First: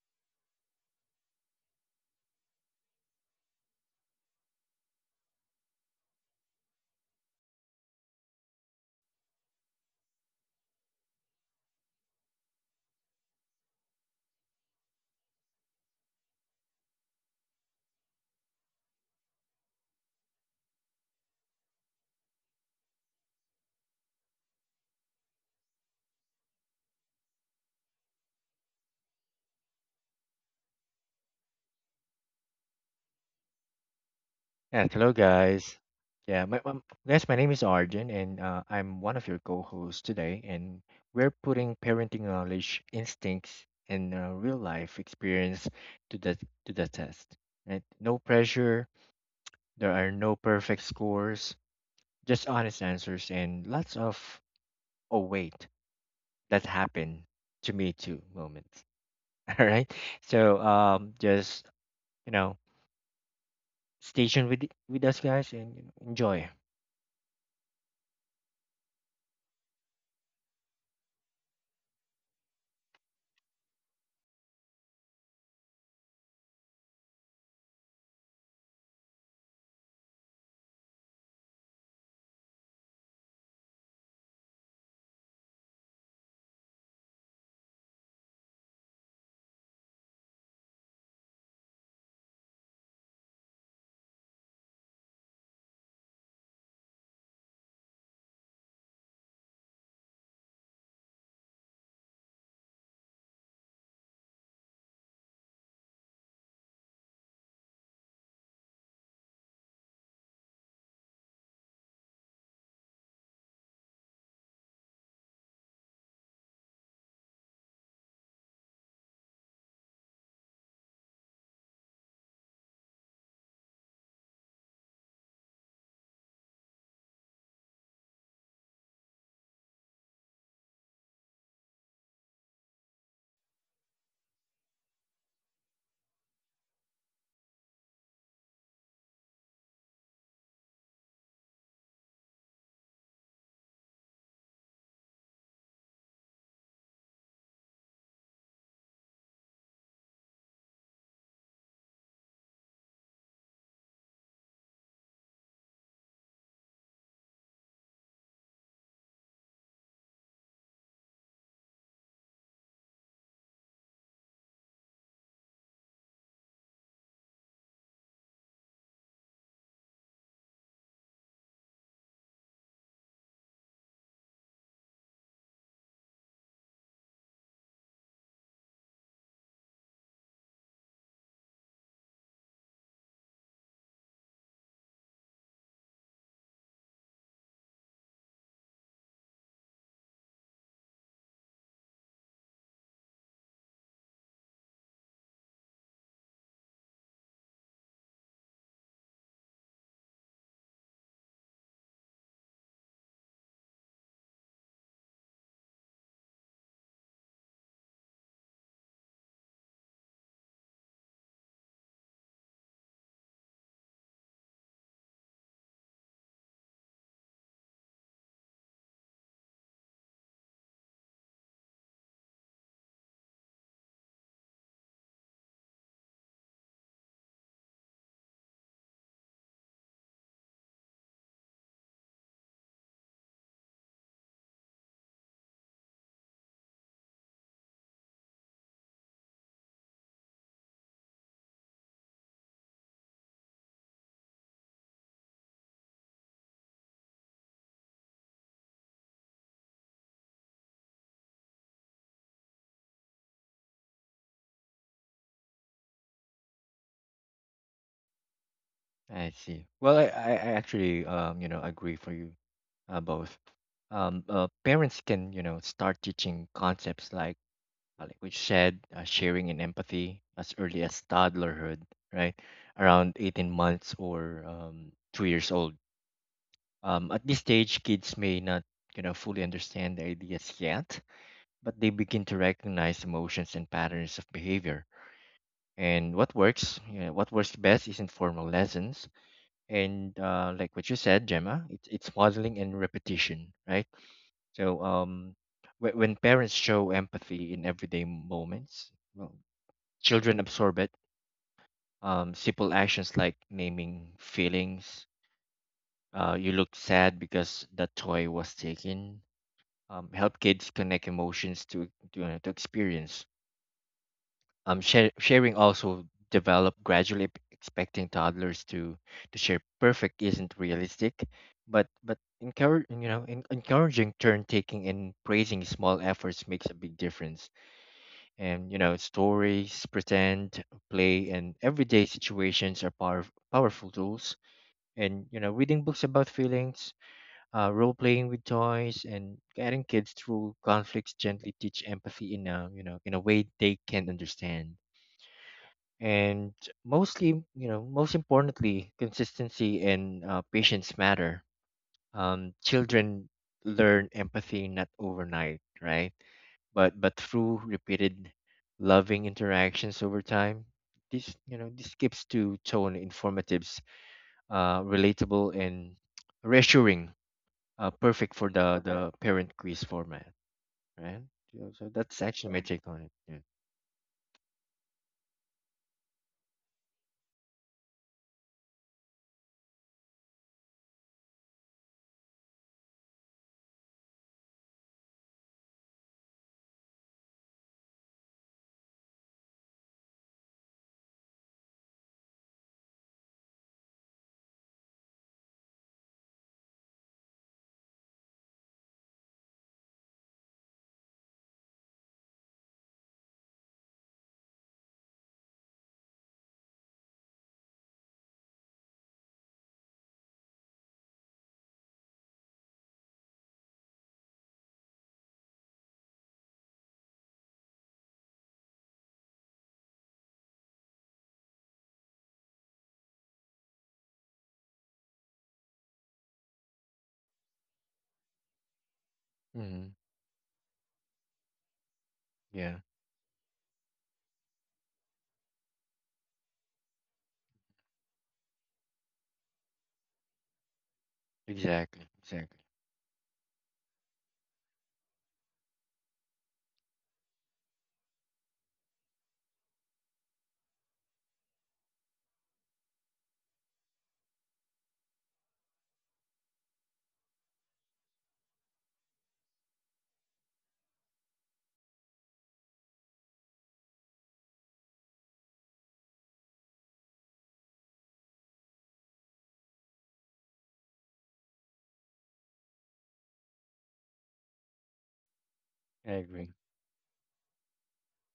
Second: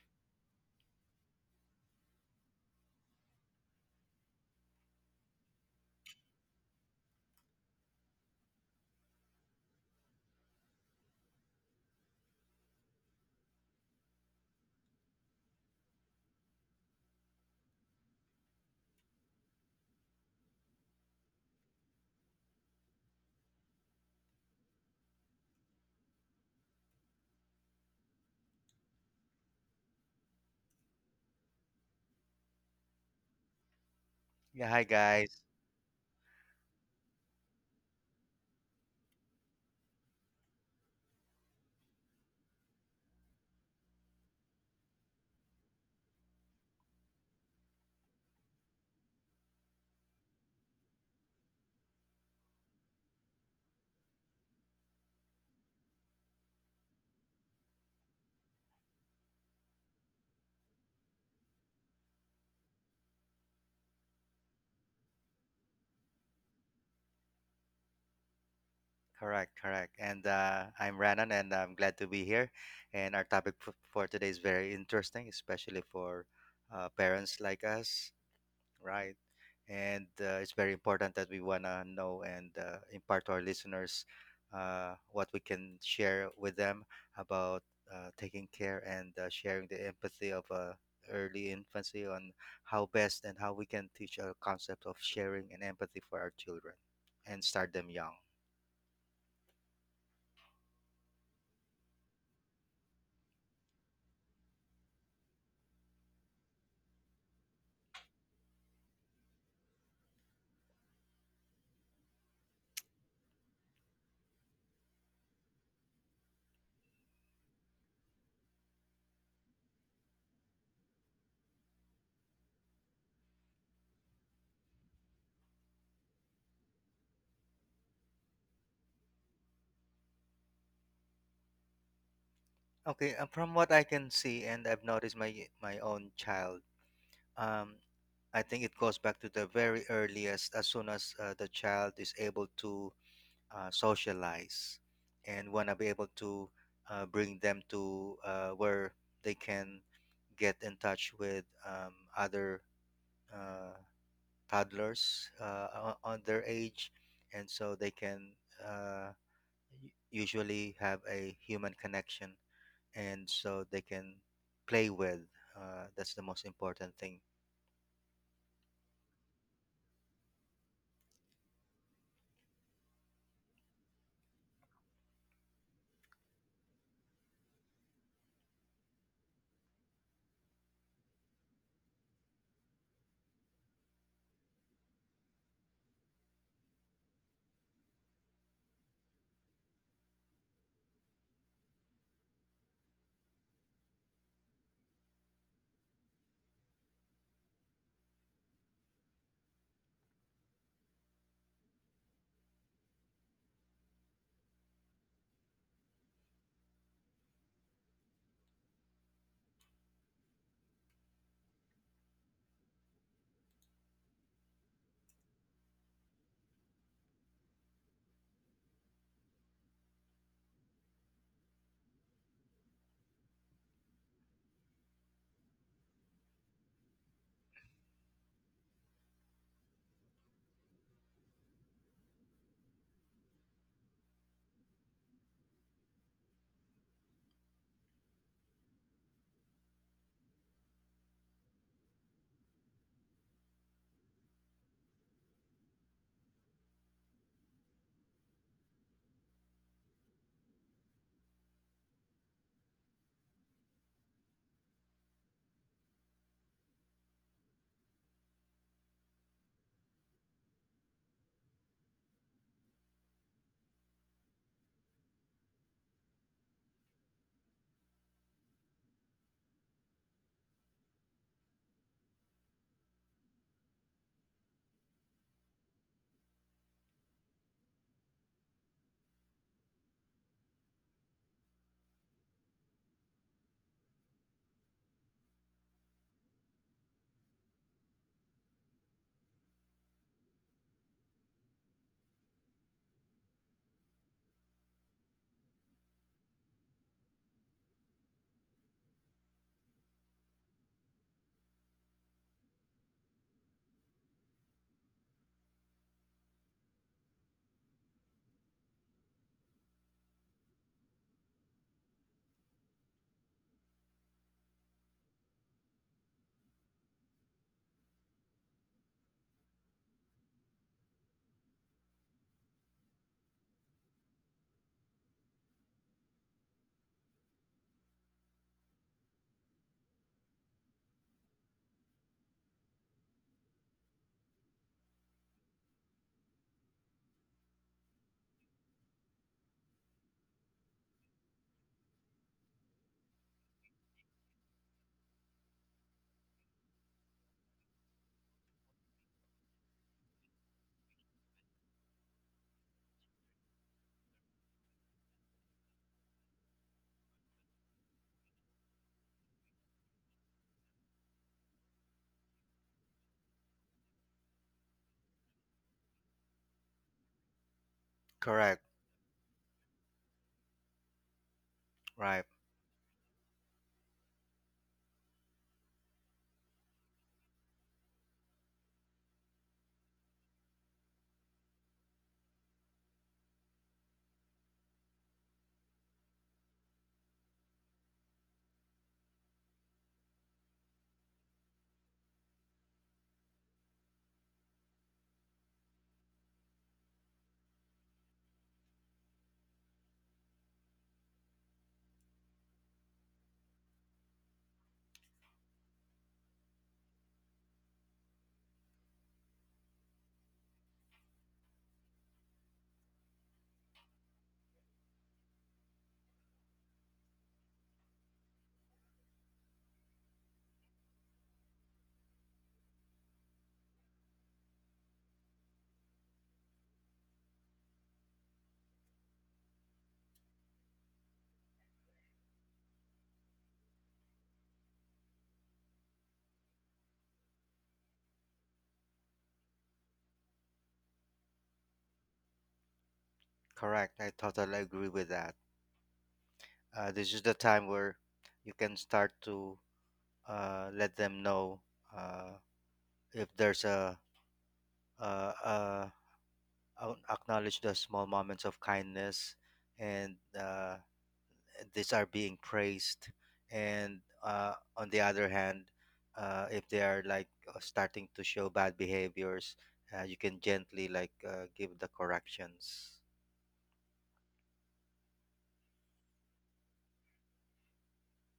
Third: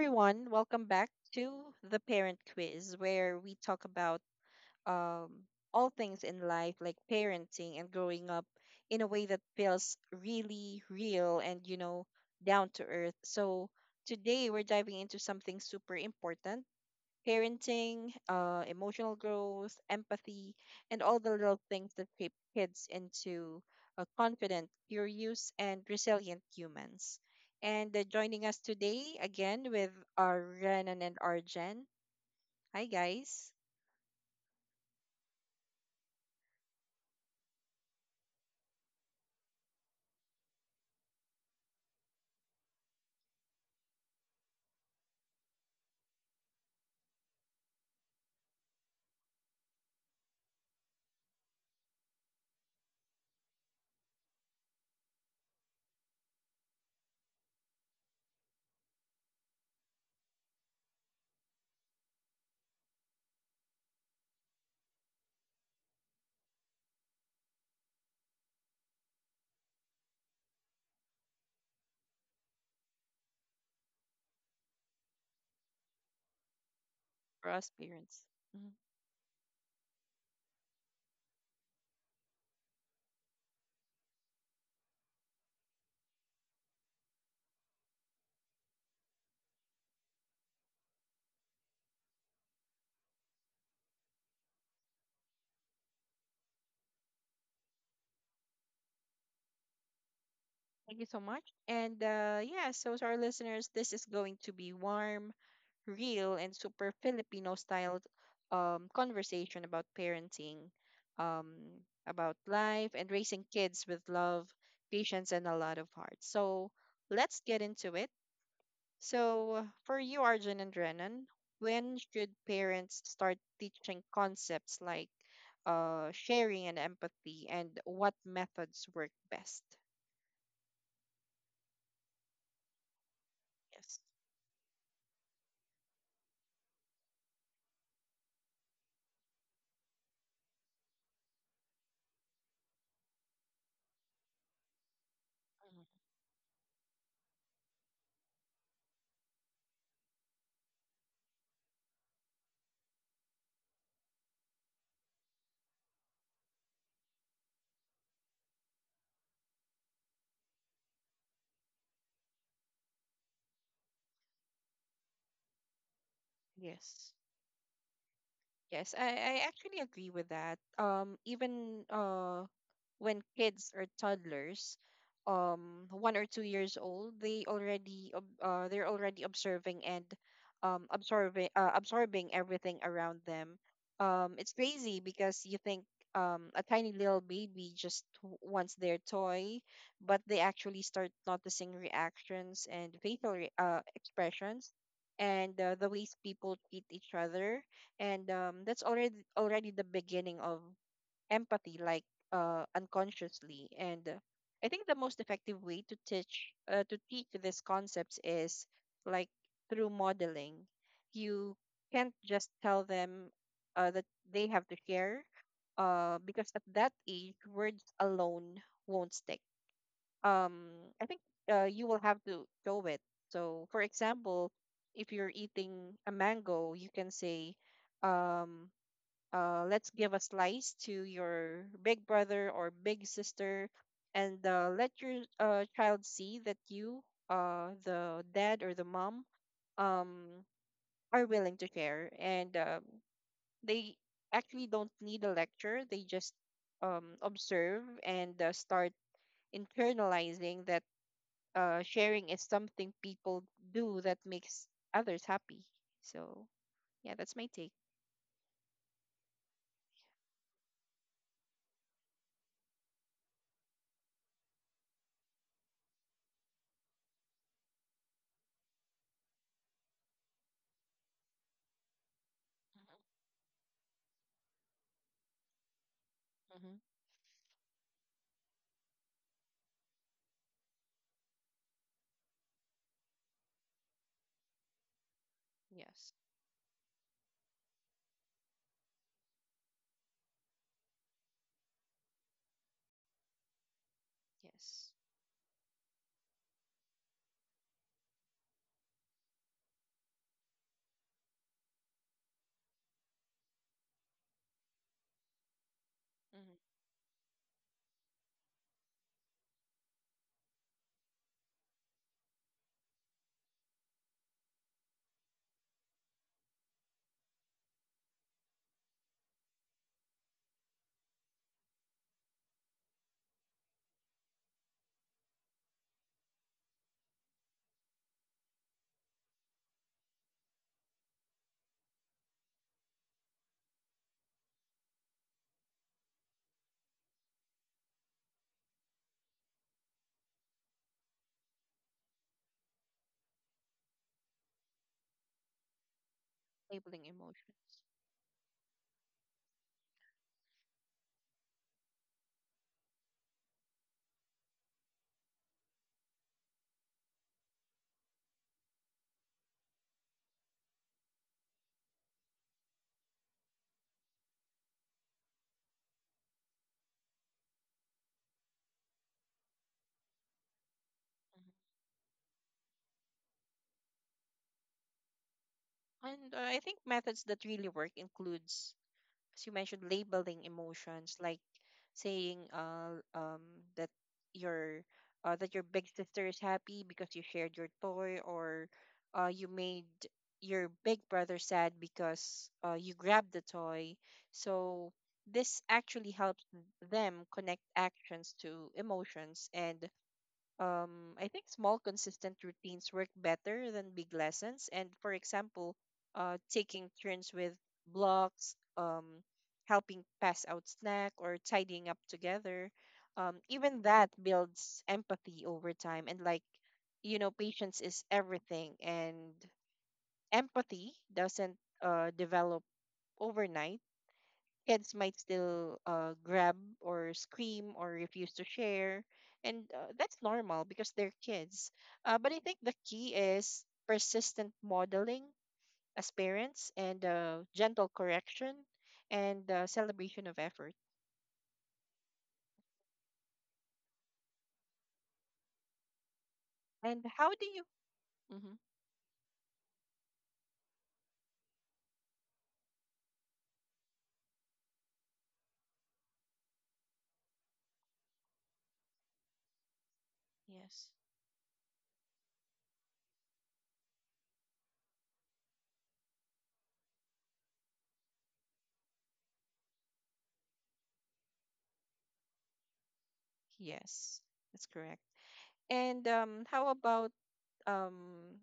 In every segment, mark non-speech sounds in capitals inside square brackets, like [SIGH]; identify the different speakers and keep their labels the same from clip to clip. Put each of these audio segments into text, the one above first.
Speaker 1: everyone, welcome back to the Parent Quiz, where we talk about um, all things in life, like parenting and growing up, in a way that feels really real and, you know, down to earth. So today we're diving into something super important parenting, emotional growth, empathy, and all the little things that shape kids into confident, curious, and resilient humans. And joining us today again with our Renan and Arjen. Hi, guys,
Speaker 2: Yeah, hi
Speaker 3: Yes, hello
Speaker 2: guys.
Speaker 3: guys. My name is Arjun, and I'm one of your co-hosts today. And we're putting parenting knowledge, instincts, and real-life experience to the to the test. Right? No pressure. There are no perfect scores. Just honest answers and lots of "oh wait, that happened to me too" moments. [LAUGHS] All right. So um, just you know, stay tuned with us, guys, and enjoy.
Speaker 2: Correct, correct. And I'm Ranan, and I'm glad to be here. And our topic for today is very interesting, especially for parents
Speaker 1: for
Speaker 2: like
Speaker 1: us
Speaker 2: us,
Speaker 1: parents. Mhm.
Speaker 2: right? And it's very important that we wanna know and impart to our listeners what we can share with them about taking care and sharing the empathy of early infancy on how best and how we can teach a concept of sharing and empathy for our children and start them young.
Speaker 1: Thank you so much. And yeah, so to our listeners, this is going to be warm real and super Filipino style conversation about parenting, um, about life, and raising kids with love, patience, and a lot of heart. So let's get into it. So, for you, Arjun and Renan, when should parents start teaching concepts like sharing and empathy, and what methods work best?
Speaker 2: Okay, from what I
Speaker 1: Yes.
Speaker 2: can see, and I've noticed my own child, um, I think it goes back to the very earliest, as soon as the child is able to socialize and want to be able to bring them to where they can get in touch with other uh, toddlers on their age, and so they can uh, usually have a human connection and so they can play with. That's the most important
Speaker 1: Yes.
Speaker 2: thing.
Speaker 1: Yes, I actually agree with that. Even when kids or toddlers, 1 or 2 years old, they they're already observing and absorbing absorbing everything around them. It's crazy because you think a tiny little baby just wants their toy, but they actually start noticing reactions and facial expressions and the ways people treat each other and that's already the beginning of empathy like unconsciously and I think the most effective way to teach to teach these concepts is like through modeling. You can't just tell them that they have to share because at that age words alone won't stick. Um, i think uh, you will have to show it. So for example, if you're eating a mango, you can say, um let's give a slice to your big brother or big sister. And let your child see that you, the dad or the mom, um, are willing to share. And they actually don't need a lecture. They just observe and start internalizing that sharing is something people do that makes others happy. So yeah, that's my take.
Speaker 3: I see. Well, I actually agree for you both. Parents can start teaching concepts like we said, sharing and empathy as early as toddlerhood, right?
Speaker 1: Mhm.
Speaker 3: Around 18 months or 2 years old.
Speaker 1: Mhm.
Speaker 3: At this stage, kids may not fully understand the ideas yet, but they begin to recognize emotions and patterns of behavior.
Speaker 1: Yes,
Speaker 3: And what works, what works best isn't formal lessons and like what you said, Gemma, it's modeling and repetition, right? So
Speaker 1: yes,
Speaker 3: um, wh- when parents show empathy in everyday moments, well, children absorb it. Simple actions like naming feelings, you look sad because that toy was taken, help kids connect emotions to to experience. Um, sharing also developed gradually. Expecting toddlers to share perfect isn't realistic, but encourage you know en- encouraging turn taking and praising small efforts makes a big difference. And stories, pretend, play, and everyday situations are powerful tools. And reading books about feelings, role playing with toys, and guiding kids through conflicts gently teach empathy in a in a way they can understand. And
Speaker 1: labeling
Speaker 3: mostly,
Speaker 1: emotions.
Speaker 3: most importantly, consistency and patience matter. Um, children learn empathy not overnight, right, but through repeated loving interactions over time. This, this gives to tone informatives, relatable and reassuring, perfect for
Speaker 2: Correct,
Speaker 3: the parent quiz format, right?
Speaker 1: Mhm.
Speaker 3: So that's
Speaker 2: right,
Speaker 3: actually my take on it. Yeah.
Speaker 1: And I think methods that really work includes, as you mentioned, labeling emotions, like saying, that your that your big sister is happy because you shared your toy, or you made your big brother sad because you grabbed the toy. So this actually helps them connect actions to emotions. And I think small consistent routines work better than big lessons. And for example, taking turns with blocks, helping pass out snack, or tidying up together, even that builds empathy over time. And like, you know, patience is everything, and empathy doesn't develop overnight. Kids might still grab or scream or refuse to share. And
Speaker 3: Hmm.
Speaker 1: that's normal because they're kids. But I think the
Speaker 3: Yeah.
Speaker 1: key is persistent modeling as parents and gentle correction and celebration of effort.
Speaker 3: Exactly, exactly.
Speaker 2: correct. I totally agree with that.
Speaker 1: And
Speaker 2: This is
Speaker 1: how
Speaker 2: the
Speaker 1: do you?
Speaker 2: time where you
Speaker 1: Mhm.
Speaker 2: can start to let them know uh, if there's uh uh acknowledge the small moments of kindness and
Speaker 1: Yes,
Speaker 2: these are being praised, and on the other hand, if they are like starting to show bad behaviors, you can gently like give the corrections.
Speaker 1: yes, that's correct. And
Speaker 3: I agree.
Speaker 1: um,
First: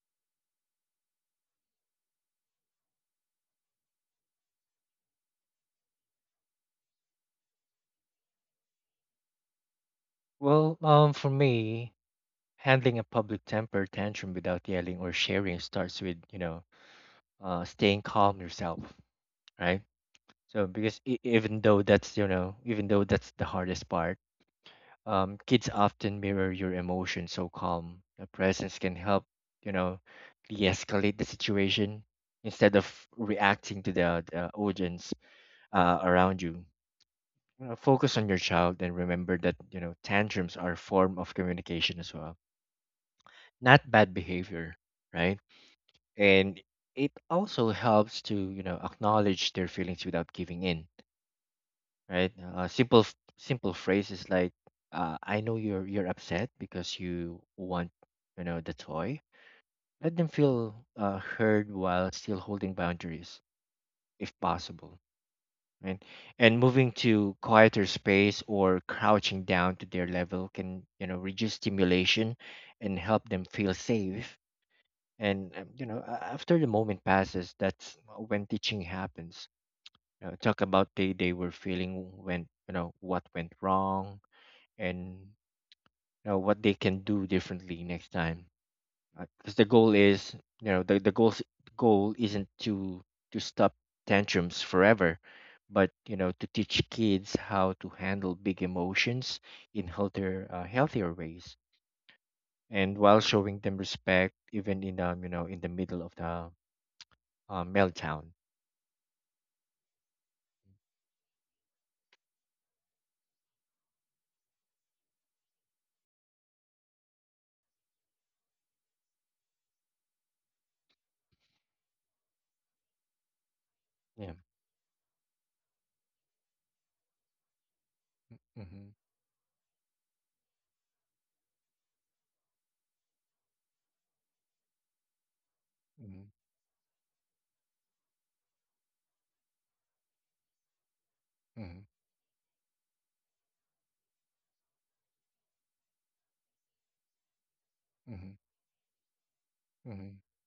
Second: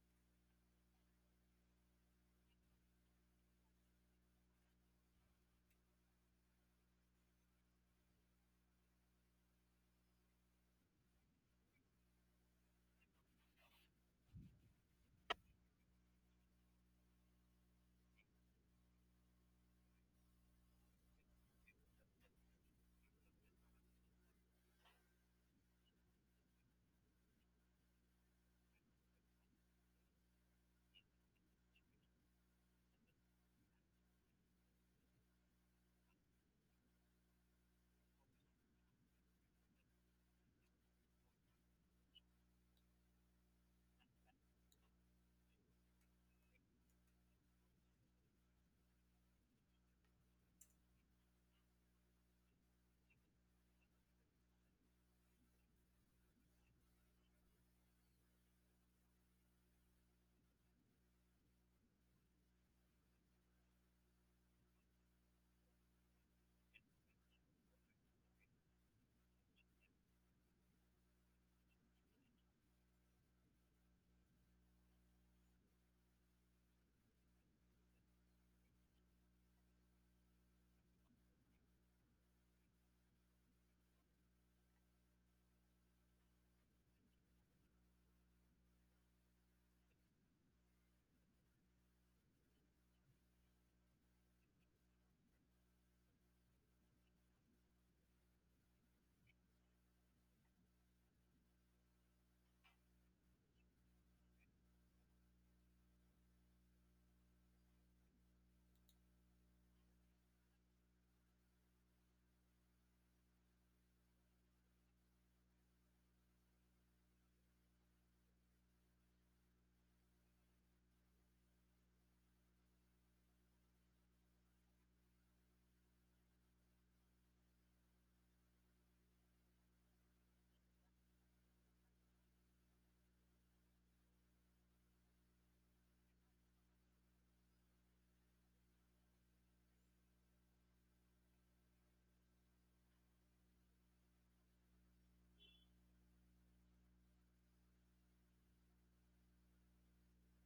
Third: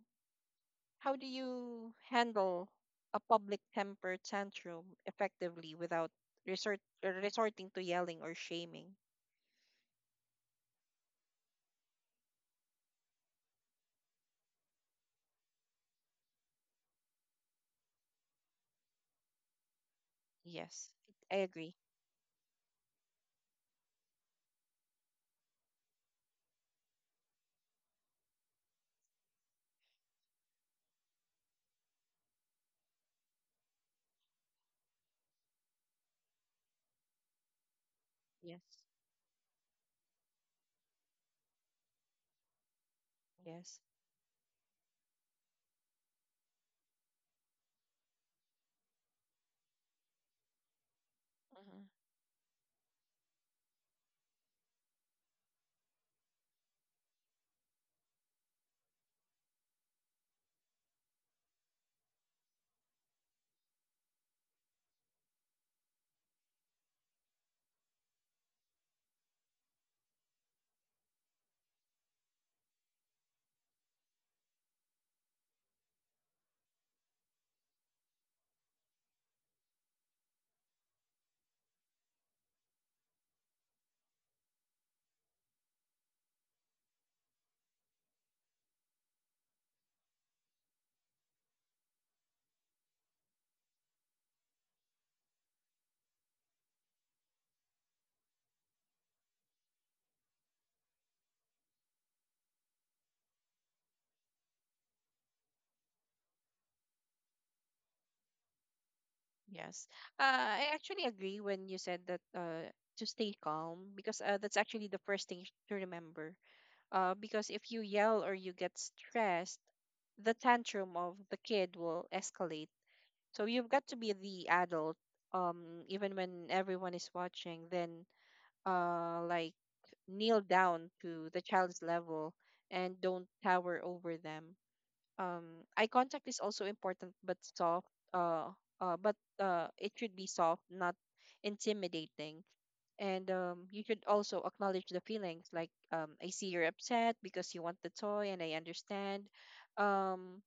Speaker 1: how do you handle a public temper tantrum effectively without resort, resorting to yelling or shaming?
Speaker 3: Well, for me, handling a public temper tantrum without yelling or sharing starts with, you know, staying calm yourself, right? So
Speaker 1: Yes,
Speaker 3: because
Speaker 1: I
Speaker 3: even
Speaker 1: agree.
Speaker 3: though that's, even though that's the hardest part, kids often mirror your emotions, so calm a presence can help, you know, de-escalate the situation instead of reacting to the audience around you. You know, focus on your
Speaker 1: Yes,
Speaker 3: child and remember that, tantrums are a form of communication as well,
Speaker 1: yes,
Speaker 3: not bad behavior, right? And it also helps to acknowledge their feelings without giving in,
Speaker 1: mhm,
Speaker 3: right? Simple simple phrases like "I know you're upset because you want the toy." Let them feel heard while still holding boundaries, if possible, right? And moving to quieter space or crouching down to their level can reduce stimulation and help them feel safe. And a- after the moment passes, that's when teaching happens. You know, talk about they were feeling, when you know what went wrong, and what they can do differently next time. Because the goal is, you know the goal goal isn't to stop tantrums forever, but to teach kids how to handle big emotions in healthier ways, and while showing them respect even in in the middle of the meltdown.
Speaker 1: yes. I actually agree when you said that to stay calm because that's actually the first thing to remember. Because if you yell or you get stressed, the tantrum of the kid will escalate. So you've got to be
Speaker 3: Yeah.
Speaker 1: the adult, even when everyone is watching. Then
Speaker 3: Hmm.
Speaker 1: like kneel down to the child's level and don't tower over them. Eye
Speaker 3: Hmm.
Speaker 1: contact is also important, but soft. Uh, but it should be soft, not
Speaker 3: Hmm.
Speaker 1: intimidating. And you should also acknowledge the feelings. Like I see you're upset because you want the toy,
Speaker 3: Hmm.
Speaker 1: and I understand.
Speaker 3: Hmm.
Speaker 1: Um,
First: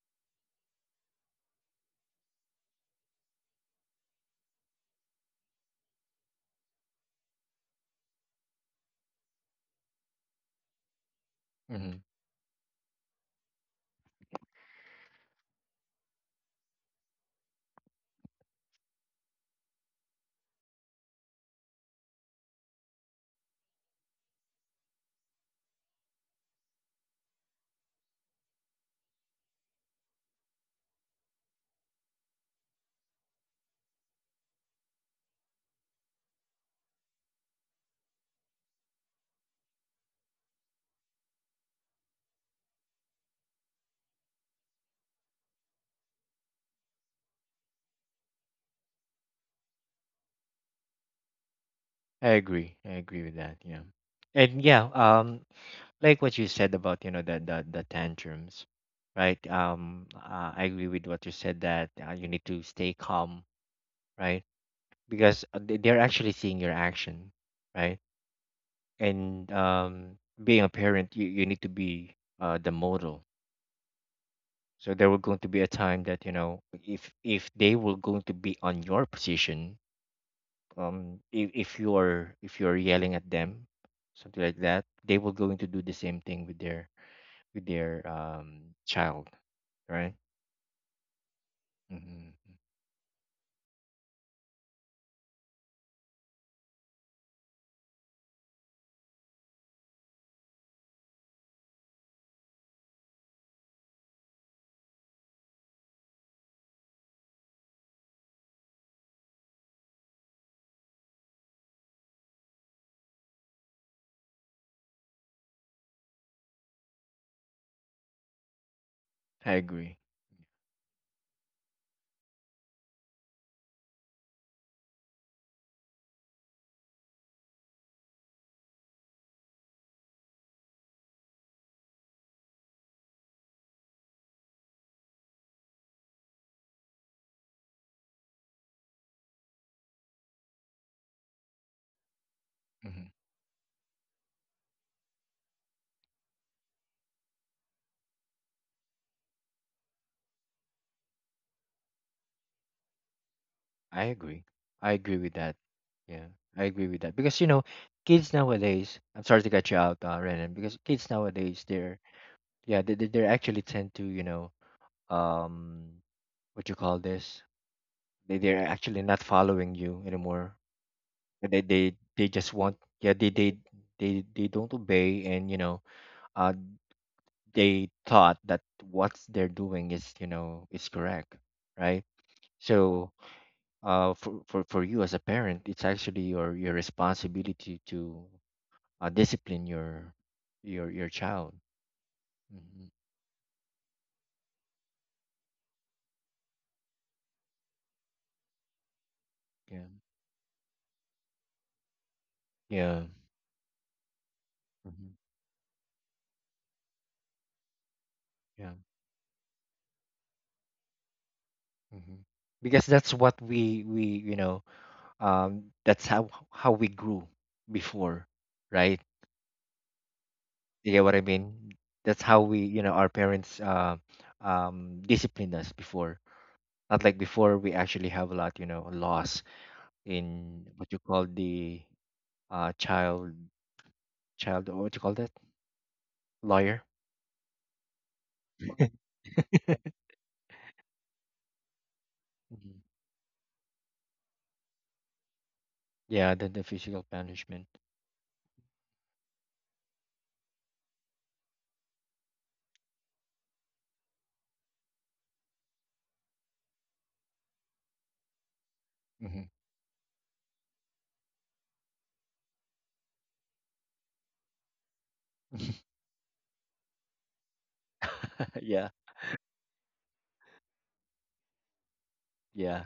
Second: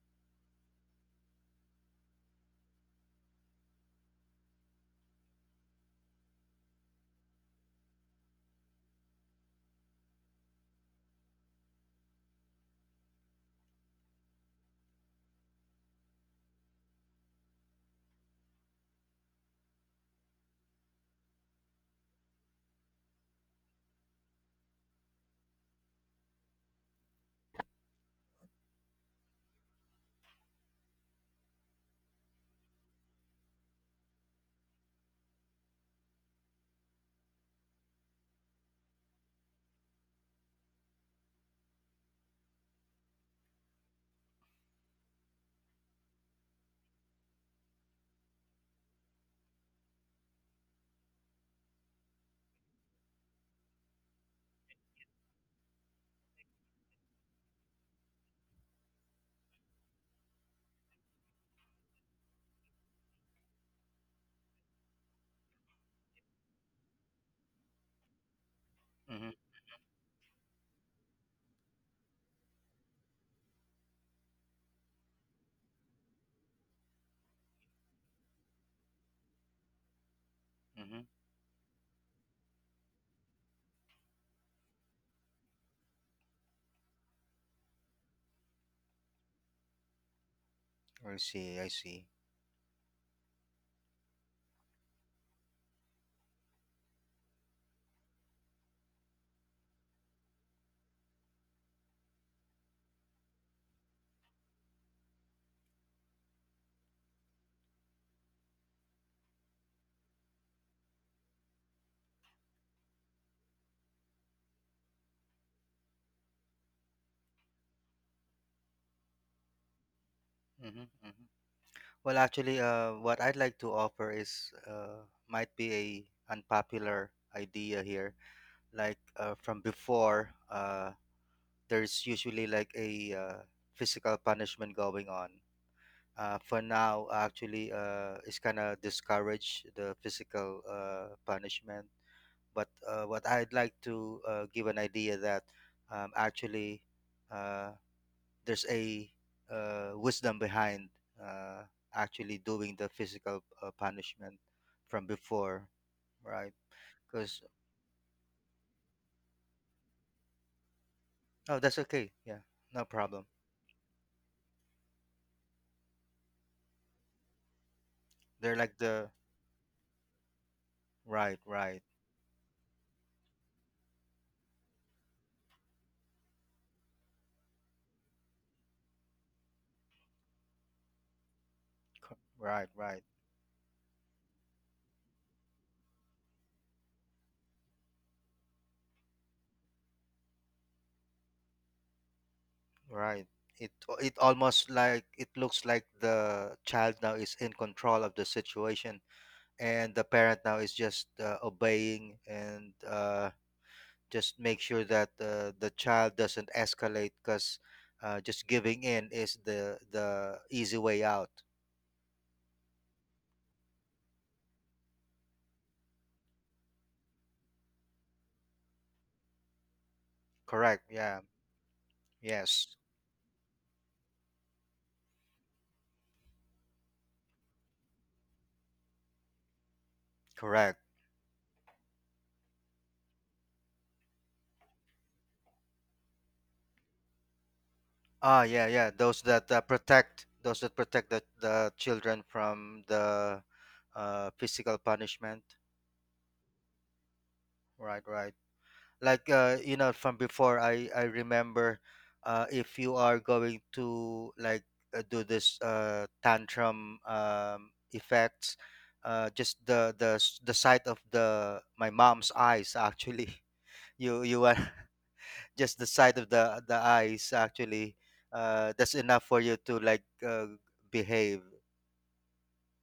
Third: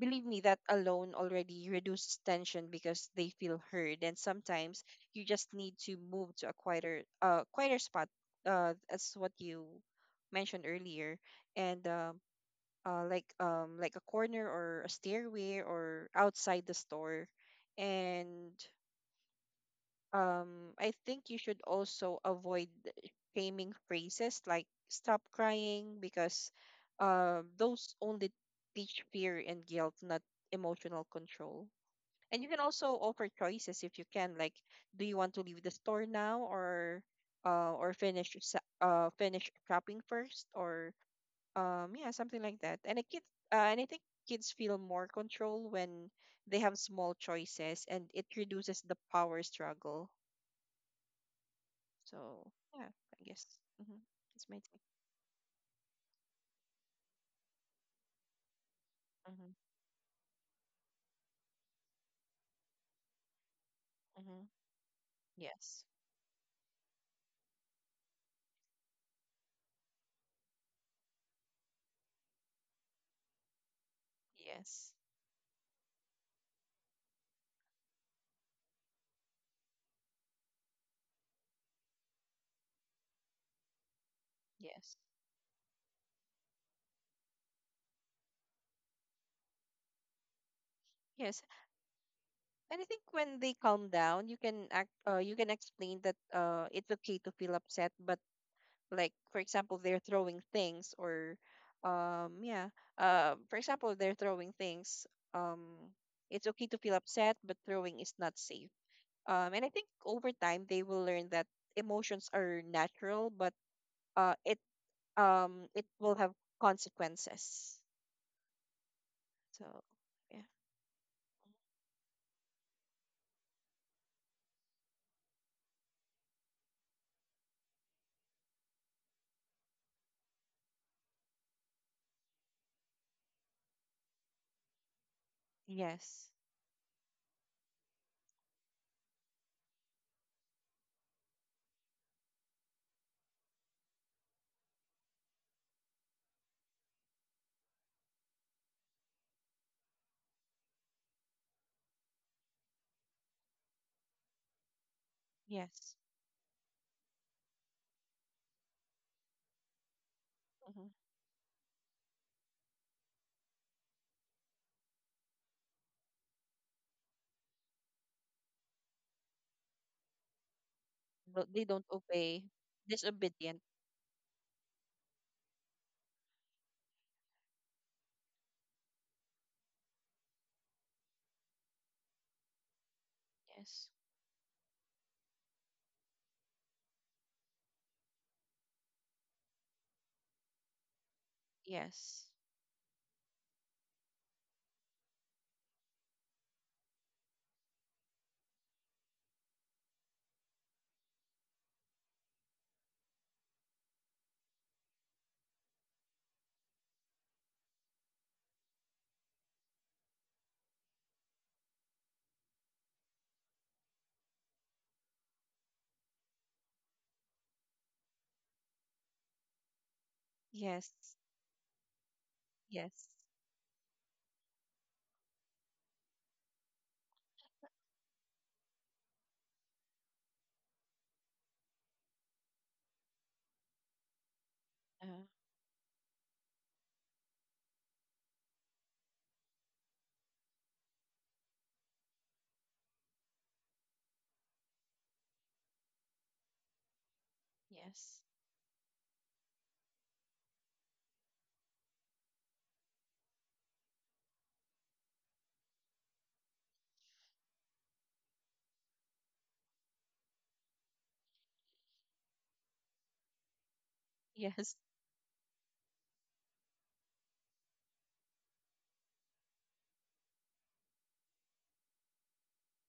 Speaker 1: believe me, that alone already reduces tension because they feel heard. And sometimes you just need to move to a quieter, quieter spot, as what you mentioned earlier, and
Speaker 3: Hmm.
Speaker 1: like a corner or a stairway or outside the store, and I think you should also avoid shaming phrases like stop crying because those only teach fear and guilt, not emotional control. And you can also offer choices if you can, like do you want to leave the store now or or finish shopping first or yeah, something like that. And I think kids feel more control when they have small choices, and it reduces the power struggle.
Speaker 3: I
Speaker 1: So
Speaker 3: agree.
Speaker 1: yeah,
Speaker 3: I agree
Speaker 1: I
Speaker 3: with
Speaker 1: guess
Speaker 3: that. Yeah.
Speaker 1: mm-hmm, it's my
Speaker 3: And
Speaker 1: take.
Speaker 3: yeah, like what you said about, the tantrums, right?
Speaker 1: Mm-hmm.
Speaker 3: I agree with what you said that you need to stay calm, right?
Speaker 1: Mm-hmm.
Speaker 3: Because
Speaker 1: Yes,
Speaker 3: they're actually seeing your action, right?
Speaker 2: Mm-hmm,
Speaker 3: And being a parent, you need to be the model.
Speaker 1: yes,
Speaker 3: So there will going to be a time that, you know, if they were going to be on your position,
Speaker 2: mm-hmm.
Speaker 3: if you're yelling at them something like that,
Speaker 1: yes,
Speaker 3: they will going to do the same thing with their child, right?
Speaker 2: I
Speaker 1: yes.
Speaker 2: see, I see.
Speaker 3: Hmm.
Speaker 1: And I think when they calm down, you can act. You can explain that it's okay to feel upset, but like for example, they're throwing things or, yeah. For example, they're throwing things. Um, it's okay to feel upset, but throwing is not safe. And I think over time they will learn that emotions are natural, but uh, it it will have consequences.
Speaker 3: I
Speaker 1: So
Speaker 3: agree.
Speaker 1: yeah.
Speaker 2: Mm-hmm, mm-hmm. Well, actually, what I'd like to offer is, might be a unpopular idea here, like from before, there's usually like a physical punishment going on.
Speaker 1: Yes,
Speaker 2: For now, actually, is kind of discourage the physical punishment. But
Speaker 3: Hmm.
Speaker 2: what I'd like to give an idea that actually, uh, there's a wisdom behind uh, actually doing the physical
Speaker 3: I
Speaker 2: punishment
Speaker 3: agree. I
Speaker 2: from
Speaker 3: agree with that.
Speaker 2: before,
Speaker 1: yes,
Speaker 3: Yeah.
Speaker 2: right?
Speaker 3: I agree with that because
Speaker 2: Because
Speaker 3: you know kids nowadays, I'm sorry to cut you out, Renan, because
Speaker 1: hmm,
Speaker 3: kids
Speaker 2: oh,
Speaker 3: nowadays
Speaker 2: that's
Speaker 3: they're,
Speaker 2: okay. Yeah,
Speaker 3: yeah,
Speaker 2: no
Speaker 3: they
Speaker 2: problem.
Speaker 3: actually tend to, you know, um, what you call this,
Speaker 2: They're
Speaker 3: they're
Speaker 2: like
Speaker 3: actually
Speaker 2: the
Speaker 3: not following you anymore,
Speaker 2: right,
Speaker 3: and
Speaker 1: they
Speaker 2: right,
Speaker 1: don't
Speaker 3: they
Speaker 1: obey,
Speaker 3: just want, yeah, they,
Speaker 1: disobedient,
Speaker 3: they don't obey, and uh they thought that what they're doing is, you know, is correct, right?
Speaker 2: right, right.
Speaker 3: So
Speaker 1: yes,
Speaker 3: for you as a parent, it's actually your responsibility to discipline your your child.
Speaker 1: yes,
Speaker 3: Hmm.
Speaker 2: Right. It it almost like it looks like the child now is in control of the situation,
Speaker 3: Yeah.
Speaker 2: and the parent now is just obeying and
Speaker 3: Yeah.
Speaker 2: just make sure that
Speaker 3: Hmm.
Speaker 2: the child doesn't escalate because just
Speaker 3: Yeah.
Speaker 2: giving in is the easy way out.
Speaker 3: Hmm. Because that's what we you know, that's how we grew before, right?
Speaker 2: Correct.
Speaker 1: yes,
Speaker 3: You get what
Speaker 2: Yeah.
Speaker 3: I mean? That's how we,
Speaker 2: Yes.
Speaker 3: you
Speaker 1: yes,
Speaker 3: know, our parents disciplined us before. Not like before, we actually have a lot, you know, loss in
Speaker 2: Correct.
Speaker 3: what you call uh, child, child, oh, what you call
Speaker 1: uh,
Speaker 3: that? Lawyer.
Speaker 2: Ah. Yeah. Yeah.
Speaker 3: [LAUGHS]
Speaker 2: Those that protect, those that protect the children
Speaker 3: Mhm.
Speaker 2: from the physical punishment.
Speaker 3: Yeah, the physical punishment.
Speaker 2: Right.
Speaker 1: yes,
Speaker 2: Right. Like from before, I remember, if you are going to like do this tantrum effects,
Speaker 3: Hmm.
Speaker 2: just the sight of the my mom's eyes actually [LAUGHS] you are
Speaker 1: yes,
Speaker 2: [LAUGHS] just the
Speaker 3: [LAUGHS]
Speaker 2: sight of the eyes actually.
Speaker 3: Yeah,
Speaker 2: That's enough for you to like behave.
Speaker 3: yeah.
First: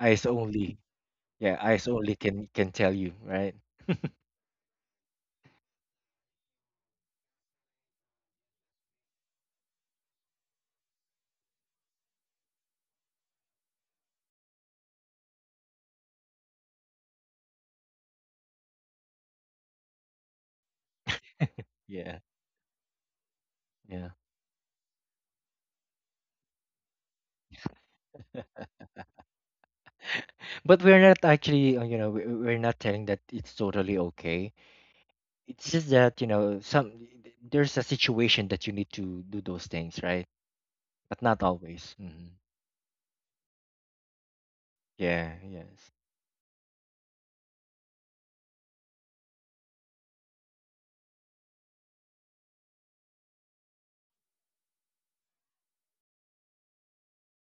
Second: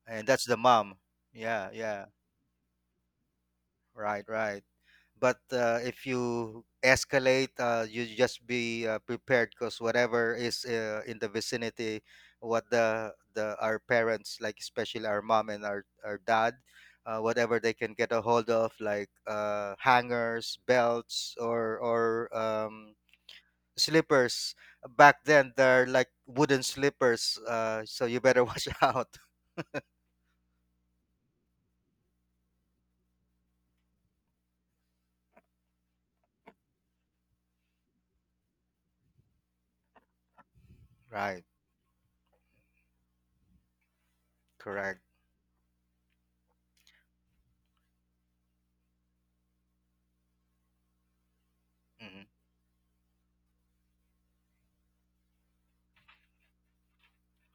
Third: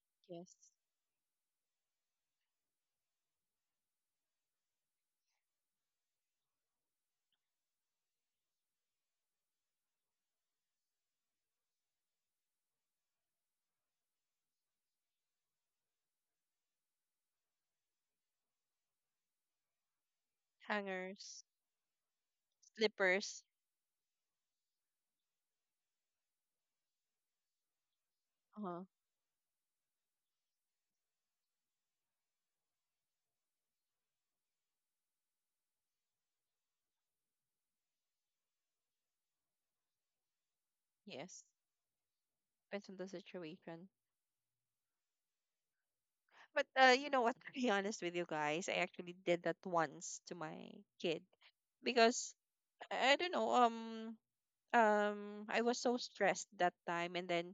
Speaker 3: Eyes
Speaker 2: And that's
Speaker 1: yes,
Speaker 2: the
Speaker 3: only.
Speaker 2: mom.
Speaker 3: Yeah,
Speaker 2: Yeah,
Speaker 3: eyes
Speaker 2: yeah.
Speaker 3: only can tell you, right?
Speaker 2: Right, right. But if you escalate, you just be prepared because whatever is in the vicinity, what the our parents, like especially our mom and our dad, whatever they can get a hold of, like hangers, belts,
Speaker 1: hangers,
Speaker 3: [LAUGHS]
Speaker 2: or
Speaker 3: Yeah,
Speaker 1: slippers,
Speaker 3: yeah.
Speaker 2: slippers. Back then, they're like wooden slippers, so you better [LAUGHS]
Speaker 1: uh
Speaker 2: watch
Speaker 1: huh.
Speaker 2: out.
Speaker 3: But we're not actually, you know, we're not telling that it's totally okay. It's just that, you know, some, there's a situation that you need to do those things, right? But
Speaker 1: Yes,
Speaker 3: not
Speaker 2: Right,
Speaker 3: always. Hmm.
Speaker 1: depends on the situation.
Speaker 2: correct.
Speaker 3: Yeah, yes.
Speaker 1: But you know what, to be honest with you guys, I actually did that once to my kid
Speaker 2: Hmm.
Speaker 1: because I don't know. I was so stressed that time, and then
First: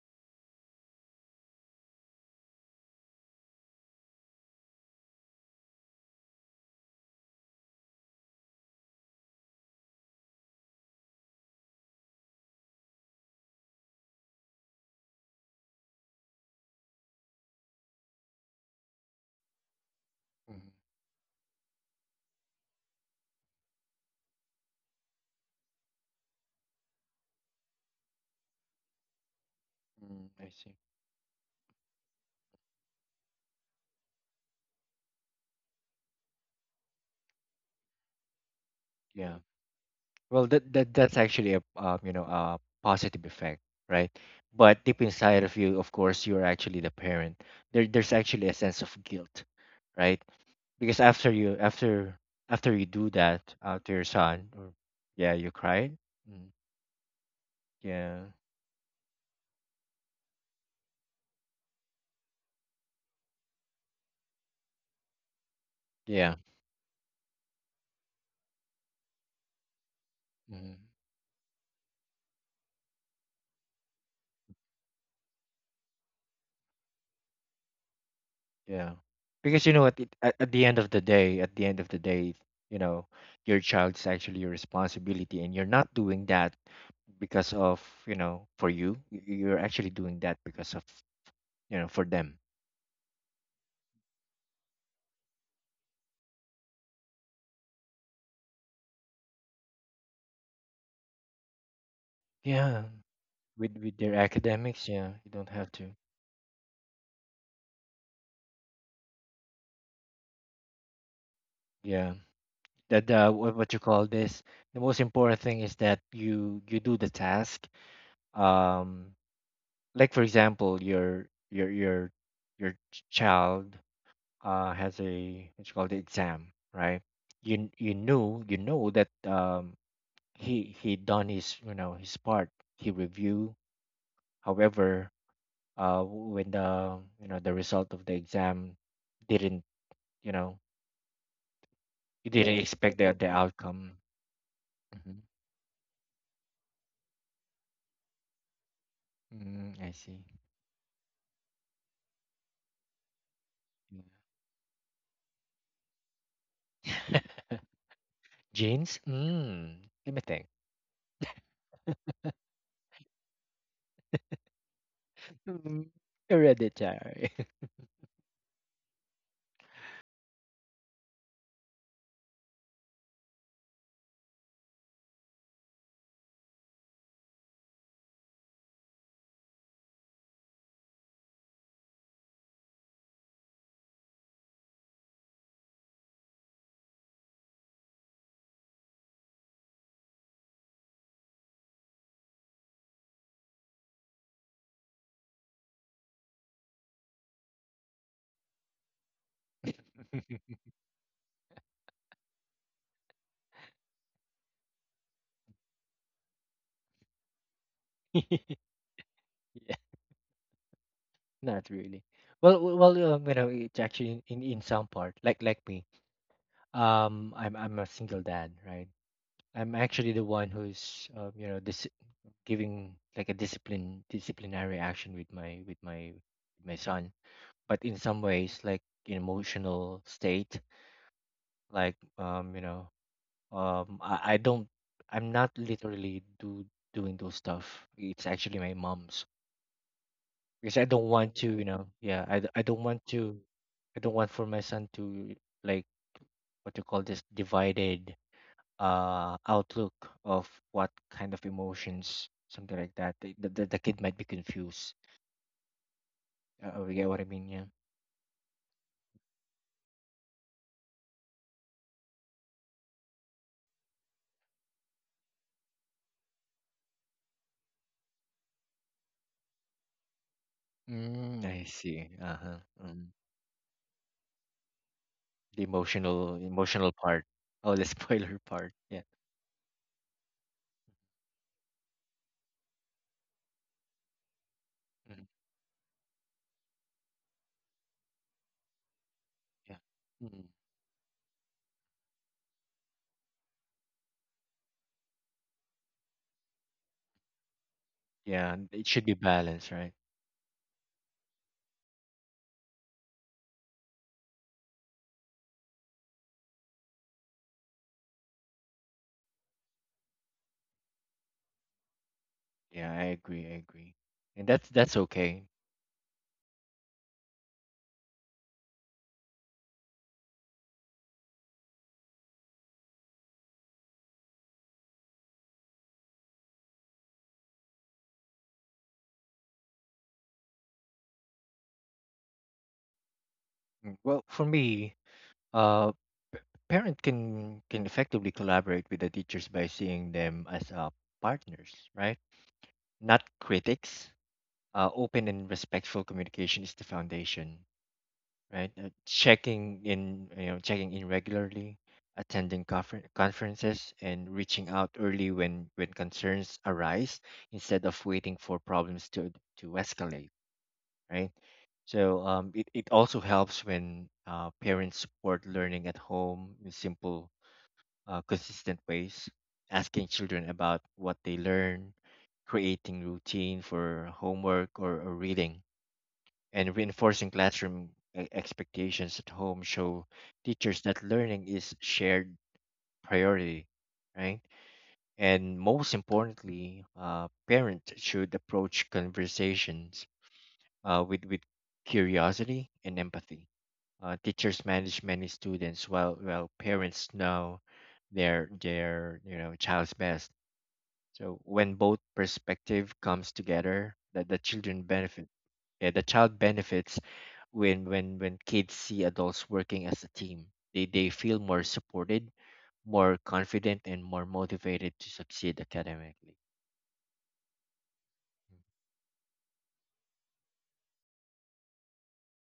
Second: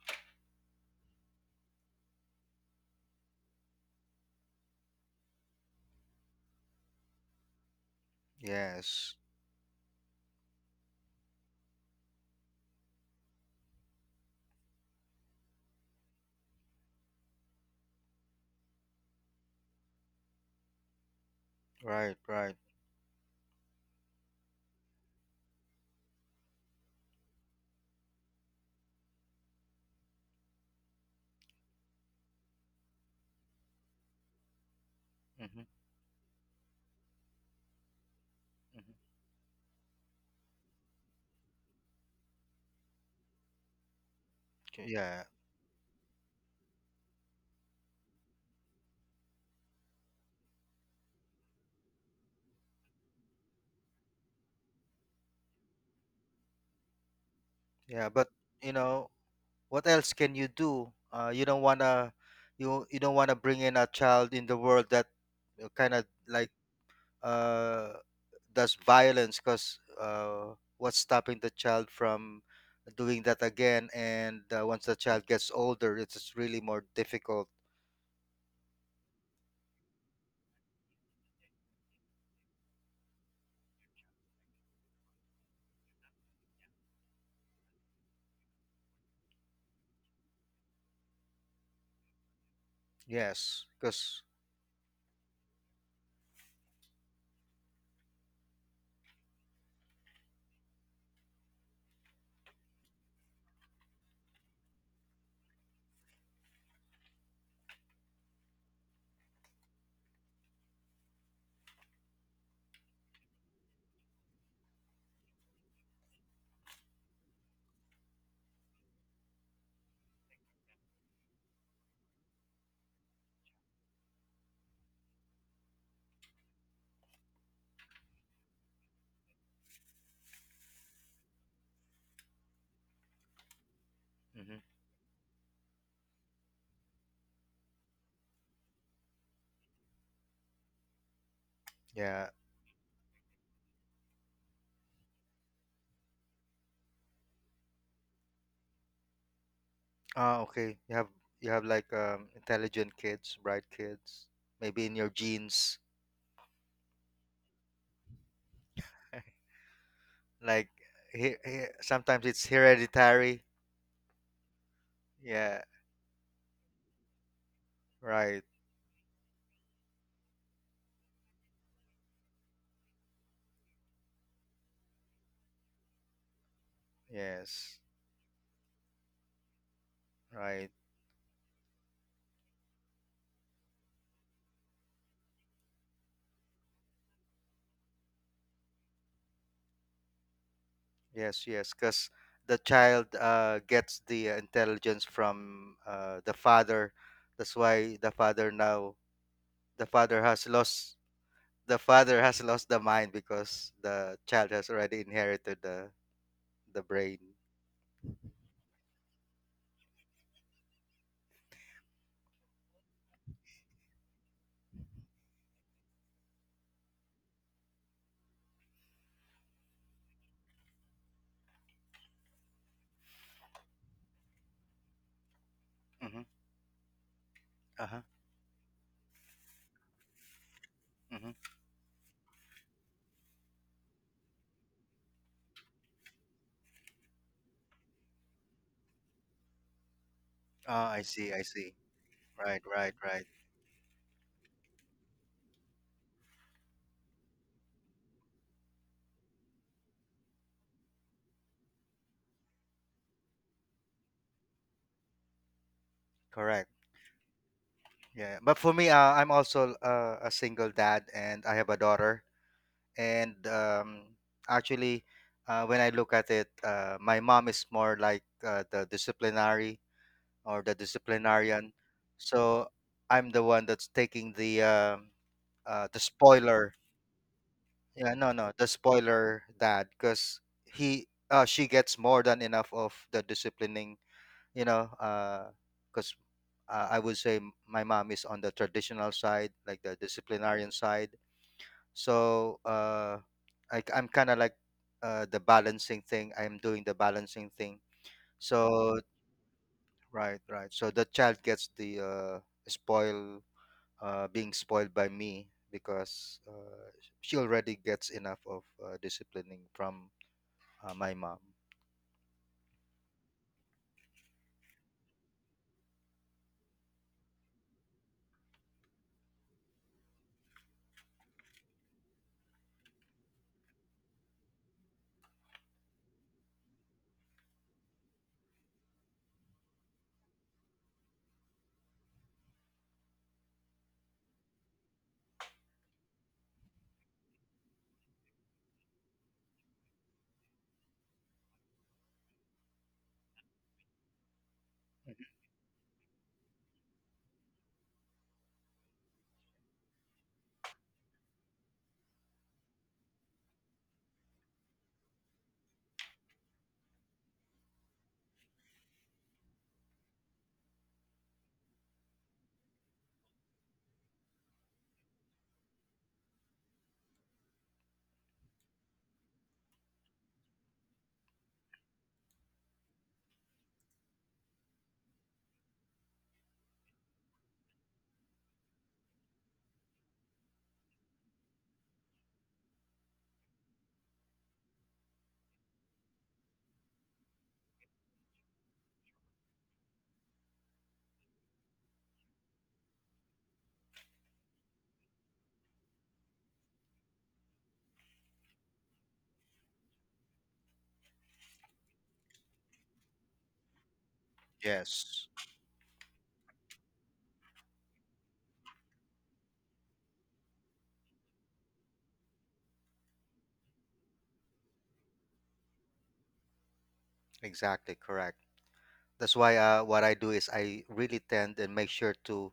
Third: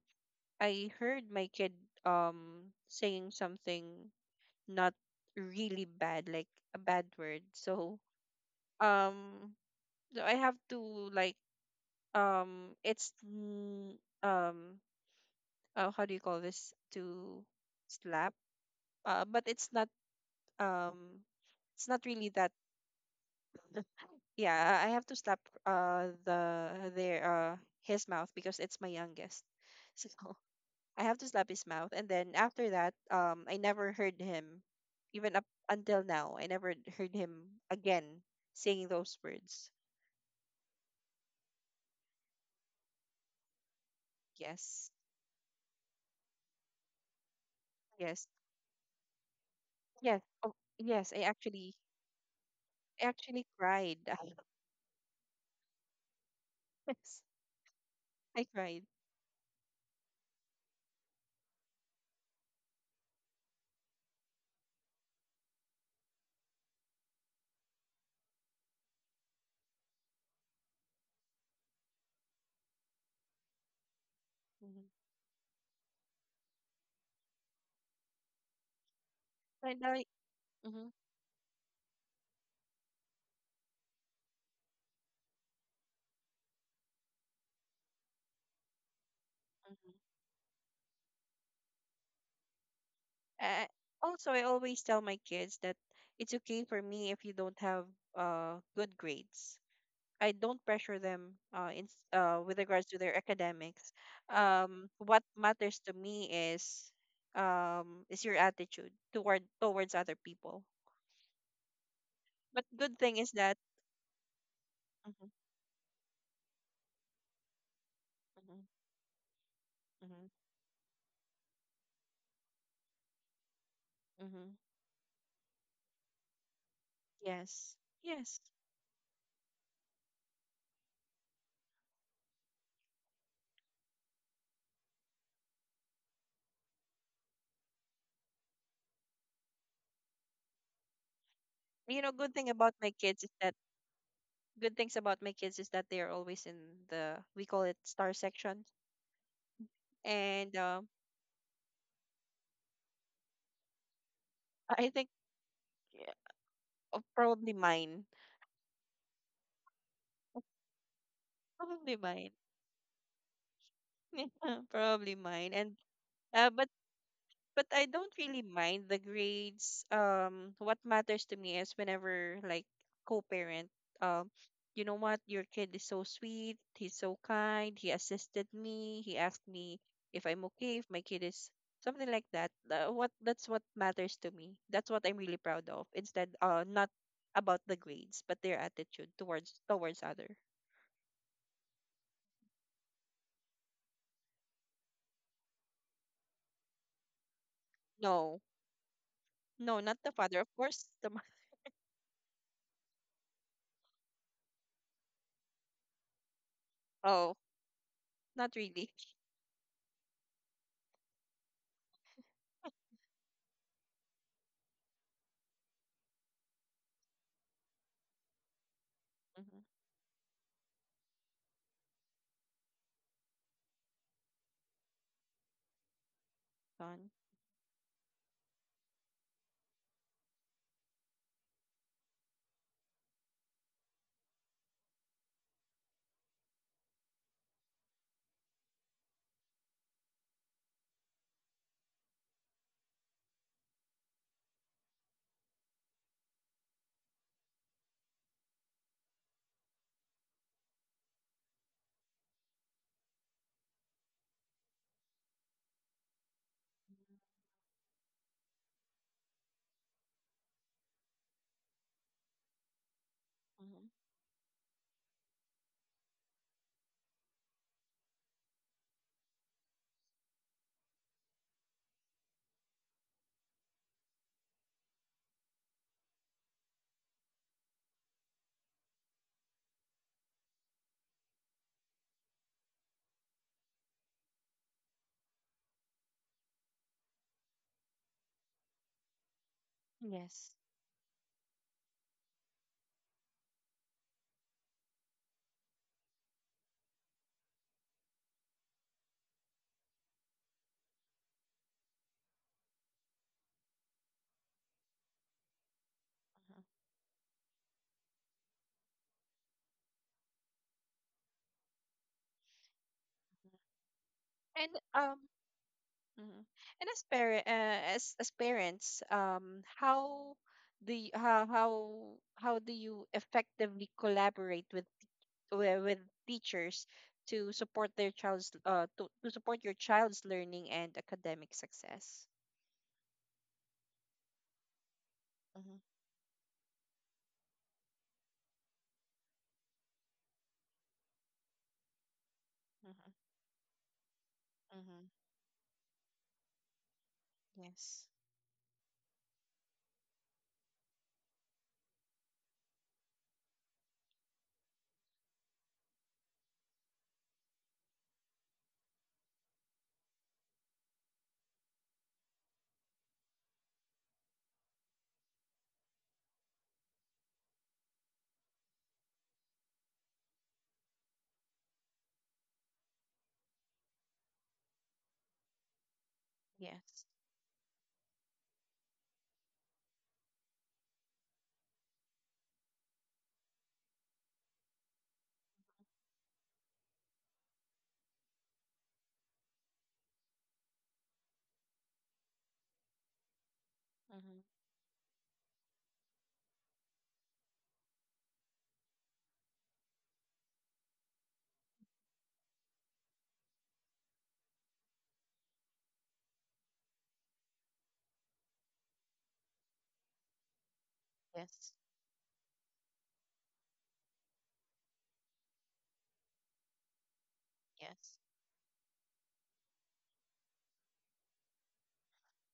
Speaker 1: I heard my kid saying something, not really bad, like a bad word. So
Speaker 2: Yes,
Speaker 1: um so I have to like um it's n- um how do you call this, to slap, but
Speaker 3: Hmm.
Speaker 1: um it's not
Speaker 2: right,
Speaker 1: really that.
Speaker 2: right.
Speaker 1: Yeah, I have to slap the their his mouth because it's my youngest. [LAUGHS]
Speaker 3: Mm,
Speaker 1: So
Speaker 3: I see.
Speaker 1: I have to slap his mouth. And then after that, I never heard him, even up
Speaker 2: Hmm.
Speaker 1: until now, I never heard him again saying those
Speaker 3: Yeah.
Speaker 1: words.
Speaker 3: Well, that's actually a you know, a positive effect, right? But
Speaker 1: Yes,
Speaker 3: deep
Speaker 2: Yeah,
Speaker 3: inside of you, of course, you're actually the parent. There's
Speaker 1: yes,
Speaker 3: actually a sense of guilt,
Speaker 1: yes.
Speaker 3: right?
Speaker 1: Oh,
Speaker 3: Because
Speaker 1: yes.
Speaker 3: after you
Speaker 1: I
Speaker 3: do that
Speaker 1: actually
Speaker 3: to
Speaker 1: cried.
Speaker 3: your
Speaker 1: [LAUGHS]
Speaker 3: son, or, yeah, you cried. Mm.
Speaker 1: Yes,
Speaker 2: yeah,
Speaker 3: Yeah.
Speaker 2: but
Speaker 1: I
Speaker 2: you
Speaker 1: cried.
Speaker 2: know, what else can you do? You don't wanna, you don't wanna bring in a child in the world that kind of
Speaker 3: Yeah.
Speaker 2: like uh does violence, because
Speaker 3: Mm-hmm.
Speaker 2: what's stopping the child from doing that again? And once the
Speaker 1: Hmm.
Speaker 2: child gets older, it's really more difficult.
Speaker 3: Yeah. Because you
Speaker 1: And
Speaker 3: know at,
Speaker 1: I,
Speaker 3: at the end of
Speaker 1: mhm,
Speaker 3: the day, at the end of the day, you know, your child's actually your responsibility, and you're not doing that because of, you know, for you. You're actually
Speaker 1: mhm.
Speaker 3: doing that because of, you know, for them.
Speaker 2: Yes,
Speaker 1: I,
Speaker 2: because.
Speaker 1: also, I always tell my kids that it's okay for me if you don't have good grades. I don't pressure them with
Speaker 3: Yeah.
Speaker 1: regards to their academics.
Speaker 3: With their academics, yeah,
Speaker 1: What
Speaker 3: you don't have
Speaker 1: matters
Speaker 3: to.
Speaker 1: to me is your attitude towards other people.
Speaker 3: Yeah.
Speaker 1: But good
Speaker 3: That
Speaker 1: thing is that
Speaker 3: what you call this, the most
Speaker 1: Mhm,
Speaker 3: important thing is that you do the task.
Speaker 1: mhm,
Speaker 3: Um, like for
Speaker 1: mhm,
Speaker 3: example, your child
Speaker 1: mhm,
Speaker 3: has a what you call the exam, right? You
Speaker 1: yes,
Speaker 3: you
Speaker 1: yes.
Speaker 3: knew you know that he done his you know his part. He review.
Speaker 2: Hmm.
Speaker 3: However, when the you know the result of the exam didn't you know,
Speaker 1: You know,
Speaker 2: Yeah.
Speaker 3: you
Speaker 1: good thing
Speaker 3: didn't
Speaker 1: about my
Speaker 3: expect
Speaker 1: kids
Speaker 3: the
Speaker 1: is that
Speaker 3: outcome.
Speaker 1: good things
Speaker 3: Hmm.
Speaker 1: about my kids is that they are always in the we call it star section,
Speaker 3: Mm, I see.
Speaker 2: Ah,
Speaker 1: and
Speaker 2: okay. You have like intelligent kids, bright kids,
Speaker 1: [LAUGHS]
Speaker 2: maybe
Speaker 1: I
Speaker 2: in your
Speaker 1: think
Speaker 2: genes.
Speaker 1: yeah, oh,
Speaker 3: Yeah.
Speaker 1: probably
Speaker 3: [LAUGHS]
Speaker 1: mine,
Speaker 3: Genes?
Speaker 2: [LAUGHS]
Speaker 3: Mm, let me think.
Speaker 1: [LAUGHS]
Speaker 2: Like,
Speaker 1: probably
Speaker 2: sometimes
Speaker 1: mine,
Speaker 2: it's hereditary.
Speaker 1: [LAUGHS] probably mine,
Speaker 2: Yeah,
Speaker 1: and.
Speaker 3: Mm,
Speaker 1: Uh, but
Speaker 3: hereditary.
Speaker 1: but I don't
Speaker 2: right.
Speaker 1: really mind the grades. What matters to me is whenever like co-parent, um, you know what, your kid is so sweet, he's so
Speaker 2: Yes,
Speaker 1: kind, he assisted me, he asked me if I'm
Speaker 2: right.
Speaker 1: okay, if my kid is something like that. What that's what matters to me. That's what I'm really proud of. Instead, not about the grades, but their attitude towards other.
Speaker 2: Yes, yes. Because the child gets the intelligence from the father. That's why the
Speaker 1: No,
Speaker 2: father now
Speaker 1: no,
Speaker 2: the
Speaker 1: not the
Speaker 2: father
Speaker 1: father,
Speaker 2: has
Speaker 1: of course.
Speaker 2: lost
Speaker 1: The mo-
Speaker 2: the father has lost the mind because the child has already inherited the
Speaker 1: [LAUGHS]
Speaker 2: brain.
Speaker 1: oh, not
Speaker 3: [LAUGHS]
Speaker 1: really.
Speaker 3: [LAUGHS] Not really. Well, well, you know, it's actually in some part, like me. Um, I'm a single dad, right?
Speaker 1: Mm-hmm.
Speaker 3: I'm actually the one who's, you know, this giving like a discipline disciplinary action with my
Speaker 2: Mm-hmm.
Speaker 3: with my son.
Speaker 1: Gone.
Speaker 3: But
Speaker 2: Uh
Speaker 3: in
Speaker 2: huh.
Speaker 3: some ways, like in emotional state,
Speaker 2: Mm-hmm.
Speaker 3: like you know, um, I, I don't, I'm not literally do doing those stuff. It's actually my mom's,
Speaker 2: Oh,
Speaker 3: because I
Speaker 2: I
Speaker 3: don't
Speaker 2: see.
Speaker 3: want
Speaker 2: I
Speaker 3: to, you
Speaker 2: see.
Speaker 3: know, yeah, I
Speaker 2: Right.
Speaker 3: don't
Speaker 2: Right.
Speaker 3: want
Speaker 2: Right.
Speaker 3: to, I don't want for my son to like what you call this divided outlook of what kind of emotions, something like that. The kid might be confused.
Speaker 2: Correct.
Speaker 3: You get what I mean? Yeah.
Speaker 2: Yeah, but for me, I'm also a single dad, and I have a daughter. And
Speaker 1: Mhm.
Speaker 2: actually, when I look at it, my mom is more like the disciplinary or the
Speaker 3: Mm, I [LAUGHS]
Speaker 2: disciplinarian.
Speaker 3: see. Uh huh.
Speaker 2: So
Speaker 3: Um,
Speaker 2: I'm the one that's taking
Speaker 3: the
Speaker 2: the spoiler.
Speaker 3: emotional part. Oh, the [LAUGHS]
Speaker 2: Yeah, no,
Speaker 3: spoiler
Speaker 2: no, the
Speaker 3: part. Yeah.
Speaker 2: spoiler dad, because he she gets more than enough of the disciplining, you know,
Speaker 3: Mm,
Speaker 2: because I would say my mom is on the traditional side,
Speaker 3: yeah.
Speaker 2: like the
Speaker 3: Mm.
Speaker 1: Yes.
Speaker 2: disciplinarian side. So I am kind of like the balancing thing. I'm doing the balancing thing.
Speaker 3: Yeah. And it
Speaker 2: So
Speaker 3: should be balanced, right?
Speaker 2: right, right. So the child gets the spoil, being spoiled by me because
Speaker 1: Mhm.
Speaker 2: she already gets enough of disciplining from my mom.
Speaker 3: Yeah, I agree. I agree. And that's
Speaker 1: And
Speaker 3: okay.
Speaker 1: mhm, and as parent, as parents, do you, how how how do you effectively collaborate with with teachers to support to support your child's learning and academic success?
Speaker 3: Mm, well, for me,
Speaker 1: Mm-hmm.
Speaker 3: uh, p- parent can effectively collaborate with the teachers by seeing them as partners, right?
Speaker 1: Mm-hmm.
Speaker 3: Not critics.
Speaker 1: Mm-hmm.
Speaker 3: Open and respectful communication is the foundation,
Speaker 1: Yes.
Speaker 3: right? Checking in, you know, checking in regularly, attending conferences, and reaching out early when concerns arise, instead of waiting for problems to escalate, right? It also helps when parents support learning at home with simple consistent ways, asking children about what they learn, creating routine for homework or reading, and
Speaker 1: Yes.
Speaker 3: reinforcing classroom expectations at home show teachers that learning is shared priority, right? And most importantly, parents should approach conversations with curiosity and empathy. Uh,
Speaker 1: Mm-hmm.
Speaker 3: teachers manage many students while parents know their you know child's best, so when both perspective comes together, that the children benefit.
Speaker 2: Yes,
Speaker 3: Yeah, the child benefits when kids see adults working as a team, they feel more
Speaker 1: Yes.
Speaker 3: supported, more confident, and more motivated to succeed academically.
Speaker 2: exactly,
Speaker 1: Yes.
Speaker 2: correct. That's why what I do is I really tend and make sure to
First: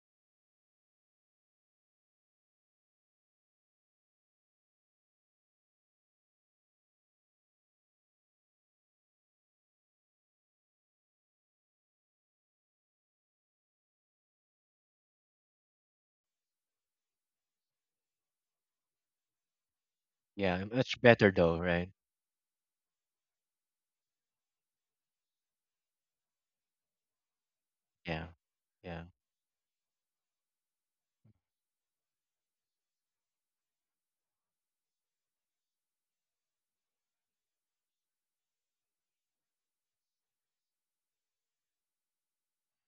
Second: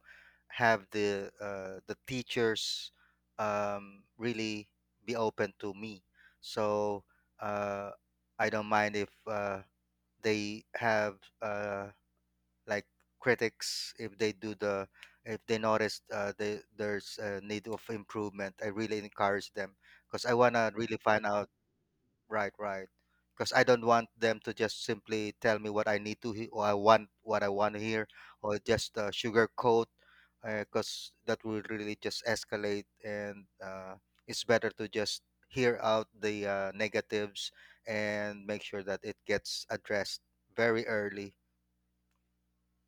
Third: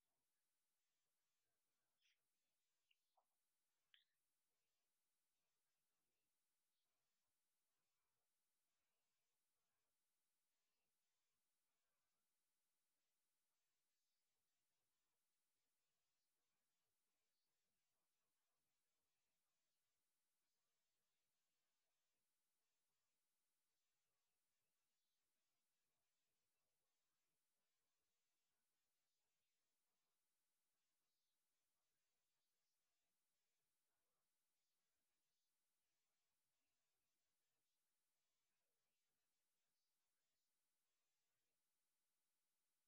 Speaker 2: have the teachers really be open to me. So uh, I don't mind if they have uh, like critics if they do the if they notice there's a need of improvement. I really encourage them because I
Speaker 3: Yeah,
Speaker 2: wanna really
Speaker 3: much
Speaker 2: find
Speaker 3: better
Speaker 2: out.
Speaker 3: though, right?
Speaker 2: Right, right. Because I don't want them to just simply tell me what I need to hear, or I want what I want to hear,
Speaker 3: Yeah,
Speaker 2: or just
Speaker 3: yeah.
Speaker 2: sugarcoat, because that will really just escalate. And it's better to just hear out the negatives and make sure that it gets addressed very early.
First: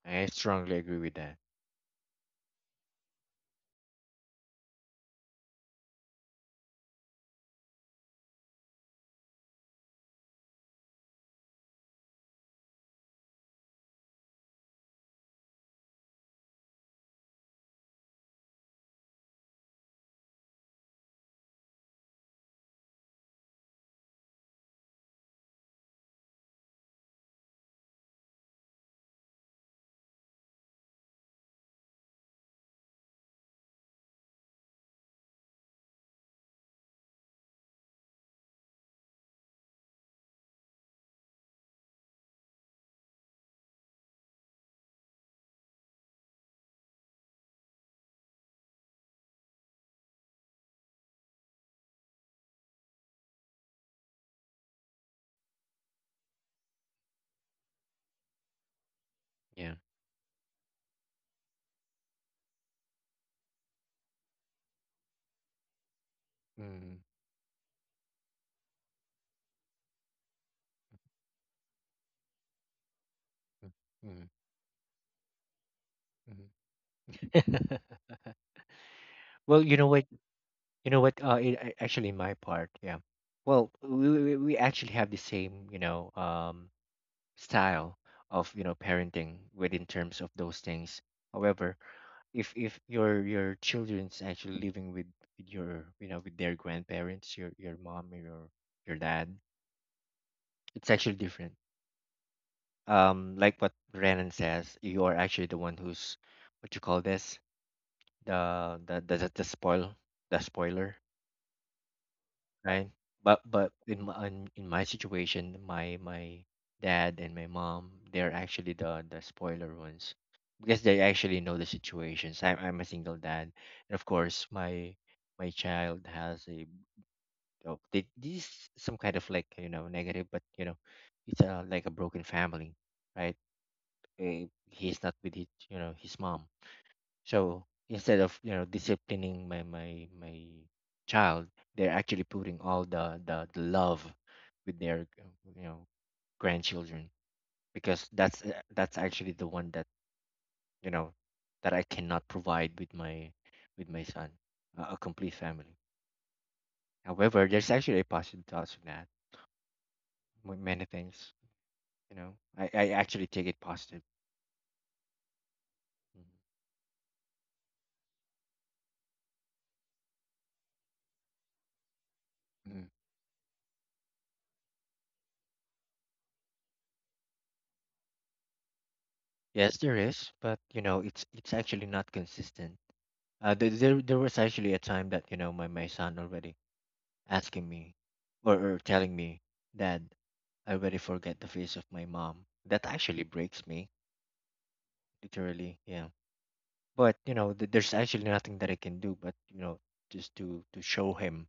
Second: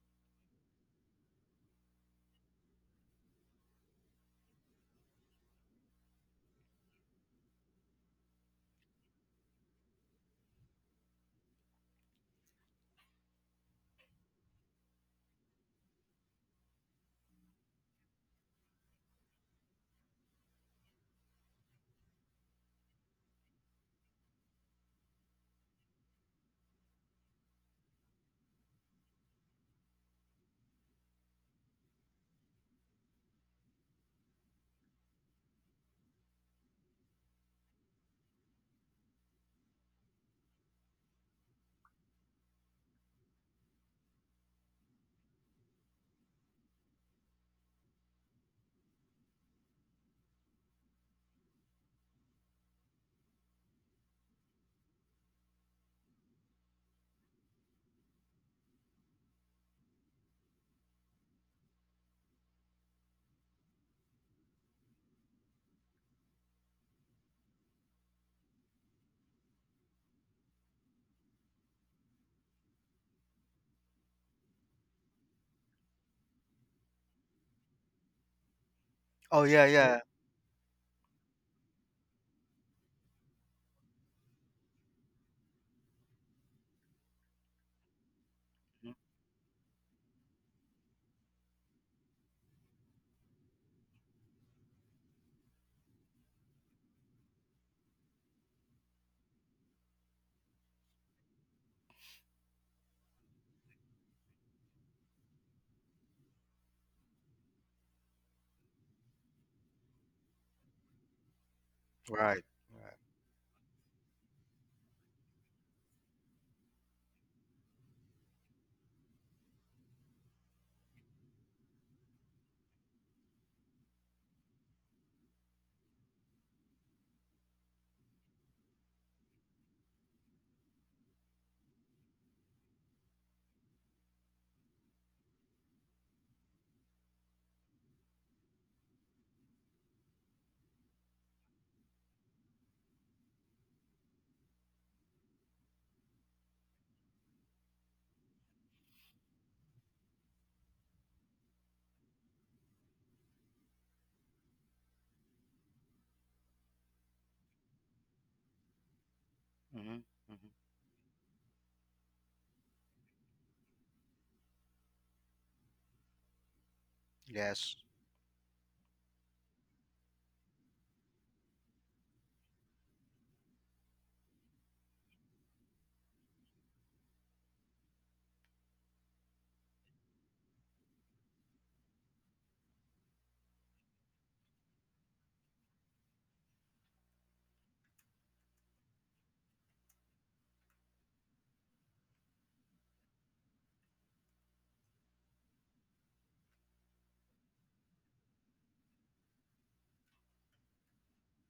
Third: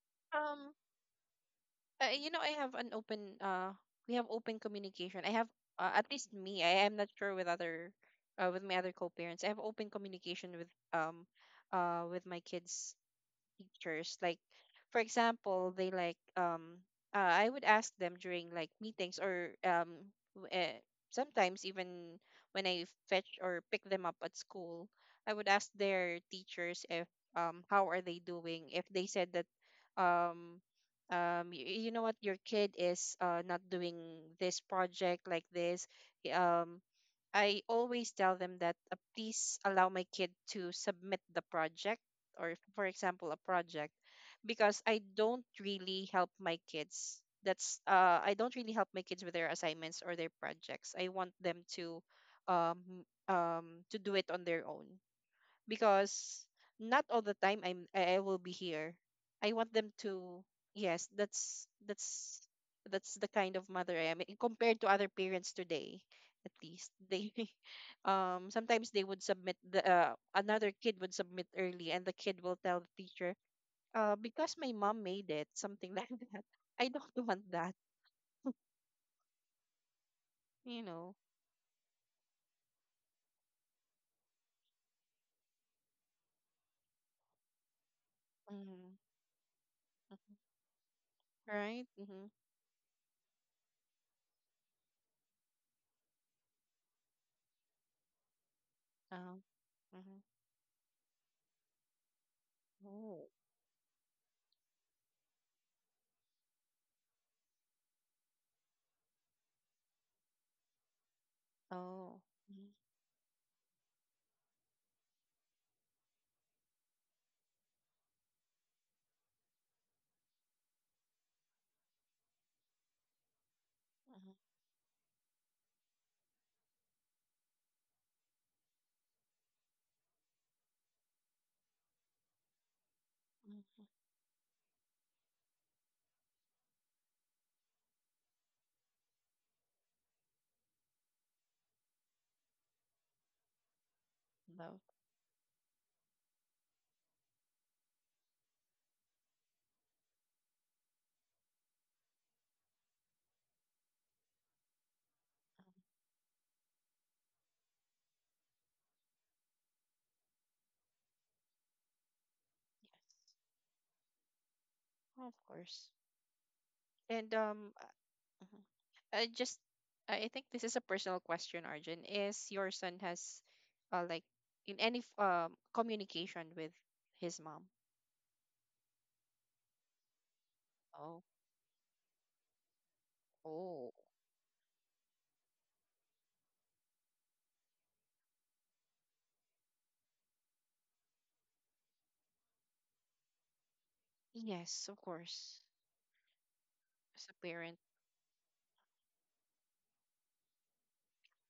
Speaker 3: I
Speaker 1: Um,
Speaker 3: strongly agree with that.
Speaker 1: You know, I have an open we have open communication. I have at least me. I am not sure with other with my other co-parents. I have open communication with my kids teachers, like for example they like I would ask them during like meetings or w- eh, sometimes even when I fetch or pick them up at school, I would ask their teachers if how are they doing. If they said that um you, you know what, your kid is not doing this project like this y- um I always tell them that please allow my kid to submit the project or for example a project, because I don't really help my kids. That's I don't really help my kids with their assignments or their projects. I want them um to do it on their own, because not all the time I will be here. I want
Speaker 3: Yeah.
Speaker 1: them to yes, that's that's the kind of mother I am, eh, compared to other parents today. At least they [LAUGHS] sometimes they would submit the another kid would submit early, and the kid will tell the teacher,
Speaker 3: Mm-hmm.
Speaker 1: because my mom made it, something like [LAUGHS] that. I don't [LAUGHS] want that,
Speaker 3: [LAUGHS]
Speaker 2: Oh
Speaker 3: Well,
Speaker 2: yeah,
Speaker 3: you know
Speaker 2: yeah.
Speaker 3: what?
Speaker 1: you
Speaker 3: You know what?
Speaker 1: know.
Speaker 3: Actually, my part, yeah. Well, we actually have the same, style of
Speaker 1: Mm-hmm.
Speaker 2: Mhm.
Speaker 3: parenting within terms of those things. However,
Speaker 1: Right? Mm-hmm.
Speaker 3: if your children's actually living with your with their grandparents, your mom or your dad,
Speaker 1: Um, Mm-hmm.
Speaker 3: it's actually different.
Speaker 1: Oh,
Speaker 3: Like what Renan says, you are actually the one who's what you call this the spoil the spoiler,
Speaker 1: oh.
Speaker 2: Right.
Speaker 1: Mm-hmm.
Speaker 3: right?
Speaker 2: Right.
Speaker 3: But in in my situation, my dad and my mom, they're actually the spoiler ones because they actually know the situations. I'm a single dad, and of course my my child has a oh, they, this some kind of like negative, but you know it's a like a broken family, right? Eh, he's not with his his mom, so instead of disciplining my child, they're actually putting all the the love with
Speaker 1: Love.
Speaker 3: their you know grandchildren because that's actually the one that you know that I cannot provide with my son, a complete
Speaker 1: Um,
Speaker 3: family. However, there's actually a positive thoughts of that.
Speaker 2: Mm-hmm.
Speaker 3: Many things, you know, I
Speaker 1: yes,
Speaker 3: actually take it positive.
Speaker 1: oh, of course.
Speaker 3: Mhm.
Speaker 1: And
Speaker 2: Yes.
Speaker 1: mhm. I just I think this is a personal question, Arjun. Is your
Speaker 3: Mhm.
Speaker 1: son has uh like in any communication with his mom?
Speaker 3: Yes, there is, but you know,
Speaker 1: Oh,
Speaker 3: it's actually not consistent. There,
Speaker 1: oh.
Speaker 3: there there was actually a time that you know my son already asking me, or telling me, Dad, I already forget the face of my mom. That actually breaks me,
Speaker 1: Yes, of course.
Speaker 3: literally. Yeah. But
Speaker 1: As a
Speaker 3: you know,
Speaker 1: parent,
Speaker 3: there's actually nothing that I can do, but you know, just to show him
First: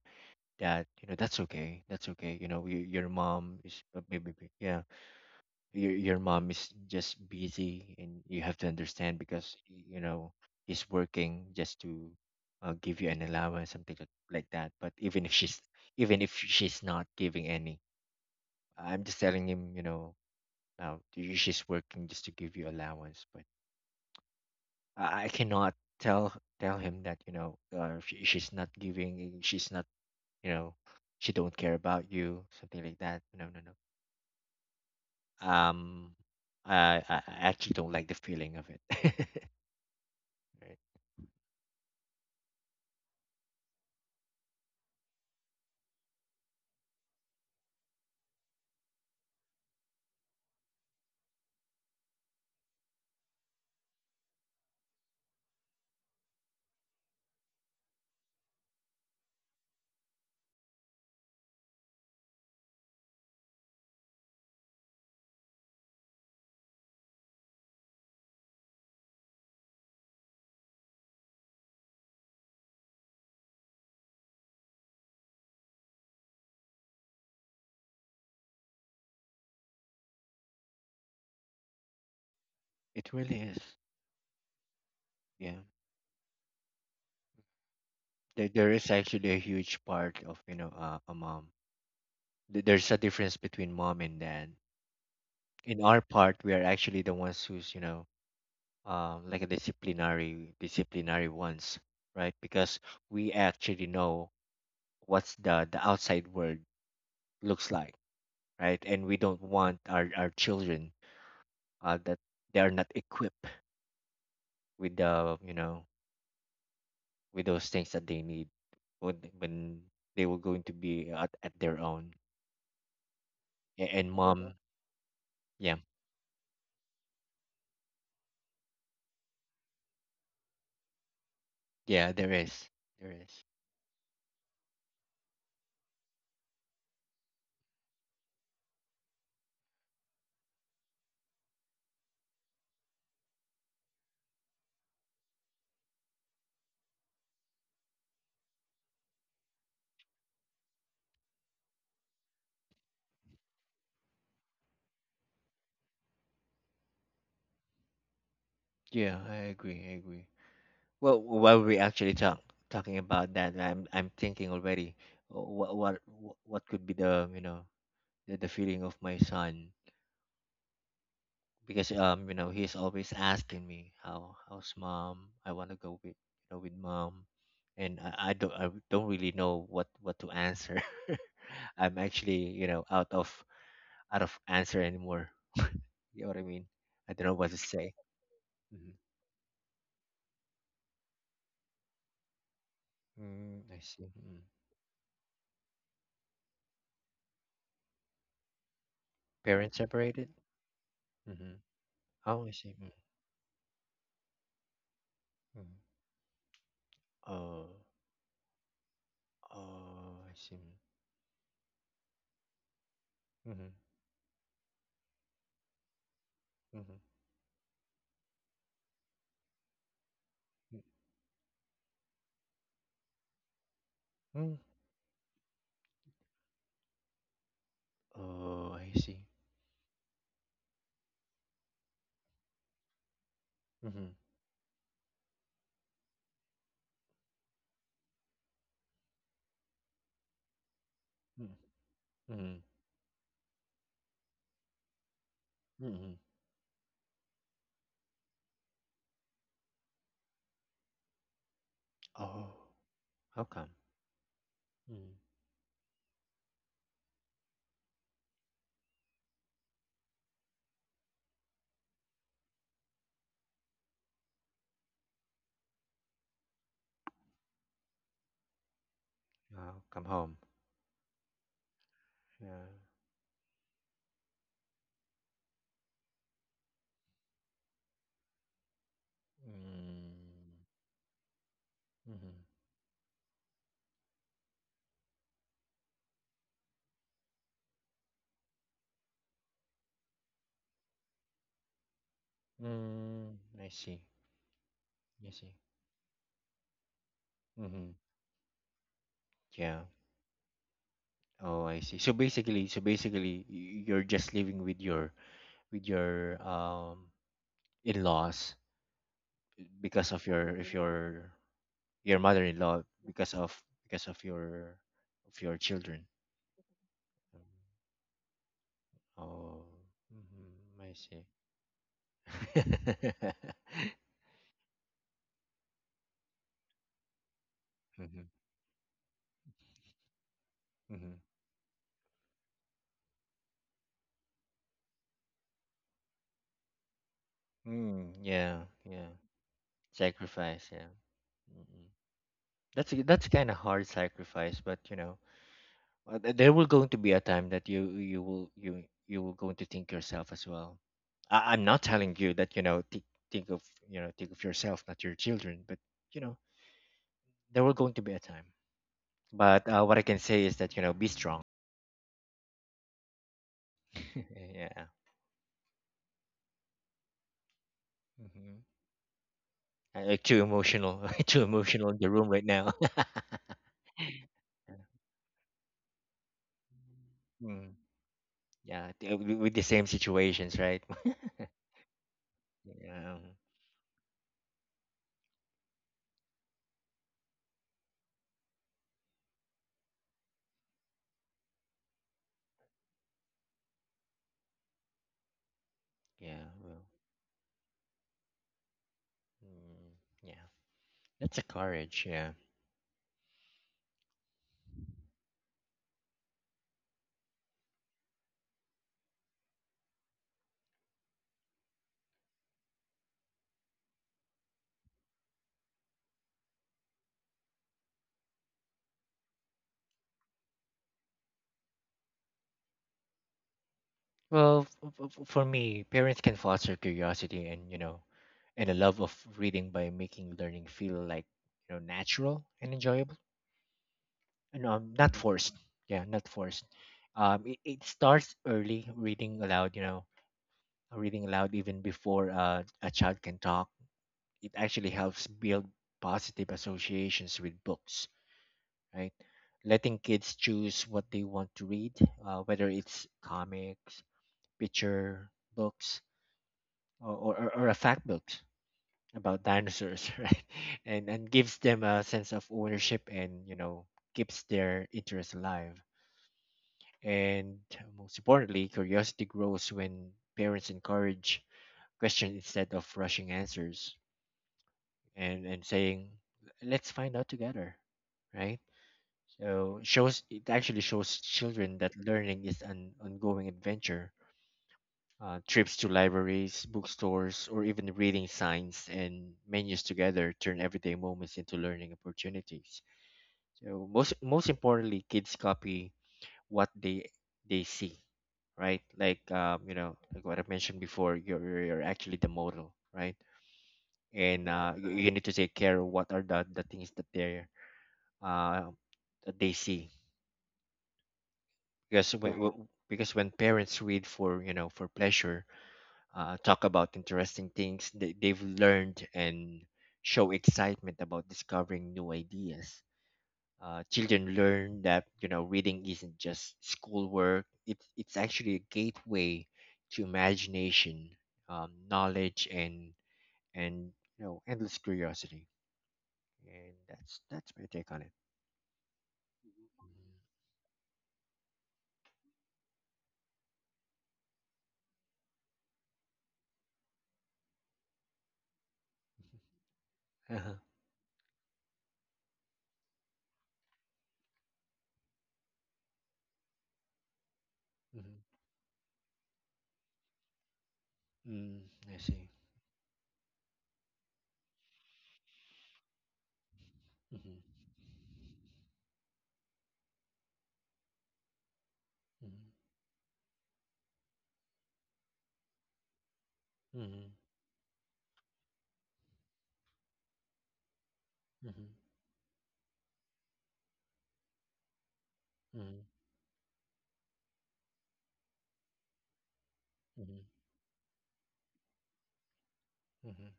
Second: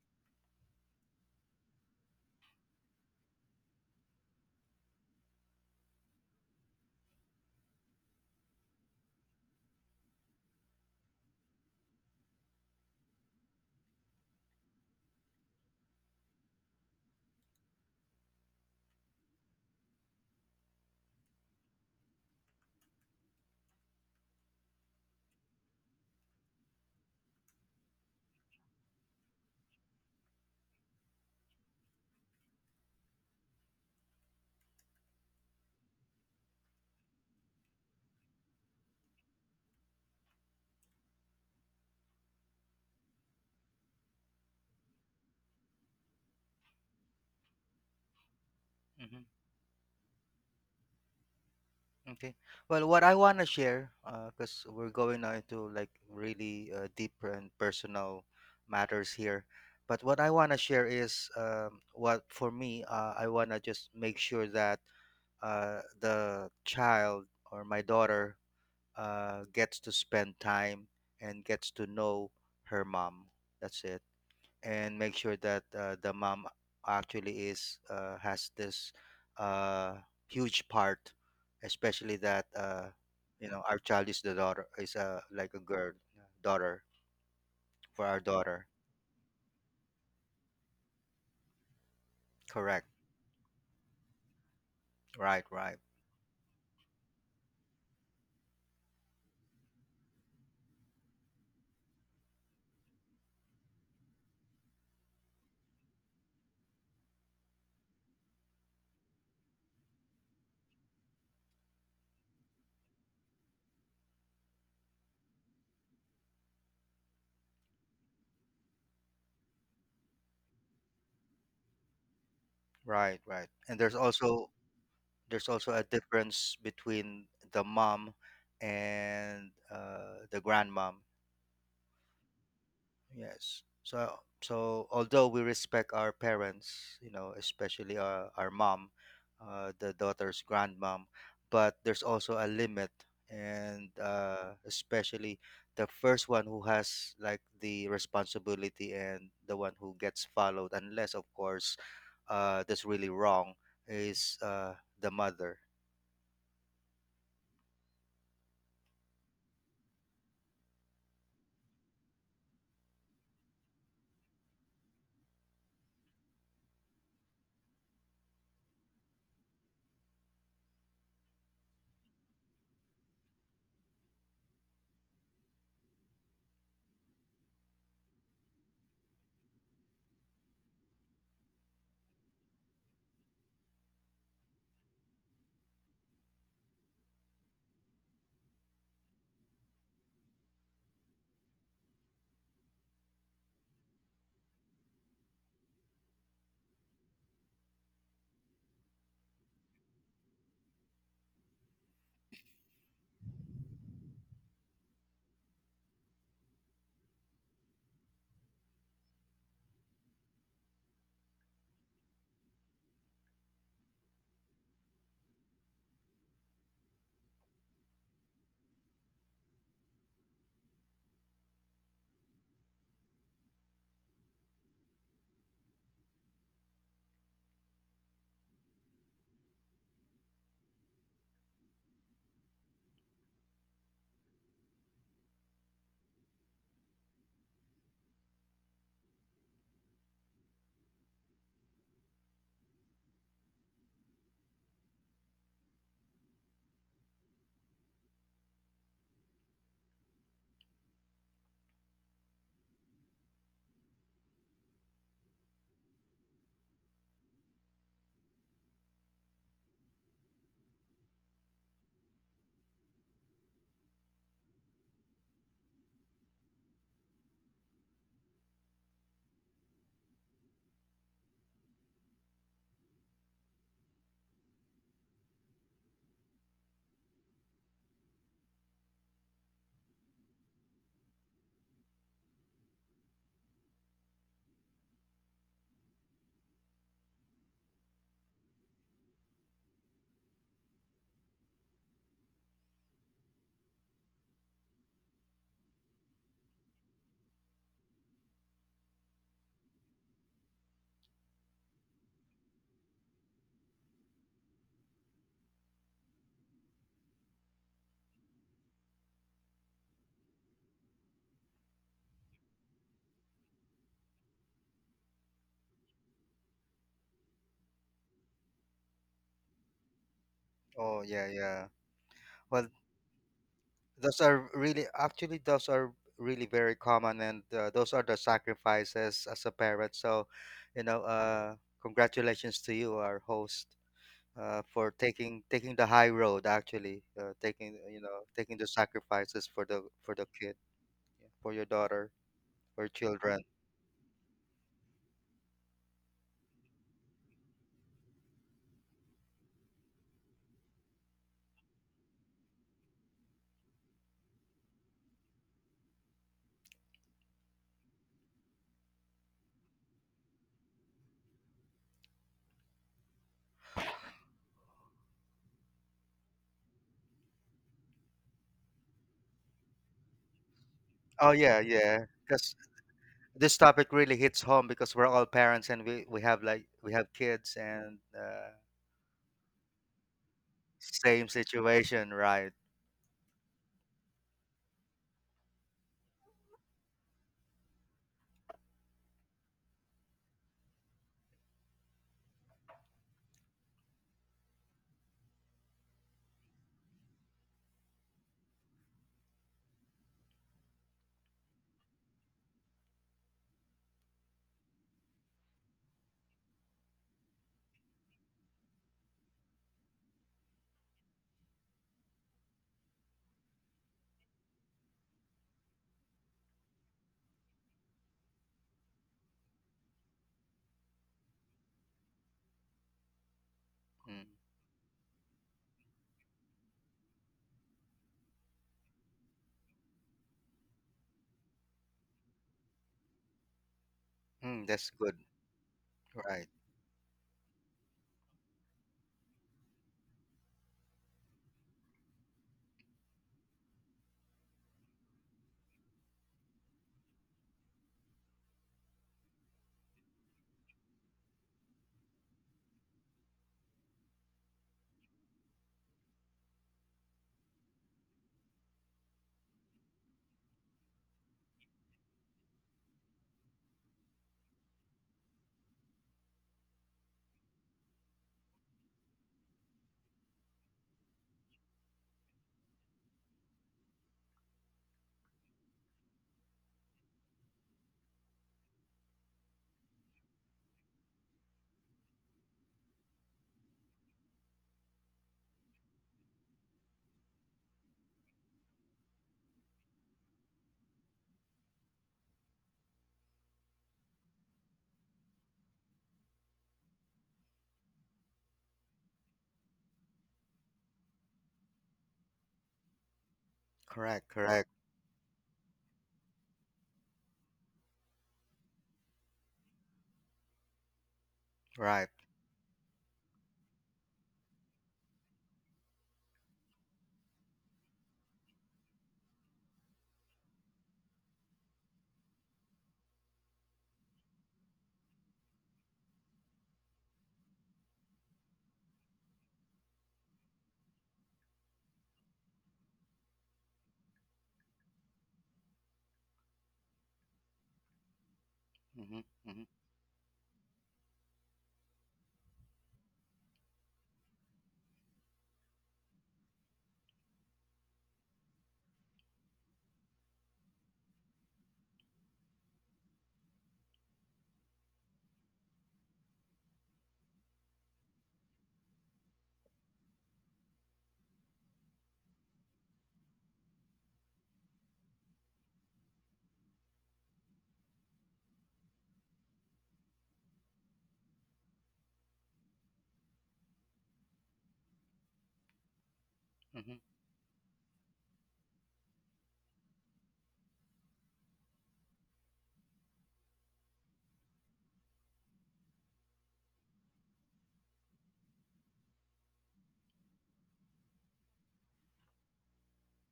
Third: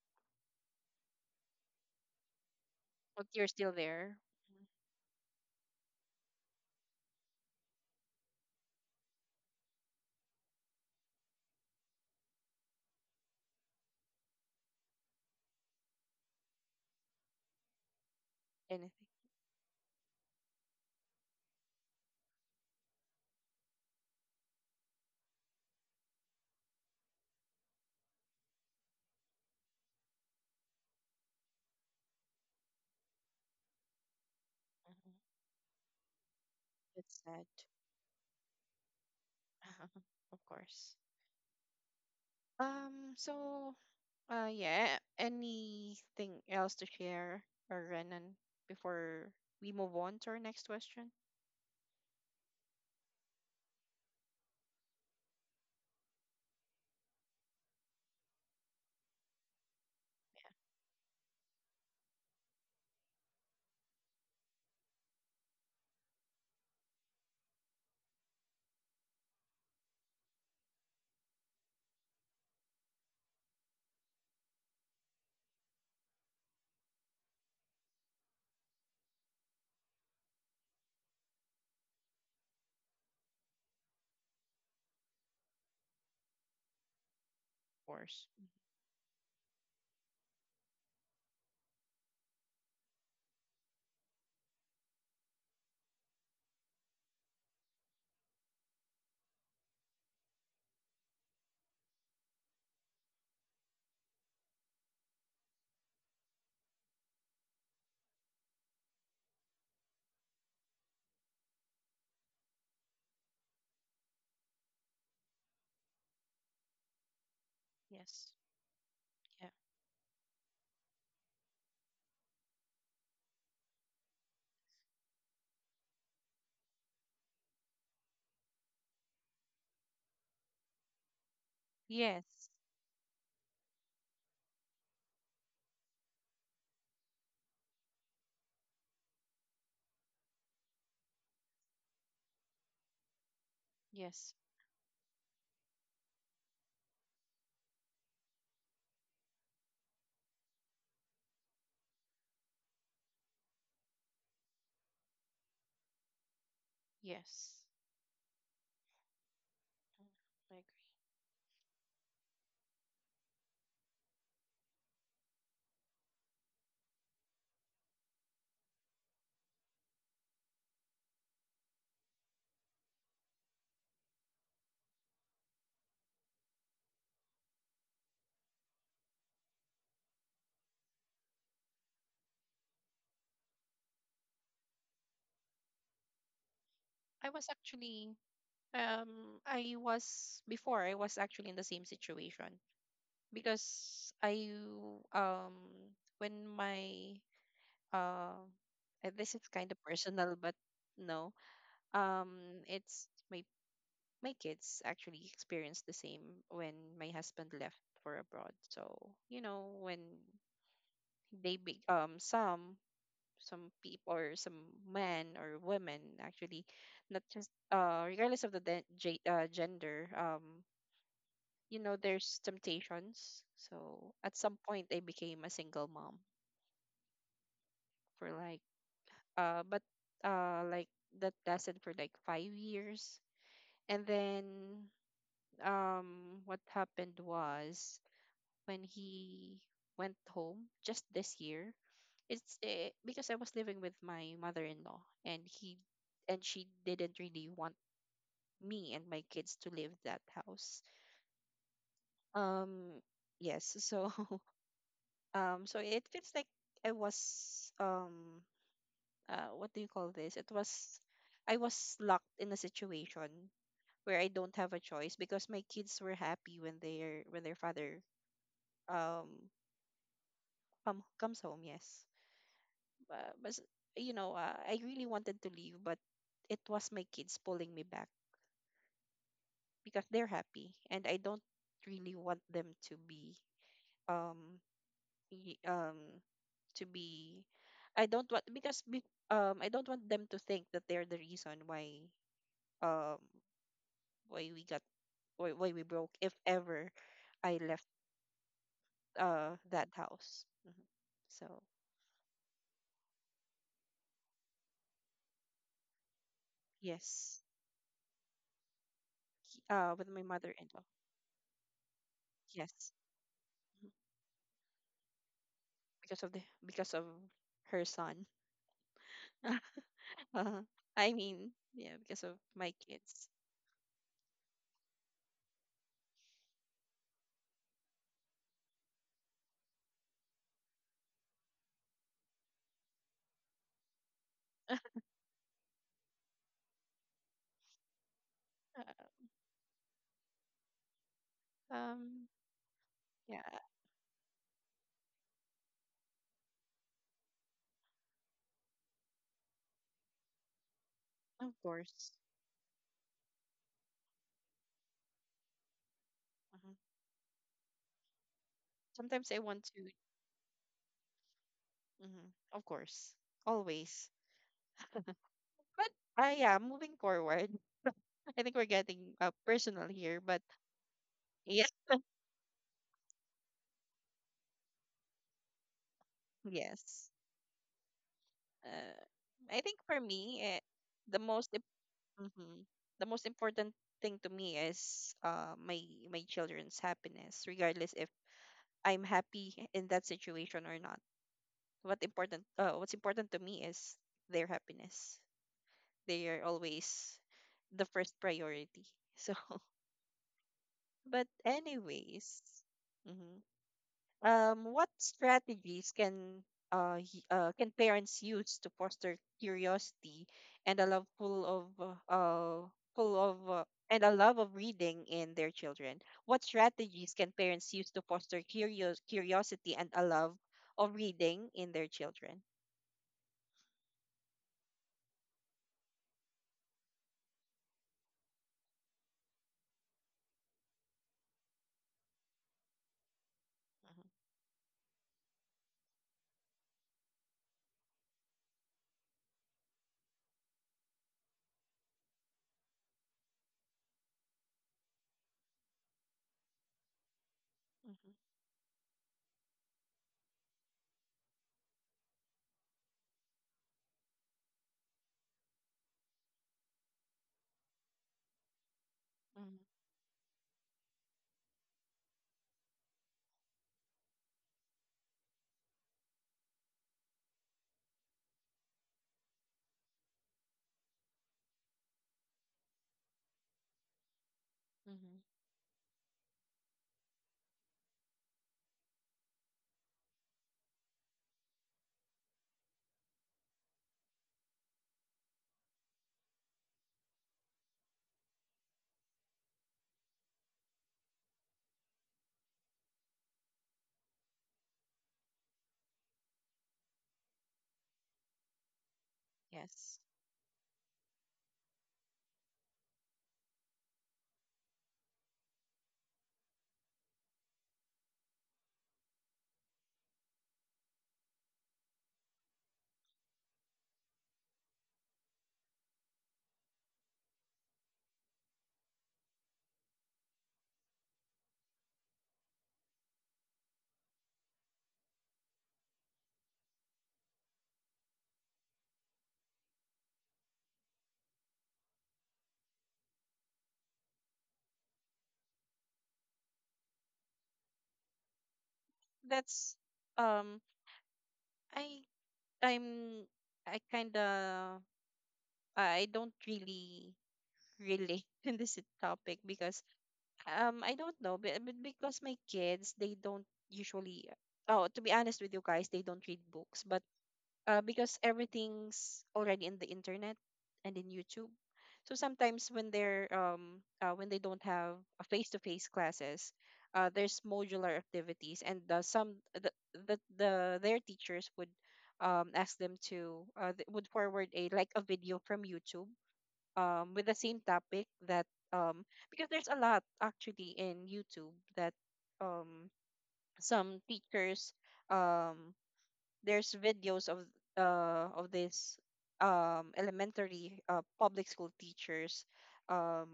Speaker 3: that you know that's okay, that's okay. You know, your
Speaker 1: but you're
Speaker 3: mom
Speaker 1: still
Speaker 3: is
Speaker 1: there.
Speaker 3: maybe
Speaker 1: Mhm.
Speaker 3: yeah. your mom is just busy and you have to understand because you know he's working just to give you an allowance something like that, but even if she's not giving any. I'm
Speaker 1: Anything?
Speaker 3: just telling him you know now she's working just to give you allowance. But I cannot tell tell him that you know she's not giving she's not you know she don't care about you something like that, no, no, no.
Speaker 1: Mhm.
Speaker 3: um
Speaker 1: It's sad.
Speaker 3: I actually don't like the feeling of it. [LAUGHS]
Speaker 1: [LAUGHS] Of
Speaker 3: Right.
Speaker 1: course. Um. So Uh, yeah. Anything else to share, Renan, before we move on to our next question? Of
Speaker 2: Okay. Well, what I want to share, because we're going now into like really deep and personal matters here, but what I want to share is, what for me, I want to just make sure that the child or my daughter gets to spend time and gets to know her mom. That's it, and make sure that the mom actually is, has this uh, huge part, especially that
Speaker 3: It really is.
Speaker 2: our child is the daughter, is like
Speaker 3: Yeah.
Speaker 2: a girl daughter for our
Speaker 1: course.
Speaker 3: There,
Speaker 2: daughter.
Speaker 3: there is actually a huge part of, you know, a mom. There's
Speaker 2: Correct.
Speaker 3: a difference between mom and dad.
Speaker 2: Right. Right.
Speaker 3: In our part, we are actually the ones who's, you know, like a disciplinary ones, right? Because we actually know what's the outside world looks like, right? And we don't want our children, that they are not equipped with the you know with those things that they
Speaker 1: Yes.
Speaker 3: need
Speaker 1: Yeah.
Speaker 3: when they were going to be at their own.
Speaker 2: Right. Right. And
Speaker 3: A- and Yeah. Mom,
Speaker 2: there's also
Speaker 3: yeah,
Speaker 2: a difference between the mom and the grandmom.
Speaker 3: yeah, there
Speaker 1: Yes.
Speaker 3: is, there is.
Speaker 2: Yes. So although we respect our parents, especially our mom, the daughter's grandmom, but there's also a limit, and
Speaker 1: Yes.
Speaker 2: especially the first one who has like the responsibility and the one who gets followed, unless of course that's really wrong, is the mother.
Speaker 1: Yes.
Speaker 3: Yeah, I agree, I
Speaker 1: Mm,
Speaker 3: agree.
Speaker 1: I agree.
Speaker 3: Well, while we actually talking about that, I'm thinking already what what what could be the you know the feeling of my son because you know he's always asking me how's mom, I want to go with you know with mom. And I don't really know what to answer. [LAUGHS] I'm actually you know out of answer anymore, you know what I mean. I don't know
Speaker 1: I
Speaker 3: what
Speaker 1: was
Speaker 3: to say.
Speaker 1: actually
Speaker 3: Hmm.
Speaker 1: I was before I was actually in the same situation
Speaker 3: Mm,
Speaker 1: because
Speaker 3: I see, mm.
Speaker 1: I um when my uh this is kind
Speaker 3: Parents
Speaker 1: of
Speaker 3: separated.
Speaker 1: personal but no
Speaker 3: Mm-hmm. Oh, I
Speaker 1: um
Speaker 3: see, mm.
Speaker 1: it's my my kids actually
Speaker 3: Mm.
Speaker 1: experienced the same when my husband
Speaker 3: Oh.
Speaker 1: left for abroad. So, you know, when
Speaker 3: Oh, I see.
Speaker 1: they be, um some
Speaker 3: Mm-hmm.
Speaker 1: some people or some men or women actually
Speaker 3: Mm-hmm.
Speaker 1: not just regardless of the gender. You know there's temptations, so at
Speaker 3: Mm-hmm.
Speaker 1: some point I became a single mom for
Speaker 3: Oh, I see.
Speaker 1: uh but like that lasted for like 5 years. And
Speaker 3: Mm-hmm.
Speaker 1: then what happened was when he went home just this year.
Speaker 3: Mm-hmm.
Speaker 1: Because I was living with my mother-in-law
Speaker 3: Mm-hmm.
Speaker 1: and she didn't really want me and my kids to leave that house.
Speaker 3: Oh.
Speaker 1: Um
Speaker 3: Welcome.
Speaker 1: yes, so
Speaker 3: Mm.
Speaker 1: [LAUGHS] so it feels like I was what do you call this? It was I was locked in a situation where I don't have a choice because my kids were happy when their father um
Speaker 3: Welcome home.
Speaker 1: comes home, yes.
Speaker 3: Yeah.
Speaker 1: Uh, but you know, I really wanted to leave, but it was my kids pulling me back because they're
Speaker 3: Mm.
Speaker 1: happy, and I don't really
Speaker 3: Mm-hmm.
Speaker 1: want them to be um y- um to be. I don't I don't want them to think that they're the reason um
Speaker 3: Mm. I see.
Speaker 1: why we got
Speaker 3: I see.
Speaker 1: why we broke if ever I left
Speaker 3: Mm-hmm. Yeah.
Speaker 1: that house. Hmm.
Speaker 3: Oh,
Speaker 1: So
Speaker 3: I see. So basically, you're just living with your
Speaker 1: yes,
Speaker 3: in-laws
Speaker 1: uh, with
Speaker 3: because
Speaker 1: my
Speaker 3: of your if
Speaker 1: mother-in-law.
Speaker 3: your your mother-in-law,
Speaker 1: Yes.
Speaker 3: because of
Speaker 1: Mhm.
Speaker 3: because of your children.
Speaker 1: Because of her son.
Speaker 3: Oh.
Speaker 1: [LAUGHS] Uh,
Speaker 3: Mm-hmm. I
Speaker 2: Oh
Speaker 1: I
Speaker 3: see.
Speaker 2: yeah,
Speaker 1: mean,
Speaker 2: yeah.
Speaker 1: yeah, because of
Speaker 3: [LAUGHS]
Speaker 2: Well,
Speaker 1: my kids.
Speaker 3: Yeah.
Speaker 2: those are really, actually, those are really very common, and those are the
Speaker 3: Mm-hmm.
Speaker 2: sacrifices as a parent. So, you know,
Speaker 3: Mm-hmm.
Speaker 2: uh, congratulations to you, our host, for taking the high road. Actually, taking,
Speaker 3: Mm,
Speaker 2: taking
Speaker 3: yeah.
Speaker 2: the
Speaker 1: Uh,
Speaker 3: Yeah.
Speaker 2: sacrifices for the kid,
Speaker 3: Sacrifice, yeah.
Speaker 2: yeah, for your
Speaker 3: Mm-mm.
Speaker 2: daughter,
Speaker 1: um,
Speaker 3: That's
Speaker 2: for
Speaker 3: that's
Speaker 2: children.
Speaker 3: kind of
Speaker 1: yeah,
Speaker 3: hard sacrifice, but you know, there will going to be a time that you you will going to think yourself as well.
Speaker 1: of
Speaker 3: I'm not
Speaker 1: course.
Speaker 3: telling you that you know think of you know think of yourself, not your children, but you know
Speaker 1: Mhm.
Speaker 3: there will going to be a time.
Speaker 1: Sometimes I
Speaker 3: But
Speaker 1: want
Speaker 3: what
Speaker 1: to,
Speaker 3: I can say is that you know be strong.
Speaker 1: mhm, of course, always.
Speaker 3: [LAUGHS] Yeah.
Speaker 1: But yeah, moving forward, [LAUGHS] I
Speaker 3: Hmm.
Speaker 1: think we're getting personal
Speaker 3: I, like
Speaker 1: here.
Speaker 3: too
Speaker 1: But
Speaker 3: emotional, [LAUGHS]
Speaker 2: Oh
Speaker 3: too
Speaker 2: yeah,
Speaker 1: yeah,
Speaker 3: emotional in the
Speaker 2: yeah.
Speaker 3: room right
Speaker 2: Because
Speaker 3: now. [LAUGHS]
Speaker 2: this topic really hits home
Speaker 3: Yeah.
Speaker 2: because we're all parents and we
Speaker 1: yes.
Speaker 2: have kids
Speaker 3: Mm.
Speaker 2: and
Speaker 3: Yeah,
Speaker 1: Uh,
Speaker 3: with the
Speaker 1: I think
Speaker 3: same
Speaker 1: for me,
Speaker 3: situations,
Speaker 1: eh,
Speaker 3: right?
Speaker 1: the
Speaker 2: same
Speaker 3: [LAUGHS]
Speaker 2: situation, right?
Speaker 1: mhm, the
Speaker 3: Yeah,
Speaker 1: most important thing to me is my my children's happiness, regardless if I'm happy in that situation or not. What's important to me is their happiness. They
Speaker 3: yeah,
Speaker 1: are
Speaker 3: well,
Speaker 1: always the first priority, so. [LAUGHS]
Speaker 3: mm, yeah,
Speaker 1: But
Speaker 3: that's a courage, yeah.
Speaker 1: anyways, mhm. Um, what strategies can can parents use to foster curiosity and a love full of and a love of reading in their children. What strategies can parents use to foster curiosity and a love of reading in their children?
Speaker 2: Mm.
Speaker 3: Well, for me, parents can foster curiosity and, you know, and a love of reading by making learning feel like, you know, natural and enjoyable
Speaker 1: Mhm,
Speaker 3: and
Speaker 2: Mm, that's
Speaker 3: not
Speaker 2: good,
Speaker 3: forced. Yeah, not
Speaker 2: right?
Speaker 3: forced. It starts early, reading aloud, you know, reading aloud even before a child can talk. It actually helps build positive associations with books,
Speaker 1: mhm,
Speaker 3: right? Letting kids choose what they want to read, whether it's comics, picture books, or, or a fact books about
Speaker 1: mhm.
Speaker 3: dinosaurs, [LAUGHS] right? And gives them a sense of ownership and you know keeps their interest alive. And most importantly, curiosity grows when parents encourage questions instead of rushing answers
Speaker 1: Mm-hmm.
Speaker 3: and saying, "Let's find out together," right? Shows it actually shows children that learning is an ongoing adventure. Trips to libraries, bookstores, or even reading signs and menus together turn everyday moments into learning opportunities. So most most importantly, kids copy what they see, right? Like you know,
Speaker 1: Yes.
Speaker 3: like what I mentioned before, you're actually the model, right?
Speaker 2: Correct,
Speaker 3: And
Speaker 2: correct,
Speaker 3: you need to take care of what are the things that they're uh, that they see because
Speaker 2: right.
Speaker 3: because when parents read for you know for pleasure, talk about interesting things they've learned and show excitement about discovering new ideas, children learn that you know reading isn't just schoolwork, it's actually a gateway to imagination, knowledge and you know endless curiosity. And that's my take on it.
Speaker 2: Mm-hmm, mm-hmm,
Speaker 1: That's um I I'm I kind of I don't really relate [LAUGHS] in this topic because
Speaker 3: Mhm. Uh-huh.
Speaker 1: I don't know but because my kids they don't usually, oh, to be honest with you guys, they don't read books, but
Speaker 3: Mhm.
Speaker 1: because everything's already in the internet and in YouTube.
Speaker 3: Mm. [LAUGHS] I
Speaker 1: So
Speaker 3: see.
Speaker 1: sometimes when they're when they don't have a face-to-face classes, there's modular activities, and the, some the their teachers would
Speaker 3: Hmm.
Speaker 1: ask them to would forward a like a video from YouTube
Speaker 2: mm-hmm,
Speaker 3: Hmm.
Speaker 1: with the same topic that um because there's a lot actually in YouTube
Speaker 3: Mhm,
Speaker 1: that um some teachers um
Speaker 3: mhm,
Speaker 1: there's videos of this
Speaker 3: mhm,
Speaker 1: elementary public school teachers
Speaker 3: mhm,
Speaker 1: um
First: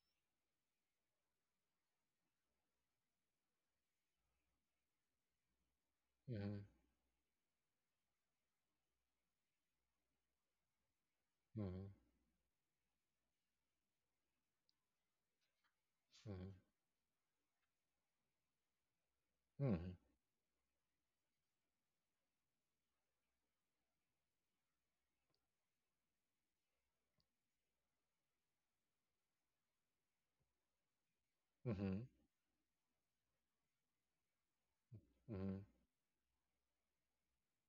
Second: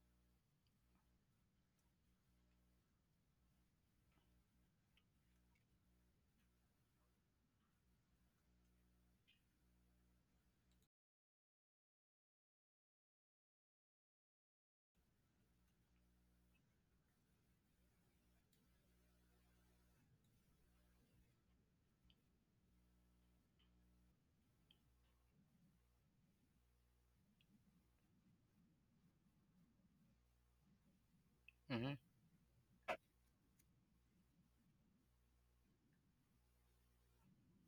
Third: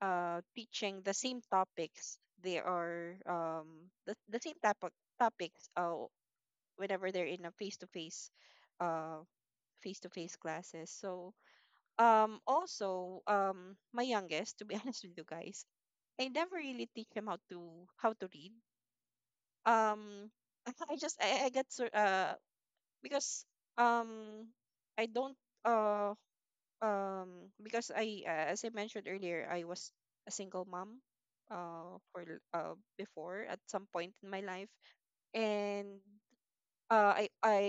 Speaker 1: teaching the same topics they are the same type of topics whenever they're in a uh face to face classes. So
Speaker 3: mhm,
Speaker 1: also my youngest, to be [LAUGHS] honest with you guys, I
Speaker 3: mhm,
Speaker 1: never really teach him how to read.
Speaker 3: mhm, mhm,
Speaker 1: um [LAUGHS] I just I got sur- because um I don't uh because I, as I mentioned earlier, I was a single mom
Speaker 2: mm-hmm.
Speaker 3: mhm,
Speaker 1: before, at some point in my life.
Speaker 3: mhm,
Speaker 1: And I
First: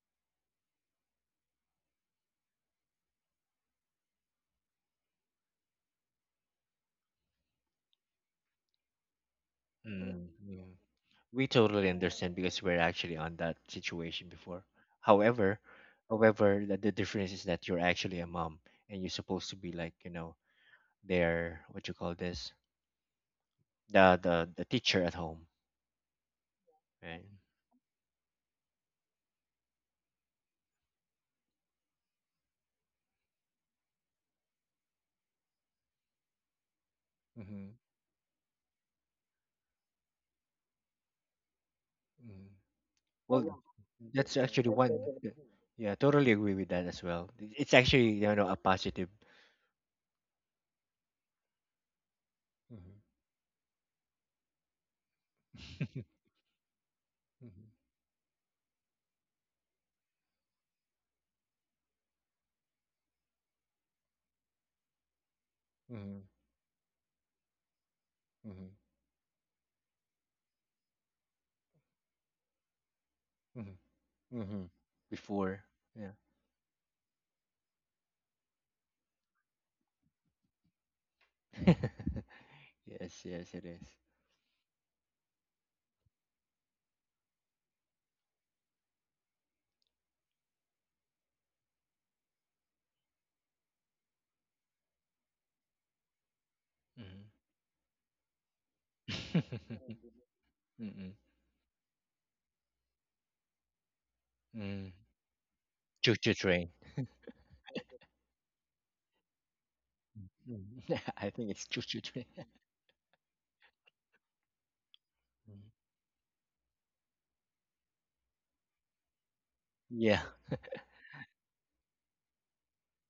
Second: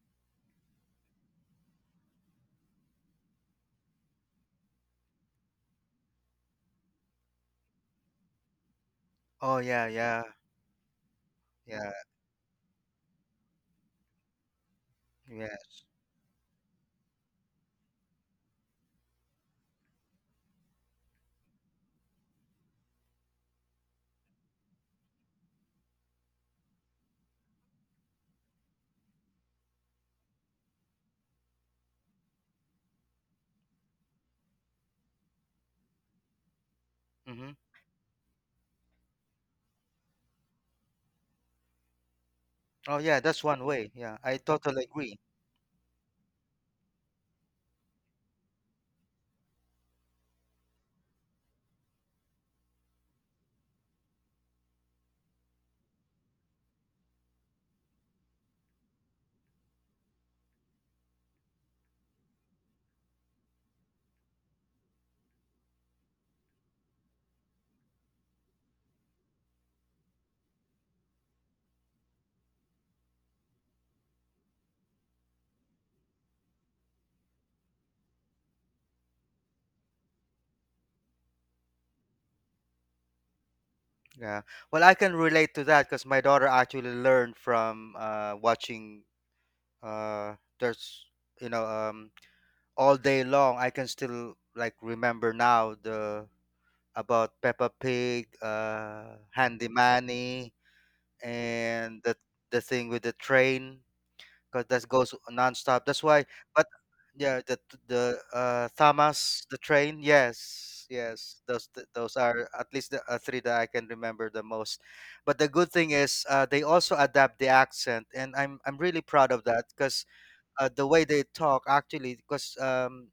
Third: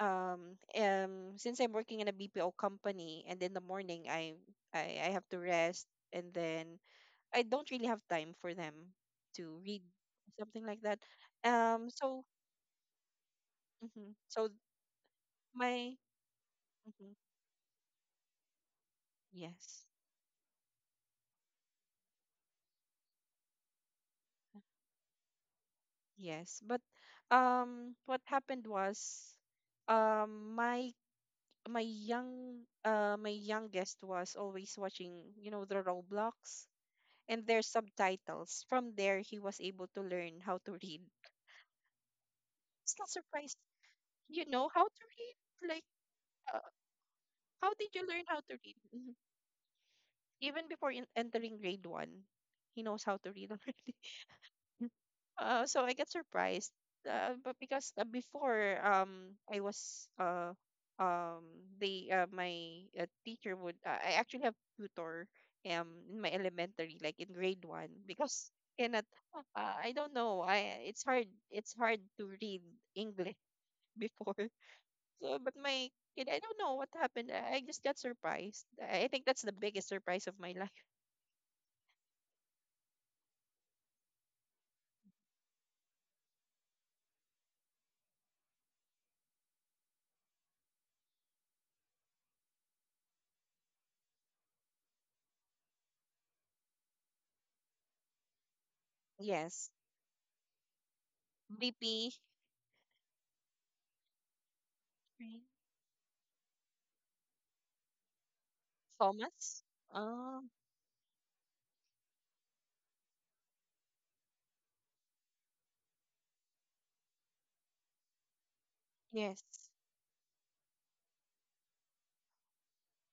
Speaker 1: Since I'm working in a BPO company and in the morning I I have to rest, and then I don't really have time for them
Speaker 2: Oh
Speaker 1: to read,
Speaker 2: yeah, yeah,
Speaker 3: mhm,
Speaker 1: something
Speaker 3: mhm.
Speaker 1: like that.
Speaker 3: We totally
Speaker 2: yeah,
Speaker 1: So
Speaker 3: understand because we're actually on that
Speaker 1: mhm.
Speaker 3: situation
Speaker 1: So
Speaker 3: before. However,
Speaker 2: yes.
Speaker 1: my
Speaker 3: however, the
Speaker 1: mhm,
Speaker 3: difference is that you're actually a mom and you're supposed to be
Speaker 1: yes.
Speaker 3: like, you know, their what you call this, the teacher at home,
Speaker 1: Yes, but
Speaker 3: right?
Speaker 1: what happened was, um, my my youngest was always watching, you know, the Roblox and
Speaker 2: Mm-hmm.
Speaker 1: their
Speaker 3: Mm-hmm.
Speaker 1: subtitles. From there, he was able to learn how to read.
Speaker 3: Mm-hmm.
Speaker 1: It's
Speaker 2: Oh
Speaker 1: not
Speaker 2: yeah,
Speaker 3: Well,
Speaker 2: that's
Speaker 1: surprised,
Speaker 2: one way.
Speaker 3: yeah.
Speaker 2: Yeah, I
Speaker 3: That's
Speaker 1: you know,
Speaker 3: actually
Speaker 2: totally
Speaker 1: how
Speaker 3: one.
Speaker 1: to
Speaker 2: agree.
Speaker 3: Th-.
Speaker 1: read. Like,
Speaker 3: Yeah, totally agree
Speaker 1: uh,
Speaker 3: with that as well. It's
Speaker 1: how did you
Speaker 3: actually,
Speaker 1: learn
Speaker 3: you
Speaker 1: how
Speaker 3: know, a
Speaker 1: to read?
Speaker 3: positive.
Speaker 1: Mhm. Even before in entering grade one, he
Speaker 3: Mhm.
Speaker 1: knows how to read [LAUGHS] already. So I get
Speaker 3: [LAUGHS]
Speaker 1: surprised, but
Speaker 3: Mhm.
Speaker 1: because before I was um they my teacher would I actually have tutor in
Speaker 3: Mhm.
Speaker 1: my elementary like in grade one because
Speaker 3: Mhm.
Speaker 1: cannot I don't know, I it's hard, it's hard to read English
Speaker 3: Mhm.
Speaker 1: [LAUGHS] before.
Speaker 3: Mhm.
Speaker 1: So but
Speaker 3: Before.
Speaker 1: my
Speaker 3: Yeah.
Speaker 1: kid, I don't know what happened, I just got surprised. I think that's the biggest surprise of my [LAUGHS] life.
Speaker 3: [LAUGHS] Yes, yes, it is.
Speaker 2: Yeah. Well, I can relate to that because my daughter actually learned from watching. There's, you know um, all day long, I can still like remember now the
Speaker 3: Mhm.
Speaker 2: about Peppa Pig, Handy
Speaker 1: Yes.
Speaker 3: [LAUGHS]
Speaker 2: Manny,
Speaker 3: Mm-mm.
Speaker 2: and
Speaker 1: BP.
Speaker 2: the thing with the train. 'Cause that
Speaker 3: Mm.
Speaker 2: goes nonstop. That's why,
Speaker 3: Choo-choo
Speaker 2: but
Speaker 3: train.
Speaker 2: yeah, the Thamas, the
Speaker 1: Thomas.
Speaker 2: train,
Speaker 1: Um,
Speaker 2: yes,
Speaker 3: Mhm. [LAUGHS] I
Speaker 2: yes.
Speaker 3: think
Speaker 2: Those
Speaker 3: it's
Speaker 2: th
Speaker 3: choo-choo
Speaker 2: those
Speaker 3: train.
Speaker 2: are
Speaker 3: [LAUGHS]
Speaker 2: at least the, 3 that I can remember the most. But the
Speaker 3: Mhm.
Speaker 2: good thing is, they also adapt the accent, and I'm really proud
Speaker 1: yes.
Speaker 2: of that, 'cause
Speaker 3: Yeah.
Speaker 2: the way they talk actually, cause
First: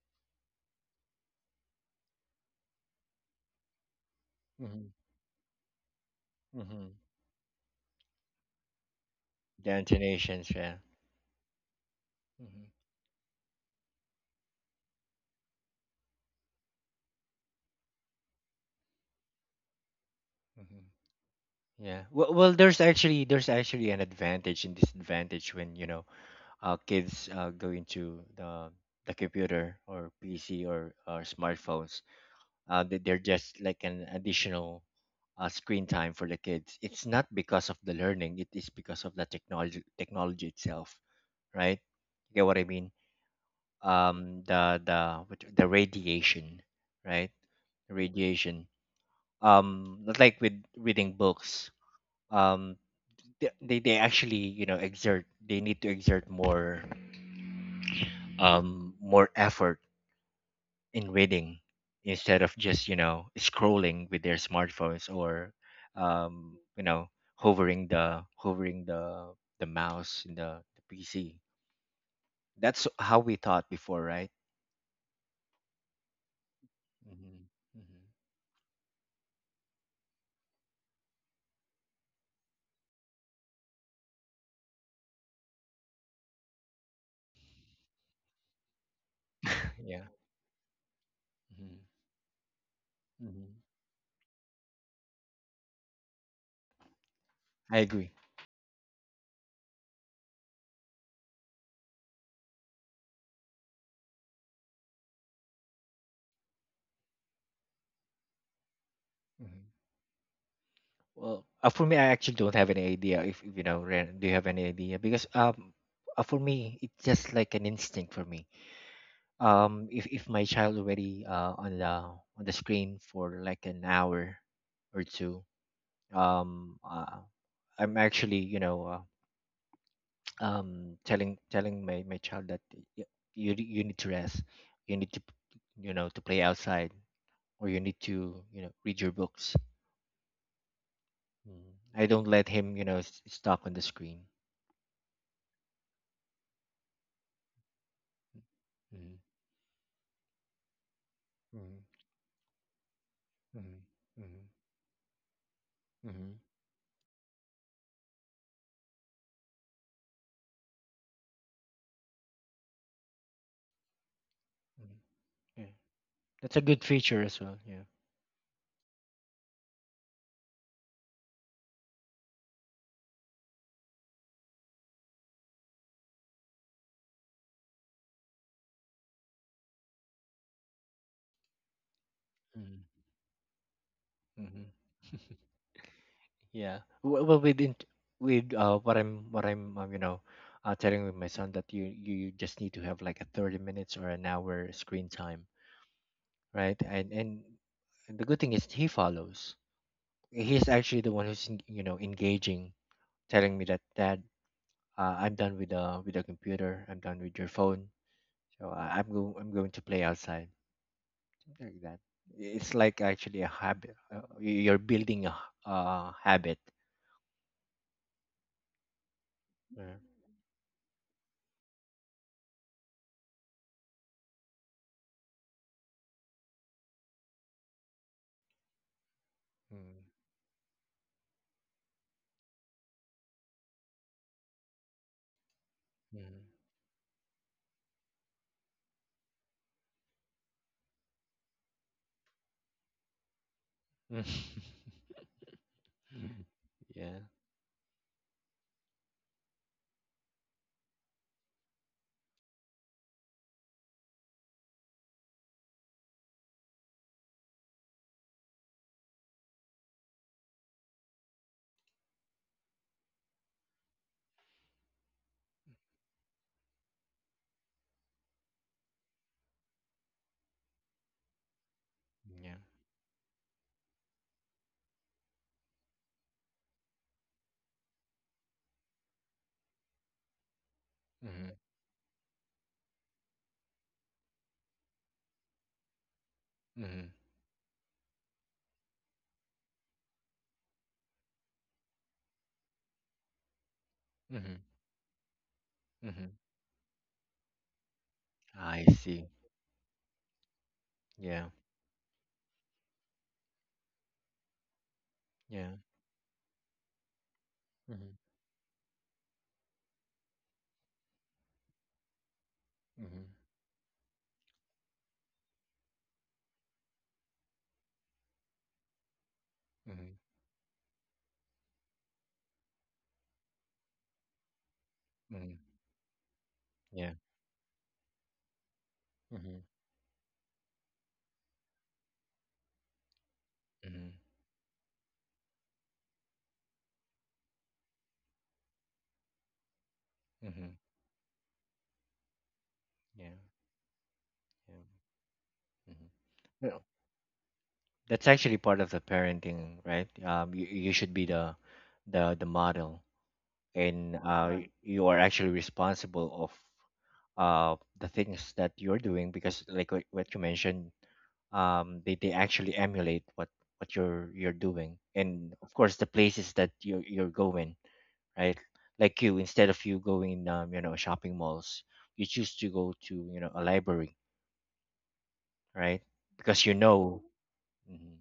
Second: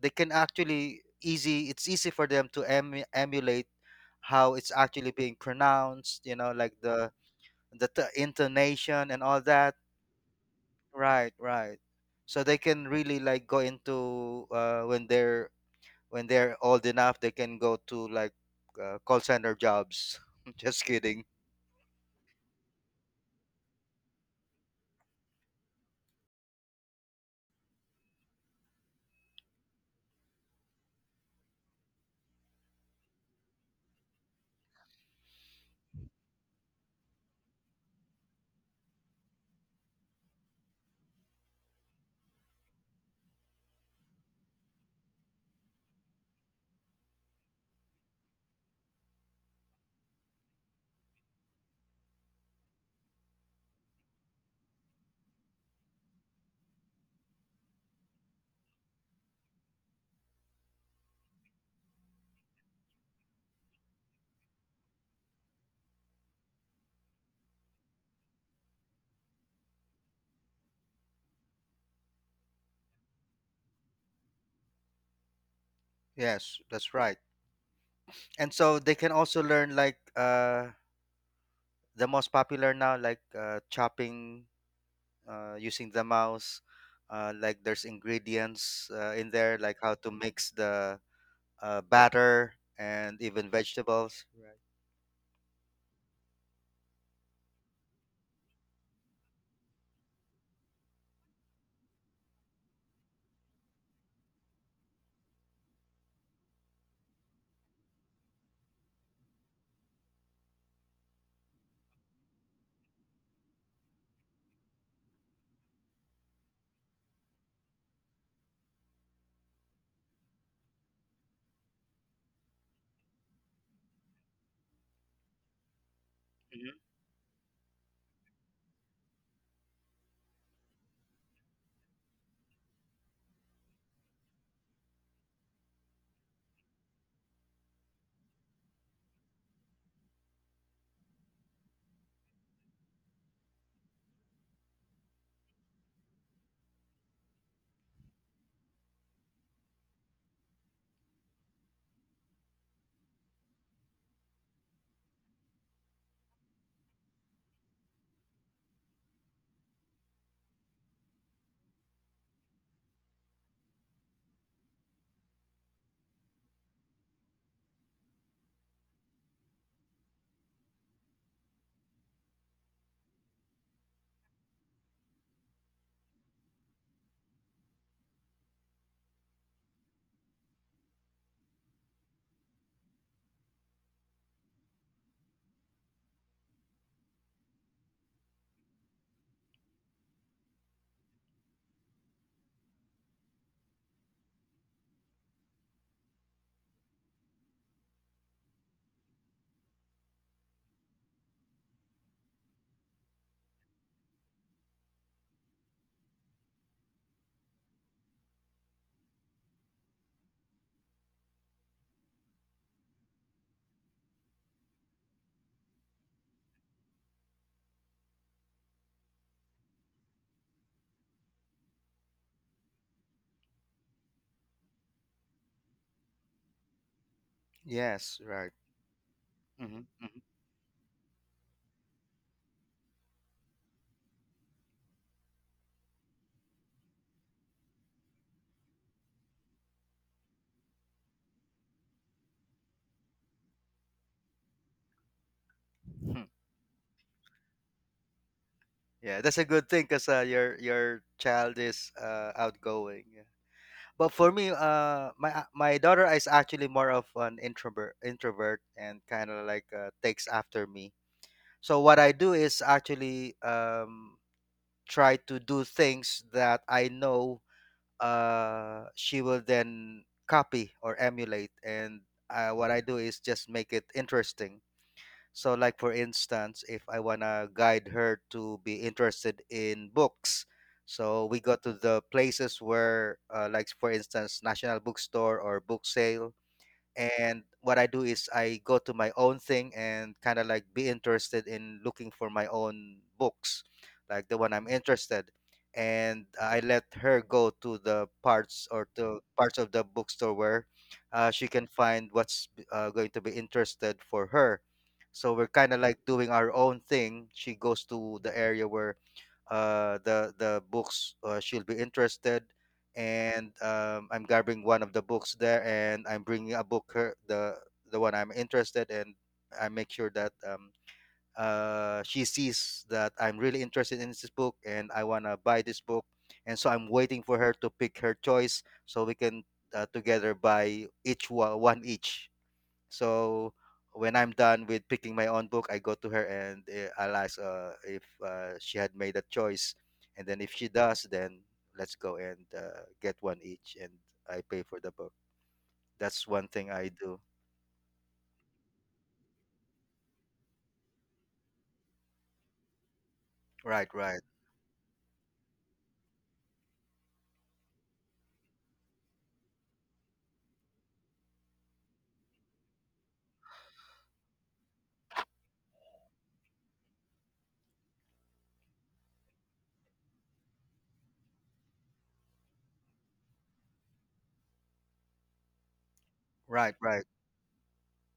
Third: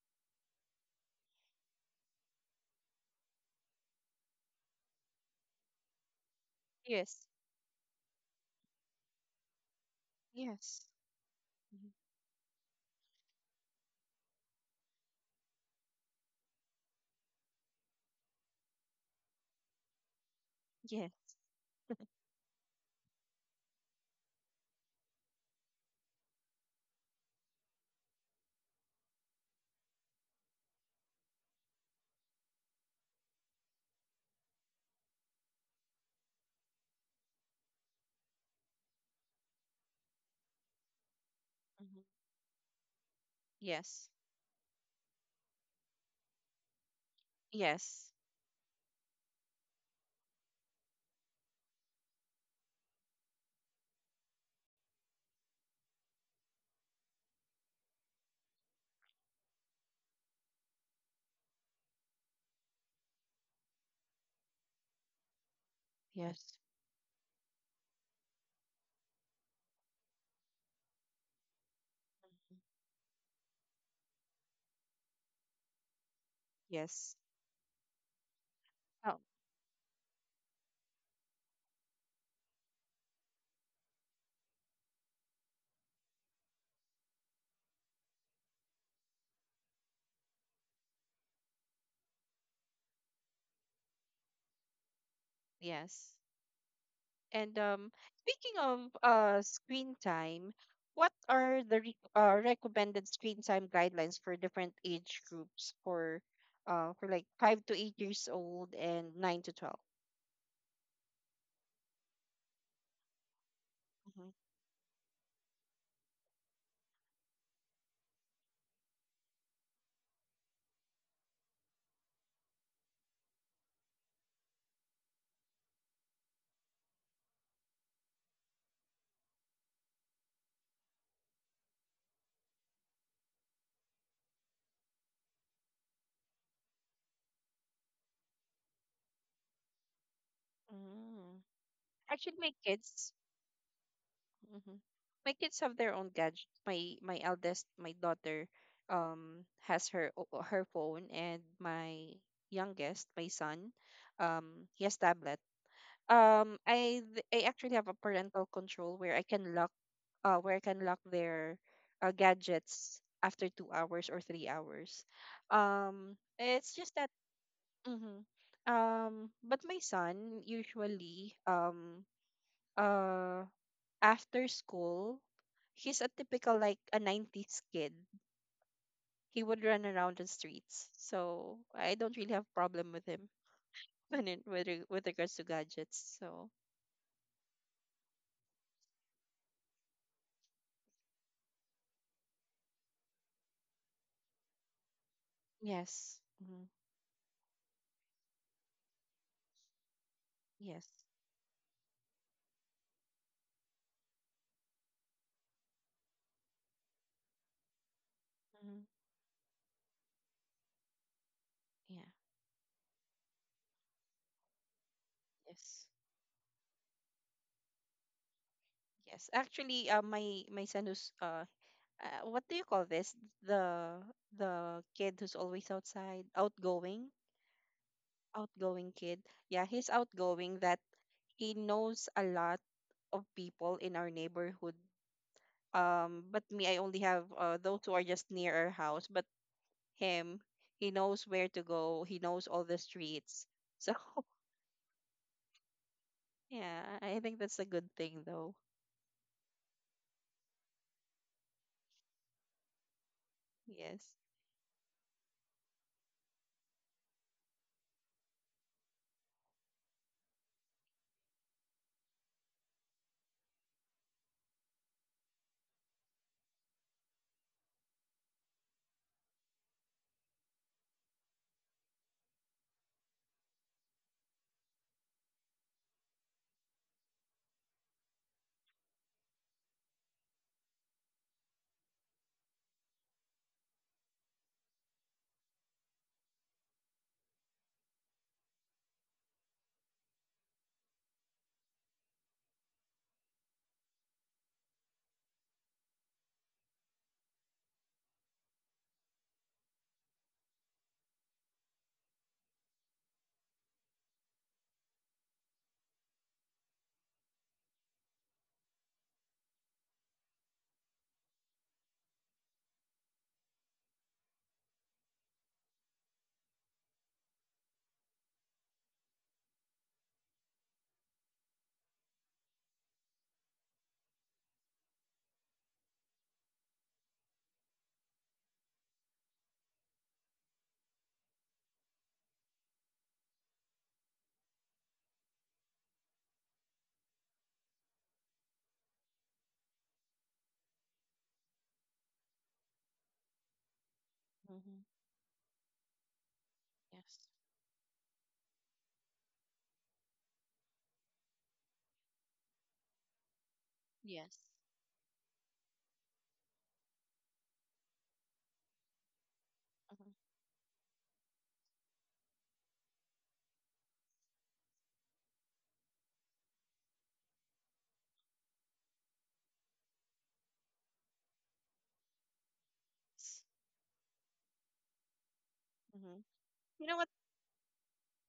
Speaker 2: they can actually easy it's easy for them to emulate how it's
Speaker 3: Mhm.
Speaker 2: actually being pronounced, like
Speaker 3: Mhm.
Speaker 1: Yes.
Speaker 2: the t intonation and all that.
Speaker 3: Destinations, yeah.
Speaker 1: Yes.
Speaker 2: Right, right.
Speaker 1: Mm-hmm.
Speaker 2: So they
Speaker 3: Mhm.
Speaker 2: can really like go into when they're old enough, they can go to like call center jobs. [LAUGHS]
Speaker 3: Mhm.
Speaker 2: Just kidding.
Speaker 1: Yes.
Speaker 3: Yeah. Well, well, there's actually an advantage and disadvantage when, you know, kids go into the computer or PC or smartphones. Uh, they're just like an additional screen time for the kids. It's not because of the learning, it is because of the technology technology itself, right?
Speaker 1: Mm-hmm.
Speaker 3: You get what I mean?
Speaker 1: Yes.
Speaker 3: Um, the what you- the radiation, right?
Speaker 1: Yes.
Speaker 3: Radiation. Um, not like with reading books, um, they actually you know exert they need to exert more more effort in reading instead of just you know scrolling with their smartphones or,
Speaker 1: Yes.
Speaker 3: you know, hovering the mouse in the PC.
Speaker 1: Mhm.
Speaker 3: That's how we thought before, right?
Speaker 2: Yes, that's
Speaker 1: Yes.
Speaker 2: right.
Speaker 3: Hmm.
Speaker 2: And so they
Speaker 1: Oh,
Speaker 2: can also learn like the most popular now, like chopping using the mouse. Like there's ingredients in there,
Speaker 3: [LAUGHS]
Speaker 2: like how
Speaker 3: Yeah.
Speaker 2: to mix the
Speaker 3: Hmm.
Speaker 2: batter and even
Speaker 3: Hmm.
Speaker 2: vegetables. Right.
Speaker 1: yes. And
Speaker 3: I agree.
Speaker 1: speaking of screen time, what are the re recommended screen time guidelines for different age groups for like 5 to 8 years old and nine to 12?
Speaker 3: Hmm. Well, for me, I actually don't have any idea. If you know, Ren,
Speaker 1: Mm-hmm.
Speaker 3: do you have any idea? Because for me, it's just like an instinct for me. Um, if my child already on the screen for like an hour or two, um,
Speaker 2: Mhm.
Speaker 3: I'm actually you know [TSK] telling my child that y- you you need to rest, you need to you know to play outside, or you need to you know read your books.
Speaker 1: Mm.
Speaker 3: Mm. I don't
Speaker 1: Actually, my
Speaker 3: let him you know
Speaker 1: kids,
Speaker 3: stuck on the screen.
Speaker 1: hmm, my kids have their own gadgets. My eldest, my daughter,
Speaker 3: Mm.
Speaker 1: has her phone, and
Speaker 3: Mm.
Speaker 1: my youngest, my son,
Speaker 3: Mm. Mm.
Speaker 1: he has tablet.
Speaker 3: Mm.
Speaker 1: I I actually have a parental control where I can lock where I can lock their gadgets after 2 hours or three
Speaker 3: Mm.
Speaker 1: hours.
Speaker 3: Yeah. That's a
Speaker 1: It's
Speaker 3: good
Speaker 1: just that.
Speaker 3: feature as well, yeah.
Speaker 1: Hmm. But my son usually uh after school, he's a typical like a 90s kid. He would run around the streets. So I don't really have problem with
Speaker 3: Mm.
Speaker 1: him [LAUGHS] when
Speaker 3: Mm-hmm.
Speaker 1: with regards to
Speaker 3: [LAUGHS]
Speaker 1: gadgets. So
Speaker 3: Yeah. Well, well with with what I'm you know, telling with my son that you just need to have like a 30 minutes or an hour screen time,
Speaker 1: yes. Hmm.
Speaker 3: right? And the good thing is he follows. He's
Speaker 1: Yes.
Speaker 3: actually the one who's you know engaging, telling me that Dad, I'm done with the computer, I'm done with your phone. So
Speaker 1: Hmm.
Speaker 3: I'm going to play outside. Something like
Speaker 1: Yeah.
Speaker 3: that. It's like actually a habit. You're building a
Speaker 1: Yes.
Speaker 3: habit.
Speaker 1: Yes. Actually,
Speaker 3: Yeah.
Speaker 1: my my son who's uh, what do you call this? The the kid who's always outside, outgoing,
Speaker 2: Yes, right.
Speaker 1: outgoing kid. Yeah, he's
Speaker 3: Mm,
Speaker 2: Hmm.
Speaker 1: outgoing that he knows a lot of people in our neighborhood. But
Speaker 3: mm.
Speaker 1: me, I only have those who are just near our house. But him, he knows where to go. He knows all the streets. So [LAUGHS]
Speaker 3: Mm. [LAUGHS]
Speaker 1: yeah, I
Speaker 3: Yeah.
Speaker 1: think that's a good thing, though.
Speaker 2: Yeah, that's a good thing because your child is outgoing. Yeah.
Speaker 1: Yes.
Speaker 2: But for me, my daughter is actually more of an introvert, and kind of like takes after me. So what I do is actually, try to do things that I know she will then copy or emulate, and
Speaker 3: Yeah.
Speaker 2: what I do is just make it interesting. So, like for instance, if I wanna guide her to be interested in books, so we
Speaker 3: Mm-hmm.
Speaker 2: go to the places where, like for instance, National Bookstore or book sale.
Speaker 3: Mm-hmm.
Speaker 2: And what I do is I go to my own thing and kind of like be interested in looking for my own books, like the
Speaker 3: Mm-hmm.
Speaker 2: one I'm interested. And
Speaker 3: Mm-hmm.
Speaker 2: I let her go to the parts
Speaker 3: I
Speaker 2: or to
Speaker 3: see.
Speaker 2: parts of the bookstore where
Speaker 3: Yeah.
Speaker 2: she can find what's going to be interested for her. So we're
Speaker 3: Yeah.
Speaker 2: kind of like doing our own thing. She goes to
Speaker 3: Mm-hmm.
Speaker 2: the area where the books she'll be interested.
Speaker 3: Mm-hmm.
Speaker 2: And I'm grabbing one of the books there and I'm bringing a book her the one I'm interested. And I make
Speaker 3: Mm-hmm.
Speaker 2: sure that she sees that I'm really interested in this book and I want to
Speaker 3: Mm-hmm.
Speaker 2: buy this book, and so I'm
Speaker 3: Yeah.
Speaker 2: waiting for her to pick her choice so we can
Speaker 3: Mm-hmm.
Speaker 2: together buy each one, one each. So
Speaker 3: Mm-hmm.
Speaker 2: when I'm done with picking my own book, I go to her and I'll ask if she had made a choice, and then if
Speaker 3: Mm-hmm.
Speaker 2: she does, then let's go and get
Speaker 3: Yeah.
Speaker 2: one each, and I pay
Speaker 1: Hmm.
Speaker 3: Yeah.
Speaker 2: for the book.
Speaker 3: Mm-hmm.
Speaker 2: That's one thing
Speaker 3: Yeah.
Speaker 2: I
Speaker 1: Yes.
Speaker 2: do.
Speaker 3: That's actually part of the parenting, right? You should be the model,
Speaker 2: Right,
Speaker 3: and
Speaker 2: right,
Speaker 1: Yes.
Speaker 3: right, you are actually responsible of the things that you're doing because like
Speaker 1: Mhm.
Speaker 3: what you mentioned they actually emulate what what you're doing, and of course the places that you're going, right? Like you, instead of you going um, you know, shopping malls, you choose to go to, you know, a library, right?
Speaker 1: Mm-hmm.
Speaker 3: Because you
Speaker 1: You
Speaker 2: right,
Speaker 1: know what?
Speaker 2: right.
Speaker 3: know. Mhm.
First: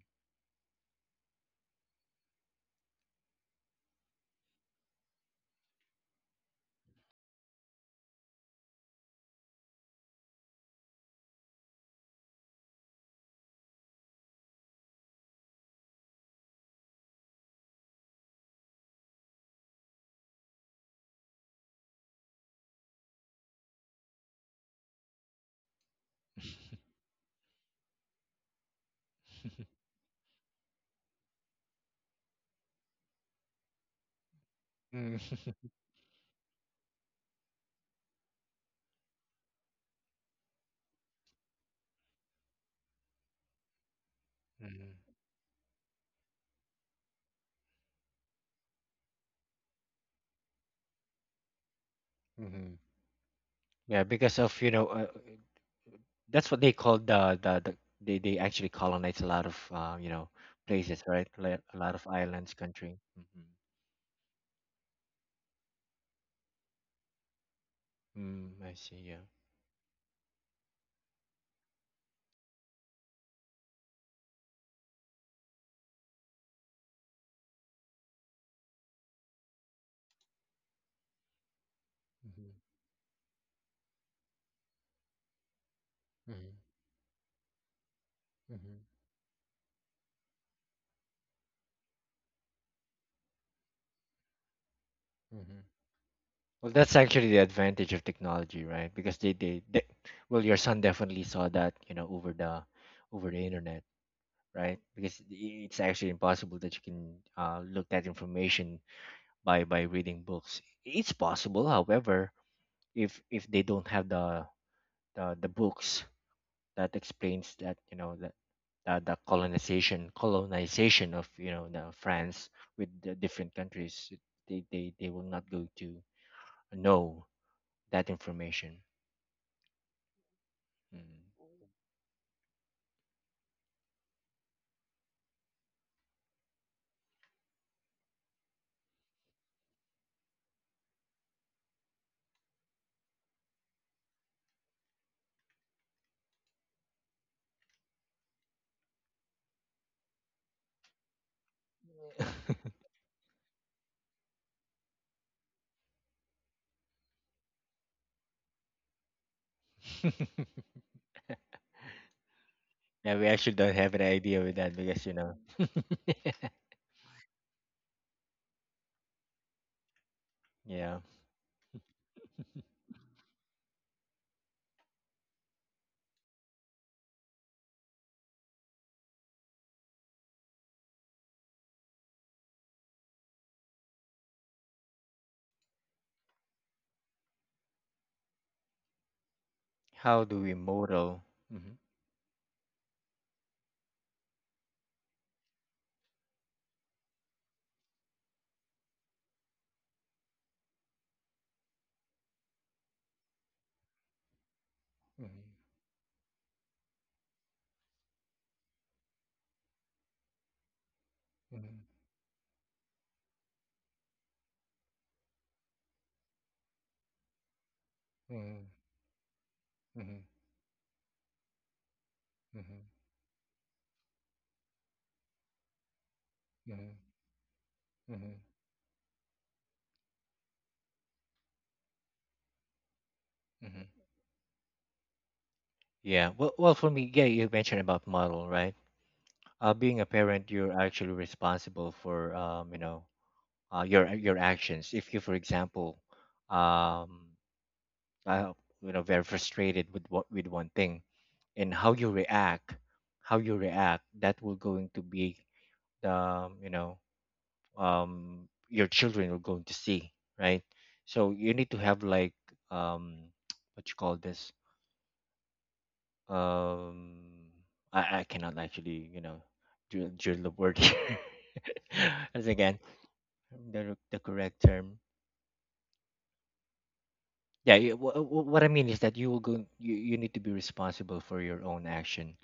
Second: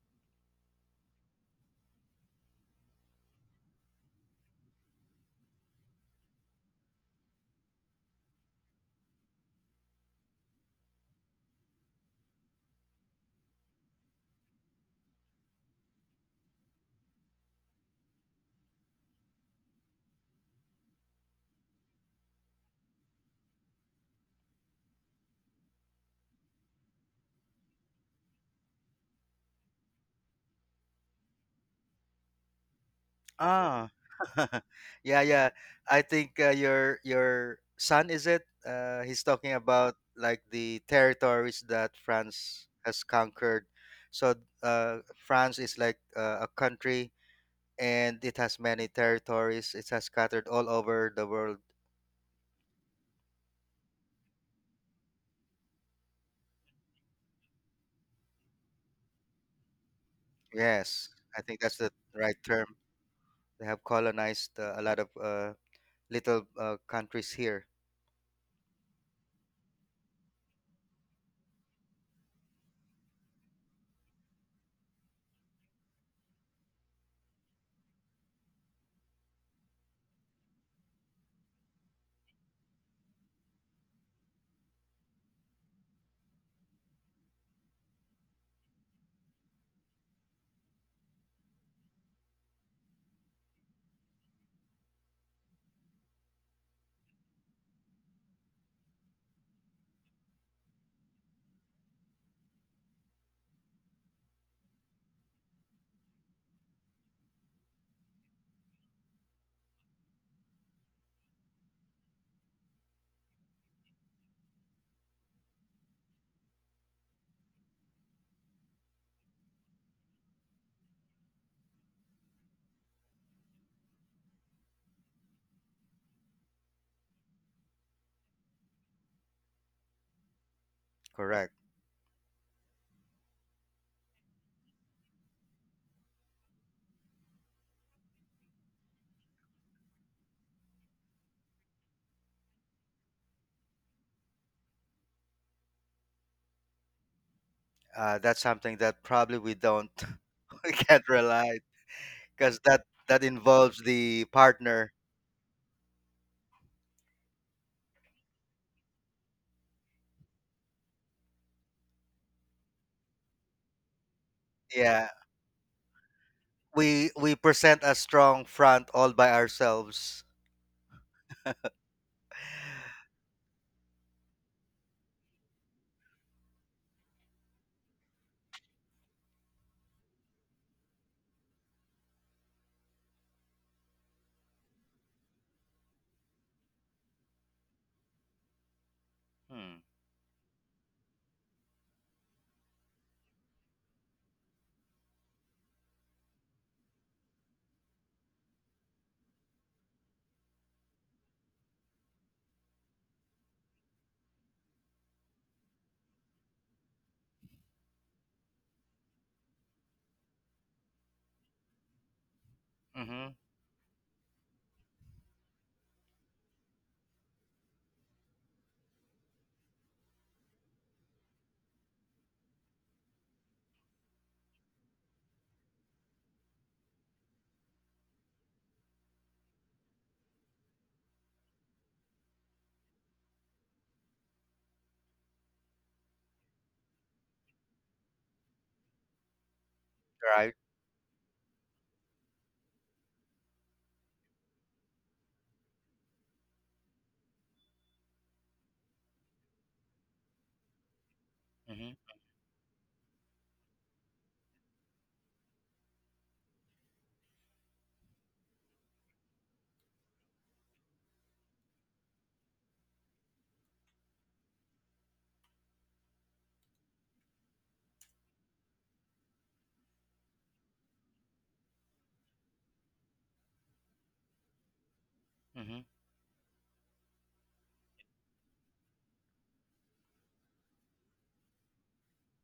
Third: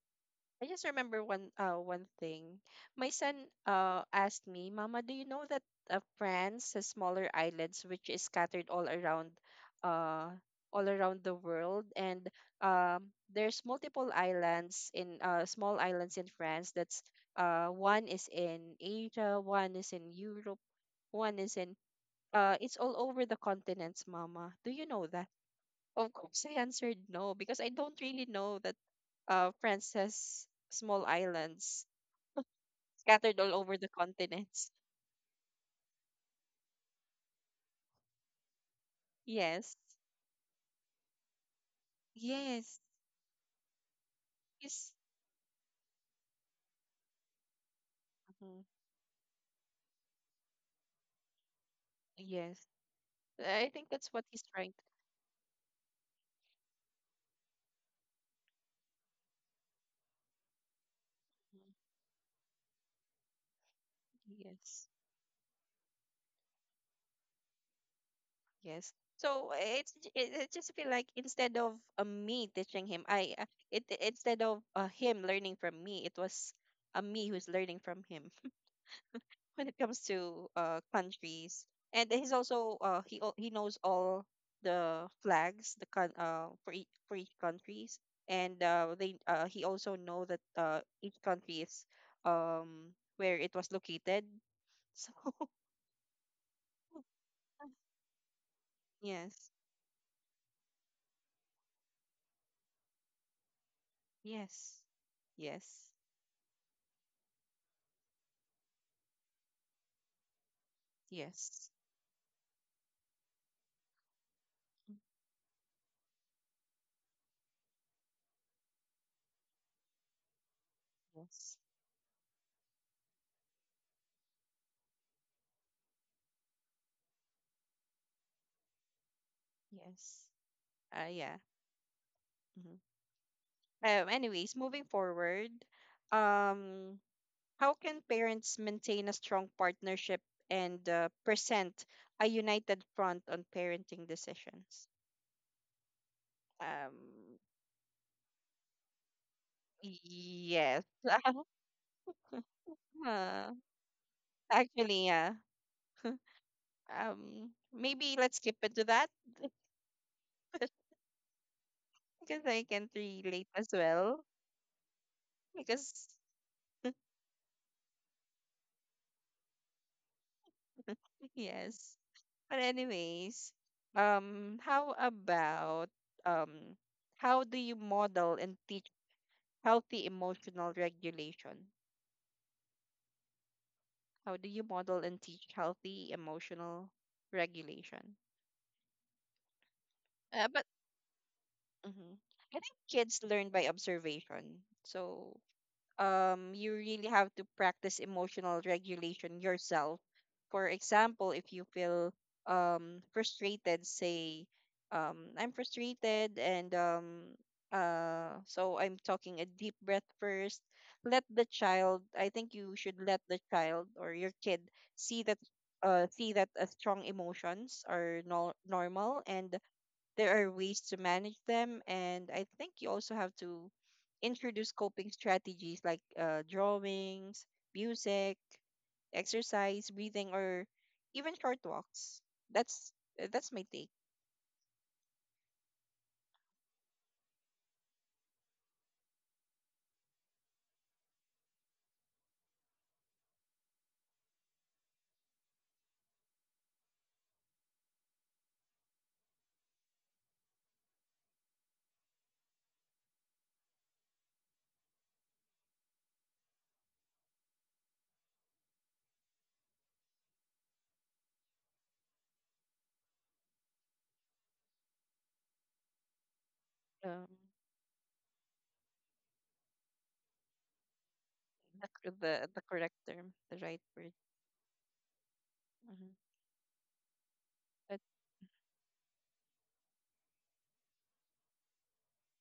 Speaker 1: I just remember one thing. My son asked me, "Mama, do you know that France has smaller islands which is scattered uh all around the world, and there's multiple islands in small islands in France that's uh, one is in Asia, one is in Europe, one is in it's all over the continents, Mama. Do you know that?" Of course, I answered no because I don't really know that princess small islands scattered all over the
Speaker 2: Ah, [LAUGHS]
Speaker 1: continents.
Speaker 2: yeah, yeah.
Speaker 3: [LAUGHS]
Speaker 2: I think your son is it? He's talking
Speaker 1: Yes,
Speaker 2: about like the territories that France
Speaker 1: yes,
Speaker 2: has conquered. So
Speaker 1: yes,
Speaker 2: France is like a country and it has
Speaker 1: mhm,
Speaker 2: many territories. It has scattered all over the world.
Speaker 1: yes.
Speaker 3: Mm-hmm.
Speaker 1: I think
Speaker 3: Yeah,
Speaker 1: that's what
Speaker 3: because
Speaker 1: he's
Speaker 3: of,
Speaker 1: trying
Speaker 3: you
Speaker 1: to.
Speaker 3: know, that's what they call the they actually colonize a lot of you know places,
Speaker 2: Yes,
Speaker 3: right?
Speaker 2: I
Speaker 3: Like
Speaker 2: think
Speaker 1: Mhm.
Speaker 3: a
Speaker 2: that's the
Speaker 3: lot of
Speaker 2: right
Speaker 3: islands
Speaker 2: term.
Speaker 3: country. Mm-hmm.
Speaker 2: They have colonized uh, a
Speaker 1: Yes,
Speaker 2: lot of uh, little countries here.
Speaker 3: Mm, I
Speaker 1: yes.
Speaker 3: see. Yeah.
Speaker 1: So it's it just feel like instead of me teaching him, instead of him learning from me, it was me who's learning from him, when it comes to countries. And he's
Speaker 3: Mm-hmm.
Speaker 1: also he knows all the flags,
Speaker 3: Mm-hmm.
Speaker 1: for each countries, and
Speaker 3: Mm-hmm.
Speaker 1: they he also know that each country is where it was located. [LAUGHS] So
Speaker 3: Mm-hmm. Well, that's actually the advantage of technology, right? Because they,
Speaker 1: yes,
Speaker 3: they they well, your son definitely saw that, you know, over the internet, right?
Speaker 1: yes,
Speaker 3: Because it's
Speaker 1: yes,
Speaker 3: actually impossible that you can look that information by reading books. It's possible,
Speaker 1: yes,
Speaker 3: however, if they don't have the
Speaker 1: mm,
Speaker 3: the books that explains that, you know, that the colonization of, you
Speaker 1: yes,
Speaker 3: know, the France with the different countries, they will not go to know that information.
Speaker 1: yes. Uh, yeah.
Speaker 3: Mm.
Speaker 2: Correct.
Speaker 1: Hmm. Anyways, moving forward, um, how can parents maintain a strong partnership and present a united front on parenting decisions? Um,
Speaker 2: That's something that probably we don't, [LAUGHS] we
Speaker 1: yes.
Speaker 2: can't
Speaker 1: [LAUGHS]
Speaker 2: rely because that
Speaker 1: Uh,
Speaker 2: involves the partner.
Speaker 1: actually, yeah. Maybe let's skip into that [LAUGHS]
Speaker 3: [LAUGHS]
Speaker 1: because I can't
Speaker 3: Yeah, we
Speaker 1: relate
Speaker 3: actually
Speaker 1: as
Speaker 3: don't have an
Speaker 1: well.
Speaker 3: idea with that because
Speaker 2: Yeah,
Speaker 3: you know.
Speaker 1: Because,
Speaker 3: [LAUGHS]
Speaker 2: we present a strong front all by ourselves.
Speaker 3: Yeah,
Speaker 1: yes. But anyways, how about um, how do you model and teach healthy emotional regulation? How do you model and teach healthy emotional regulation?
Speaker 2: Hmm.
Speaker 3: how do we
Speaker 1: But
Speaker 3: model? Hmm.
Speaker 1: mhm. I think kids learn by observation. So you really have to practice emotional regulation yourself. For example, if you feel frustrated, say, I'm frustrated, and so I'm talking a deep breath first. Let the child, I think you should let
Speaker 2: Mm-hmm.
Speaker 1: the child or your kid see that. See that strong emotions are normal and there are ways to manage them, and I think you also have to introduce coping strategies like drawings, music, exercise, breathing, or even short walks. That's that's my take.
Speaker 3: Yeah, well well for me, yeah, you mentioned about model, right? Being a parent,
Speaker 2: Right.
Speaker 3: you're actually responsible for you know, your actions. If you, for example, um, uh, you know, very frustrated with what with one thing, and
Speaker 2: Mm-hmm.
Speaker 3: how you react, that will going to be the, you know, your children are going to see, right? So you need to have like um, [TSK] what you call this? Um,
Speaker 1: Um,
Speaker 3: I cannot actually, you know, drill the word here. [LAUGHS] As
Speaker 1: the
Speaker 3: again,
Speaker 1: correct term, the right word.
Speaker 3: the correct term.
Speaker 2: Mm-hmm.
Speaker 1: Hmm.
Speaker 3: Yeah, you,
Speaker 1: But
Speaker 3: what I mean is that you will go. You need to be responsible for your own action,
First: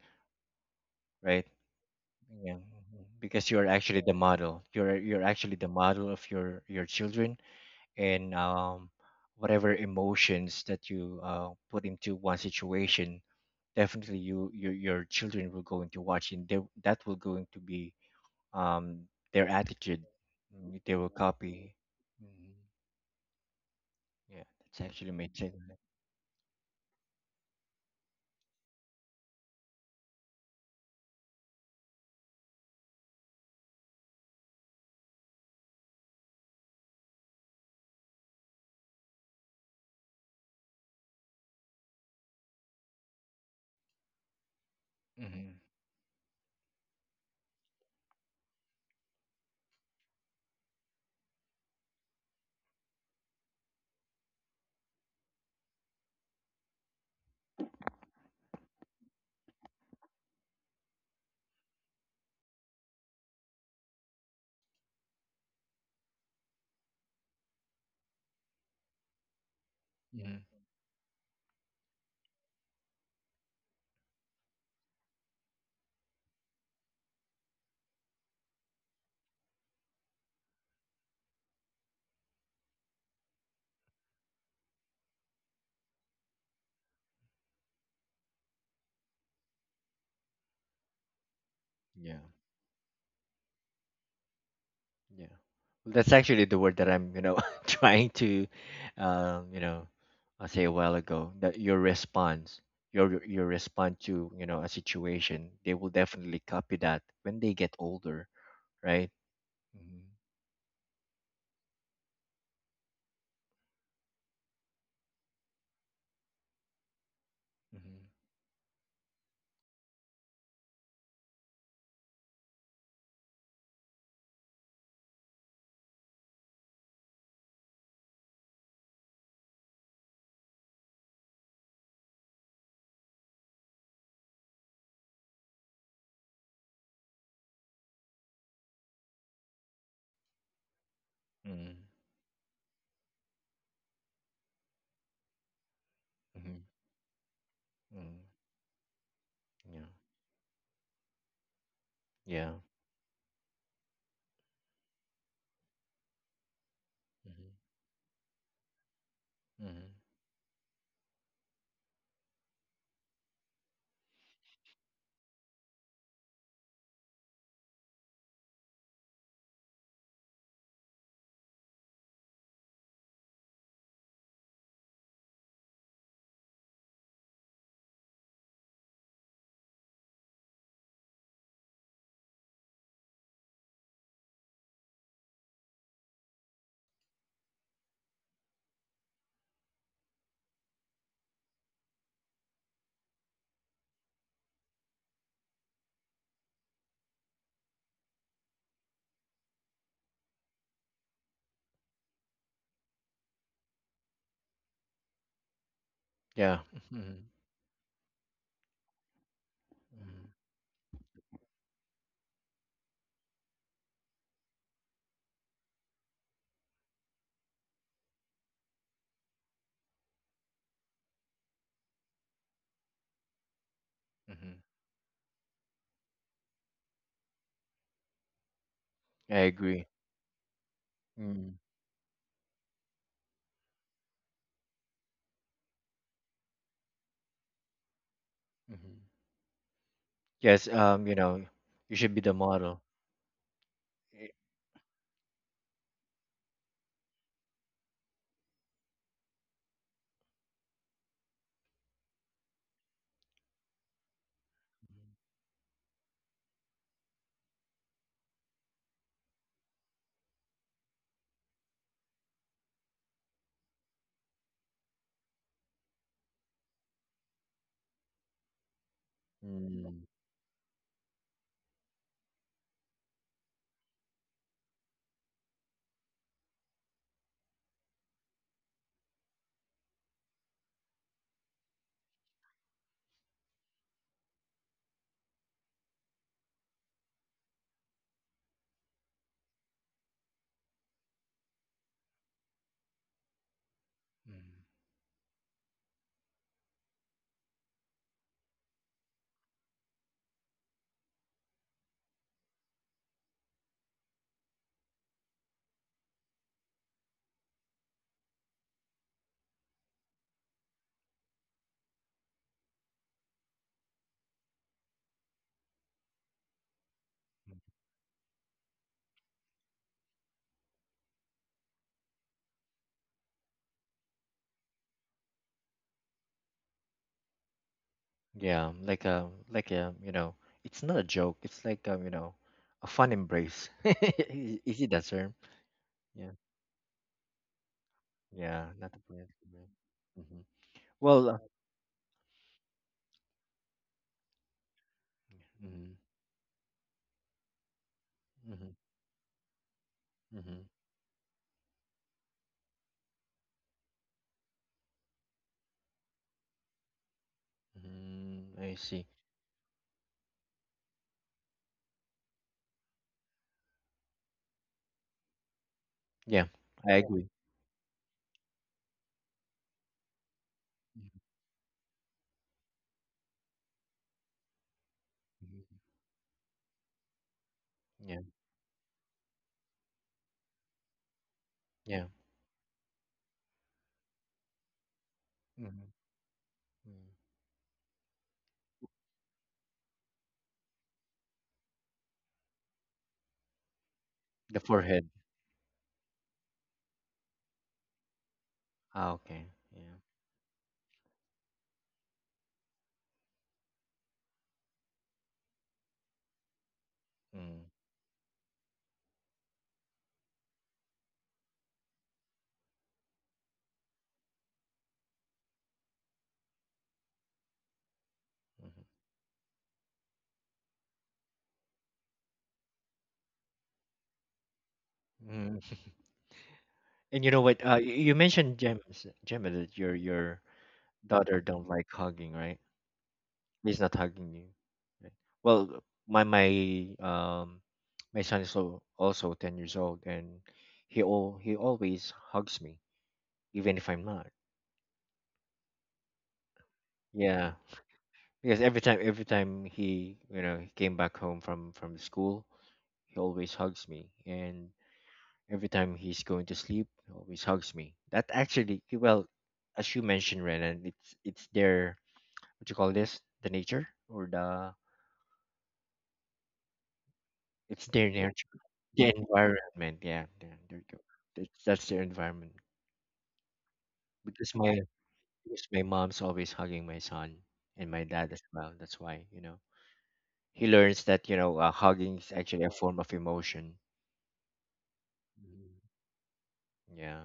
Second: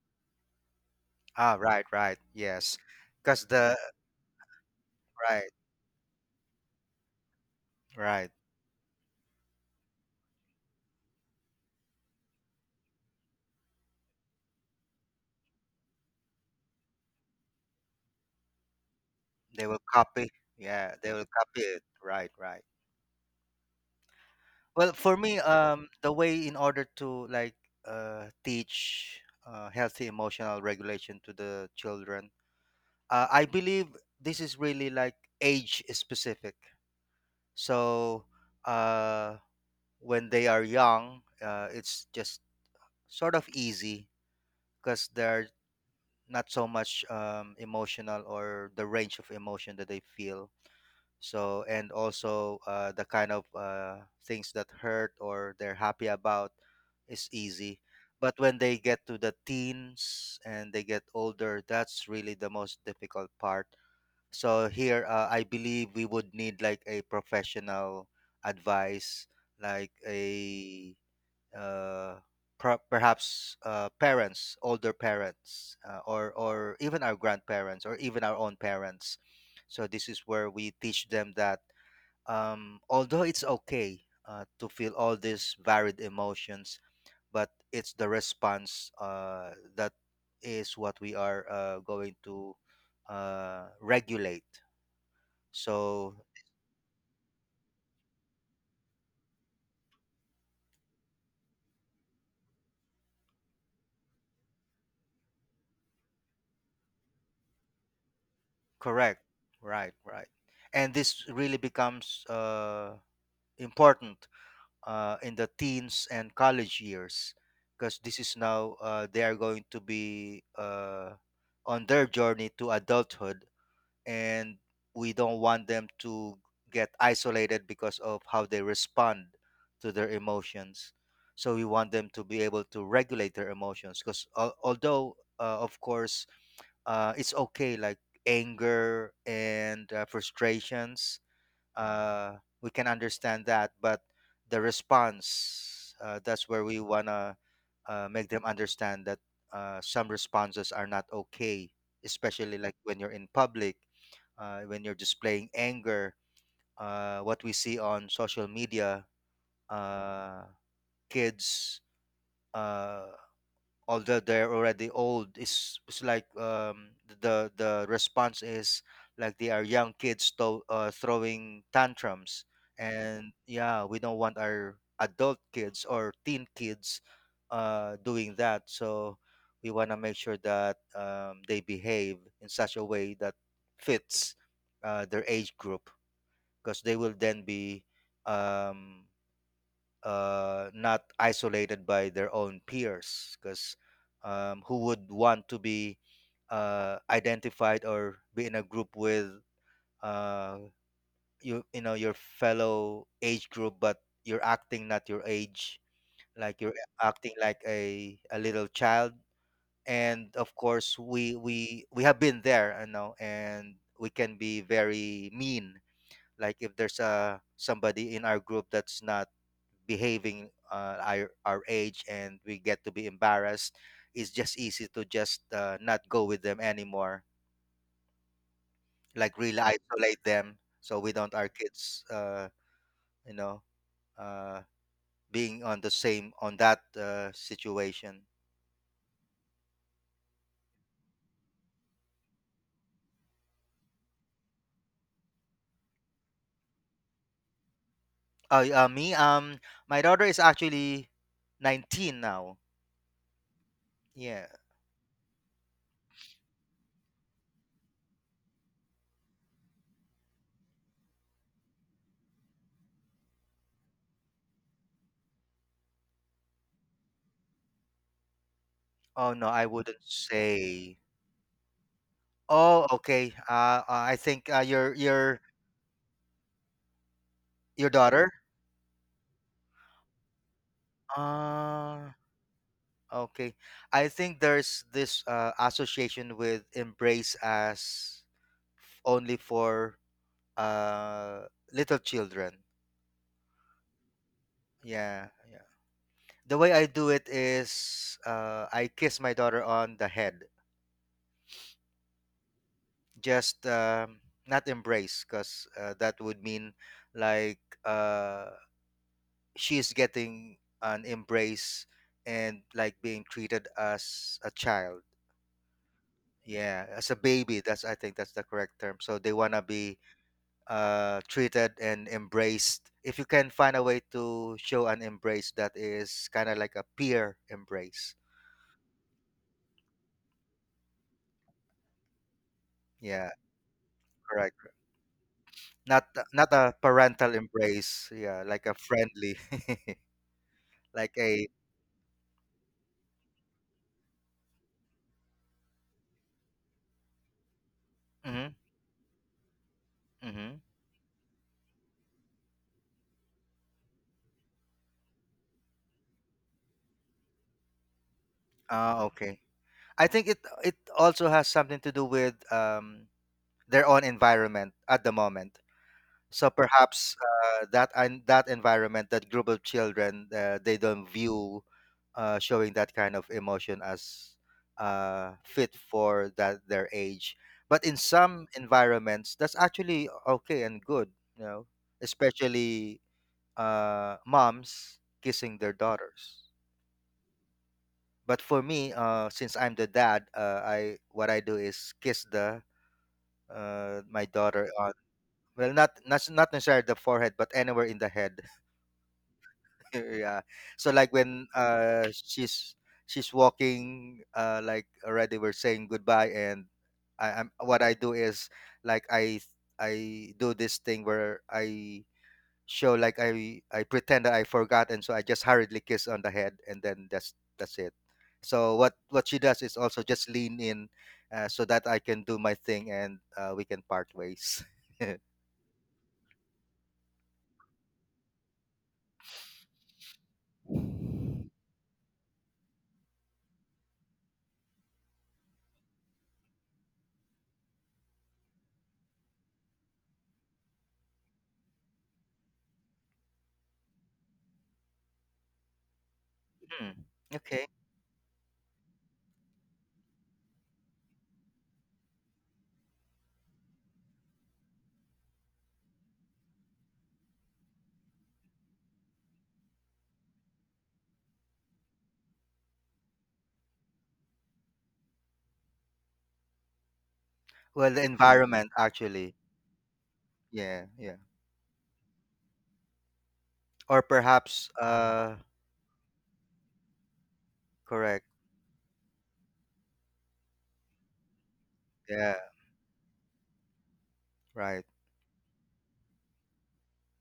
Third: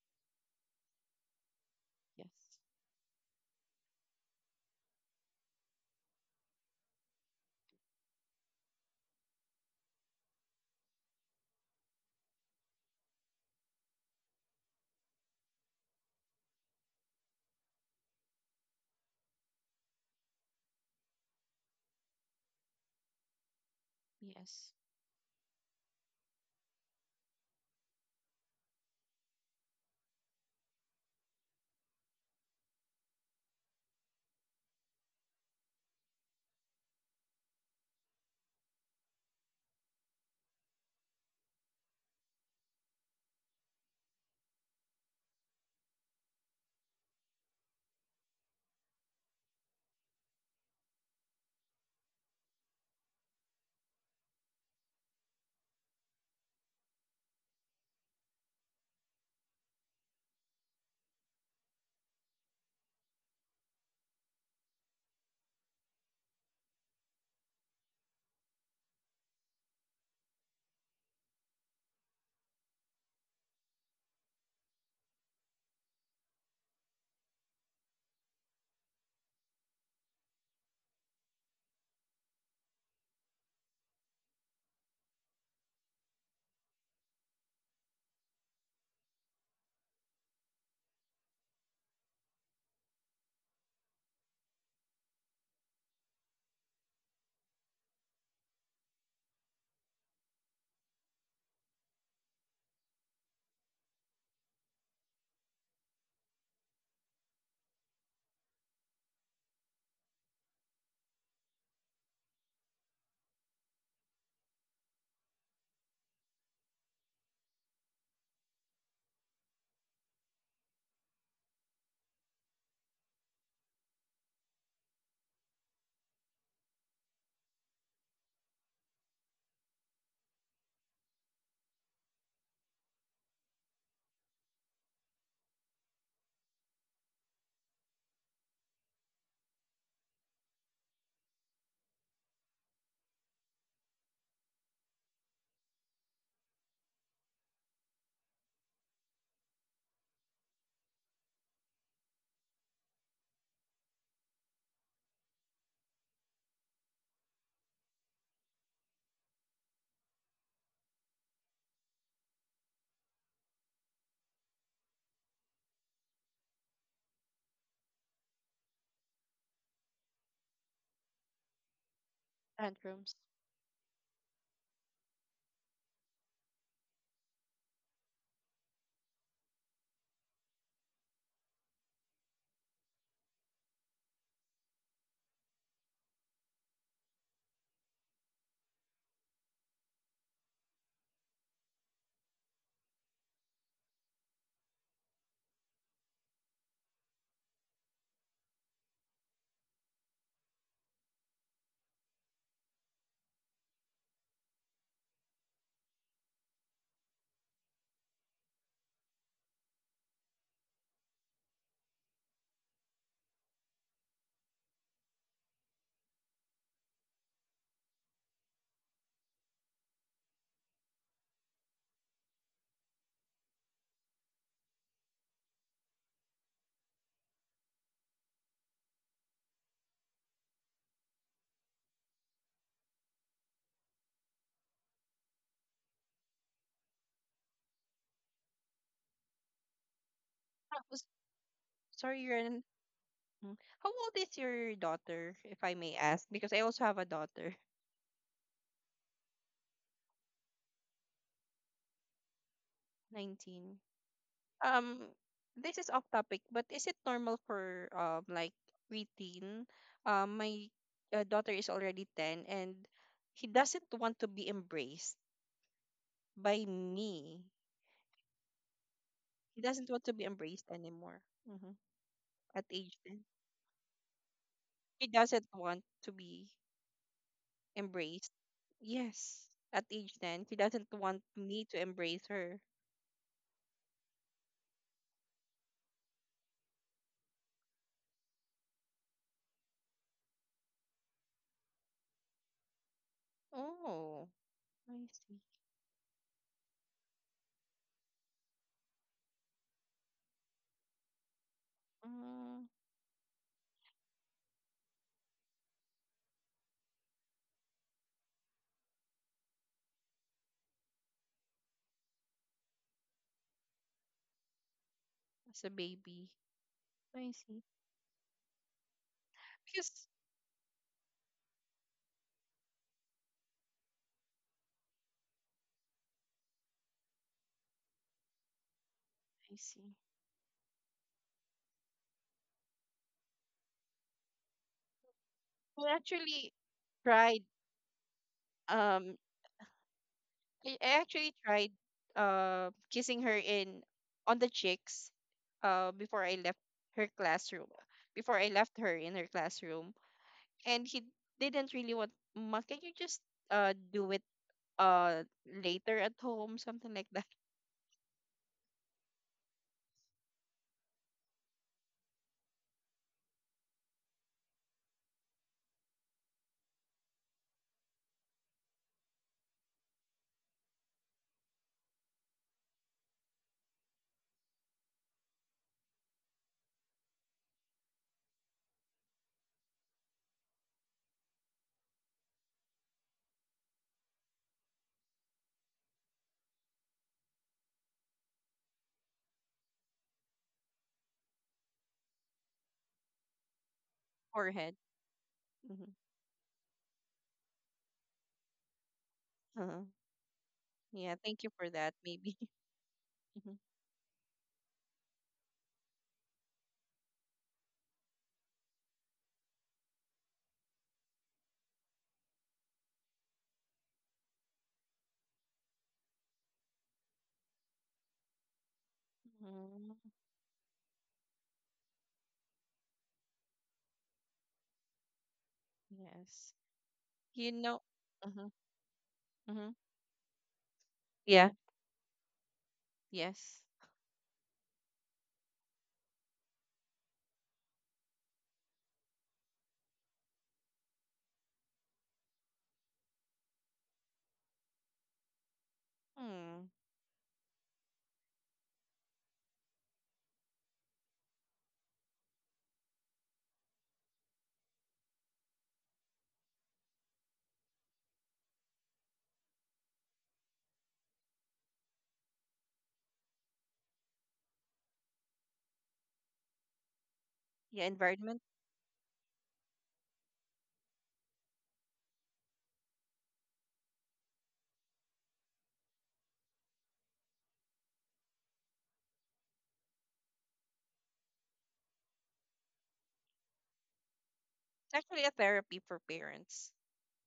Speaker 3: right?
Speaker 2: Ah, right, right.
Speaker 3: Yeah,
Speaker 1: yes,
Speaker 2: Yes,
Speaker 3: mhm.
Speaker 2: because
Speaker 3: Because you're
Speaker 2: the
Speaker 3: actually the model. You're
Speaker 2: right,
Speaker 3: actually the model of your children, and
Speaker 2: right.
Speaker 3: whatever emotions that you put into one situation, definitely you your children will going to watch, and they, that will going to be um their
Speaker 2: They will
Speaker 3: attitude.
Speaker 2: copy.
Speaker 3: Mm, they
Speaker 2: Yeah,
Speaker 3: will
Speaker 2: they will copy
Speaker 3: copy.
Speaker 2: it. Right,
Speaker 3: Mhm.
Speaker 2: right.
Speaker 3: Yeah,
Speaker 1: yes,
Speaker 3: that's
Speaker 2: Well,
Speaker 3: actually
Speaker 2: for
Speaker 3: my
Speaker 2: me,
Speaker 3: take.
Speaker 2: the way in order to like teach healthy emotional regulation to the children, I believe this is really like age specific. So uh, when they are young, it's just sort of easy because they're
Speaker 3: Mm-hmm.
Speaker 2: not so much emotional or the range of emotion that they feel. So and also the kind of things that hurt or they're happy about is easy, but when they get to the teens and they get older, that's really the most difficult part. So here I believe we would need like a professional advice, like
Speaker 3: Hmm.
Speaker 2: a uh, perhaps parents, older parents, or even our grandparents, or even our own parents. So this is where we teach them that although it's okay to feel all these varied emotions, but it's the response that is what we are going
Speaker 3: Yeah.
Speaker 2: to regulate.
Speaker 3: Yeah. Well, that's
Speaker 2: So
Speaker 3: actually the word that I'm, you know, [LAUGHS] trying to um, you know, I say a while ago that your response, your response to, you know, a situation, they will definitely copy that when they get older, right?
Speaker 2: correct, right,
Speaker 3: Mm-hmm.
Speaker 2: right, and this really becomes important in the teens and college years,
Speaker 3: Mm-hmm.
Speaker 2: because this is now they are going to be on their journey to adulthood. And we don't want them to get isolated because of how they respond to their emotions. So we want them to be able to regulate their emotions because although of course it's okay like anger and frustrations, uh, we can understand that, but the response, that's
Speaker 3: Mm-hmm.
Speaker 2: where we want to
Speaker 3: Mm-hmm.
Speaker 2: make them understand that
Speaker 3: Yeah.
Speaker 2: some responses are not okay,
Speaker 3: Yeah.
Speaker 2: especially like when you're in public, when you're displaying anger. What
Speaker 3: Mm-hmm.
Speaker 2: we see on social media,
Speaker 3: Mm-hmm.
Speaker 2: uh, kids. Uh, Although they're already old, it's like the response is like they are young kids to, throwing tantrums.
Speaker 1: tantrums.
Speaker 2: And yeah, we don't want our adult kids or teen kids doing that. So we want to make sure that they behave in such a way that fits their age group, because they will then be um, not isolated by their own peers, because who would want to be identified or be in a group with uh, you know your fellow age group, but you're acting not your age,
Speaker 3: Yeah.
Speaker 2: like you're
Speaker 3: [LAUGHS] Mm-hmm.
Speaker 2: acting like a little child. And of course we have been there, you know, and we can be very mean. Like if there's a somebody in our group that's not behaving our age and we get to be embarrassed, it's just
Speaker 3: Mm-hmm.
Speaker 2: easy to just not go with them anymore,
Speaker 3: I
Speaker 2: like really
Speaker 3: agree.
Speaker 2: isolate them. So we don't our
Speaker 3: Mm.
Speaker 2: kids you know uh, being on the same on that situation.
Speaker 3: Hmm. Yes,
Speaker 1: How was-
Speaker 3: you know, you should
Speaker 1: sorry,
Speaker 3: be the
Speaker 1: Ren.
Speaker 3: model.
Speaker 1: Mm. How old
Speaker 3: Y-
Speaker 1: is your daughter, if I may ask? Because I also have a daughter.
Speaker 2: Oh me, my daughter is actually 19 now,
Speaker 1: [LAUGHS] 19
Speaker 2: yeah.
Speaker 1: Um, this is off topic, but is it normal for like preteen? My daughter is already ten, and he doesn't want to be embraced by me.
Speaker 2: Oh no,
Speaker 1: He
Speaker 2: I
Speaker 1: doesn't
Speaker 2: wouldn't
Speaker 1: want
Speaker 3: Mm.
Speaker 1: to be embraced
Speaker 2: say.
Speaker 1: anymore. Hmm. At
Speaker 2: Oh,
Speaker 1: age ten,
Speaker 2: okay, uh, uh, i think uh, your
Speaker 1: he
Speaker 2: your
Speaker 1: doesn't want to be
Speaker 2: your
Speaker 1: embraced.
Speaker 2: daughter
Speaker 1: Yes, at age ten, he doesn't want me to
Speaker 2: uh
Speaker 1: embrace her.
Speaker 2: Okay. I think there's this association with embrace as only for uh, little children.
Speaker 1: Oh,
Speaker 3: Mm-hmm.
Speaker 1: I
Speaker 2: Yeah,
Speaker 1: see.
Speaker 2: yeah. The way I do it is I kiss my daughter on the head,
Speaker 1: Mm,
Speaker 2: just not embrace, because that would mean like uh, she's getting an embrace and like being treated as a child.
Speaker 1: as a baby,
Speaker 2: Yeah, as a
Speaker 1: I see.
Speaker 2: baby. That's, I think that's the correct term. So they wanna
Speaker 1: Because
Speaker 2: be treated and embraced. If you can find a way to show an embrace that is kind of like a peer embrace.
Speaker 3: Yeah, like a
Speaker 1: I
Speaker 3: like
Speaker 1: see.
Speaker 3: a, you know, it's not a joke. It's like you know, a fun
Speaker 2: Yeah,
Speaker 3: embrace. [LAUGHS]
Speaker 2: correct.
Speaker 3: Is it that term?
Speaker 1: I
Speaker 2: Not
Speaker 3: Yeah,
Speaker 1: actually
Speaker 2: not a parental
Speaker 1: tried
Speaker 2: embrace. Yeah,
Speaker 3: yeah,
Speaker 2: like a
Speaker 3: not
Speaker 1: um
Speaker 3: a brand.
Speaker 2: friendly, [LAUGHS]
Speaker 3: Mm-hmm.
Speaker 1: I
Speaker 2: like
Speaker 1: actually
Speaker 3: Well,
Speaker 2: a.
Speaker 1: tried kissing her in on the cheeks uh
Speaker 3: mm-hmm,
Speaker 1: before I left her classroom before I
Speaker 2: Mm-hmm,
Speaker 3: mm-hmm,
Speaker 1: left her in her classroom,
Speaker 2: mm-hmm.
Speaker 1: and he didn't really want. Ma, can you just do it uh later at home, something like that.
Speaker 3: mm-hmm, I see.
Speaker 2: Ah, okay. I think it it also has something to do with their own environment at the moment.
Speaker 3: Yeah,
Speaker 2: So
Speaker 3: I
Speaker 2: perhaps
Speaker 3: agree.
Speaker 2: that and that environment, that group of children, they don't
Speaker 3: Mm-hmm.
Speaker 2: view showing that kind of emotion as fit for that their age. But in
Speaker 3: Yeah,
Speaker 2: some environments, that's actually okay and good, you know,
Speaker 3: yeah.
Speaker 2: especially moms kissing their
Speaker 3: Mm-hmm.
Speaker 2: daughters. But for me, since I'm the dad, I what I do is kiss the my
Speaker 1: [LAUGHS]
Speaker 3: The
Speaker 2: daughter
Speaker 1: Forehead.
Speaker 2: on,
Speaker 3: forehead.
Speaker 2: well,
Speaker 1: Hmm.
Speaker 2: not not not necessarily the forehead, but anywhere in the head,
Speaker 3: Ah, okay.
Speaker 1: Uh-huh.
Speaker 3: Yeah.
Speaker 2: yeah. So
Speaker 1: Yeah,
Speaker 2: like
Speaker 1: thank you
Speaker 2: when
Speaker 1: for that, maybe. [LAUGHS]
Speaker 2: she's
Speaker 1: Mhm.
Speaker 2: walking like already we're saying goodbye, and I, I'm what I do is like I do this thing where I show like I pretend that I forgot, and so I just hurriedly kiss on the head and then that's it. So what she does is
Speaker 1: Mm,
Speaker 2: also just lean in so that I can do my thing and we can part ways. [LAUGHS]
Speaker 3: Mm-hmm. [LAUGHS]
Speaker 1: yes.
Speaker 3: And you know
Speaker 1: You
Speaker 3: what?
Speaker 1: know.
Speaker 3: You
Speaker 1: Uh-huh.
Speaker 3: mentioned Gems, Gemma,
Speaker 1: Uh-huh.
Speaker 3: that your daughter
Speaker 1: Yeah.
Speaker 3: don't like hugging, right?
Speaker 1: Yes.
Speaker 3: He's not hugging you. Right? Well, my um my son is also 10 years old, and he all he always hugs me, even if I'm not.
Speaker 1: Hmm.
Speaker 2: Hmm.
Speaker 3: Yeah,
Speaker 2: Okay.
Speaker 3: because every time he, you know, he came back home from school, he always hugs me, and every time he's going to sleep, he always hugs me. That actually, well, as you mentioned, Renan, it's their what you call this, the nature or the
Speaker 1: Yeah,
Speaker 3: it's
Speaker 2: Well, the
Speaker 3: their
Speaker 1: environment.
Speaker 3: nature,
Speaker 2: environment
Speaker 3: the
Speaker 2: actually.
Speaker 3: environment. Yeah, yeah, there you
Speaker 2: Yeah,
Speaker 3: go.
Speaker 2: yeah.
Speaker 3: That's their environment.
Speaker 2: Or
Speaker 3: Because
Speaker 2: perhaps
Speaker 3: my because my mom's always hugging my son and my
Speaker 2: correct.
Speaker 3: dad as well, that's why, you know, he learns that, you know, hugging is
Speaker 2: Yeah,
Speaker 3: actually a form of emotion.
Speaker 2: right.
Speaker 1: It's actually a therapy
Speaker 3: Mhm.
Speaker 1: for parents.
Speaker 3: Yeah.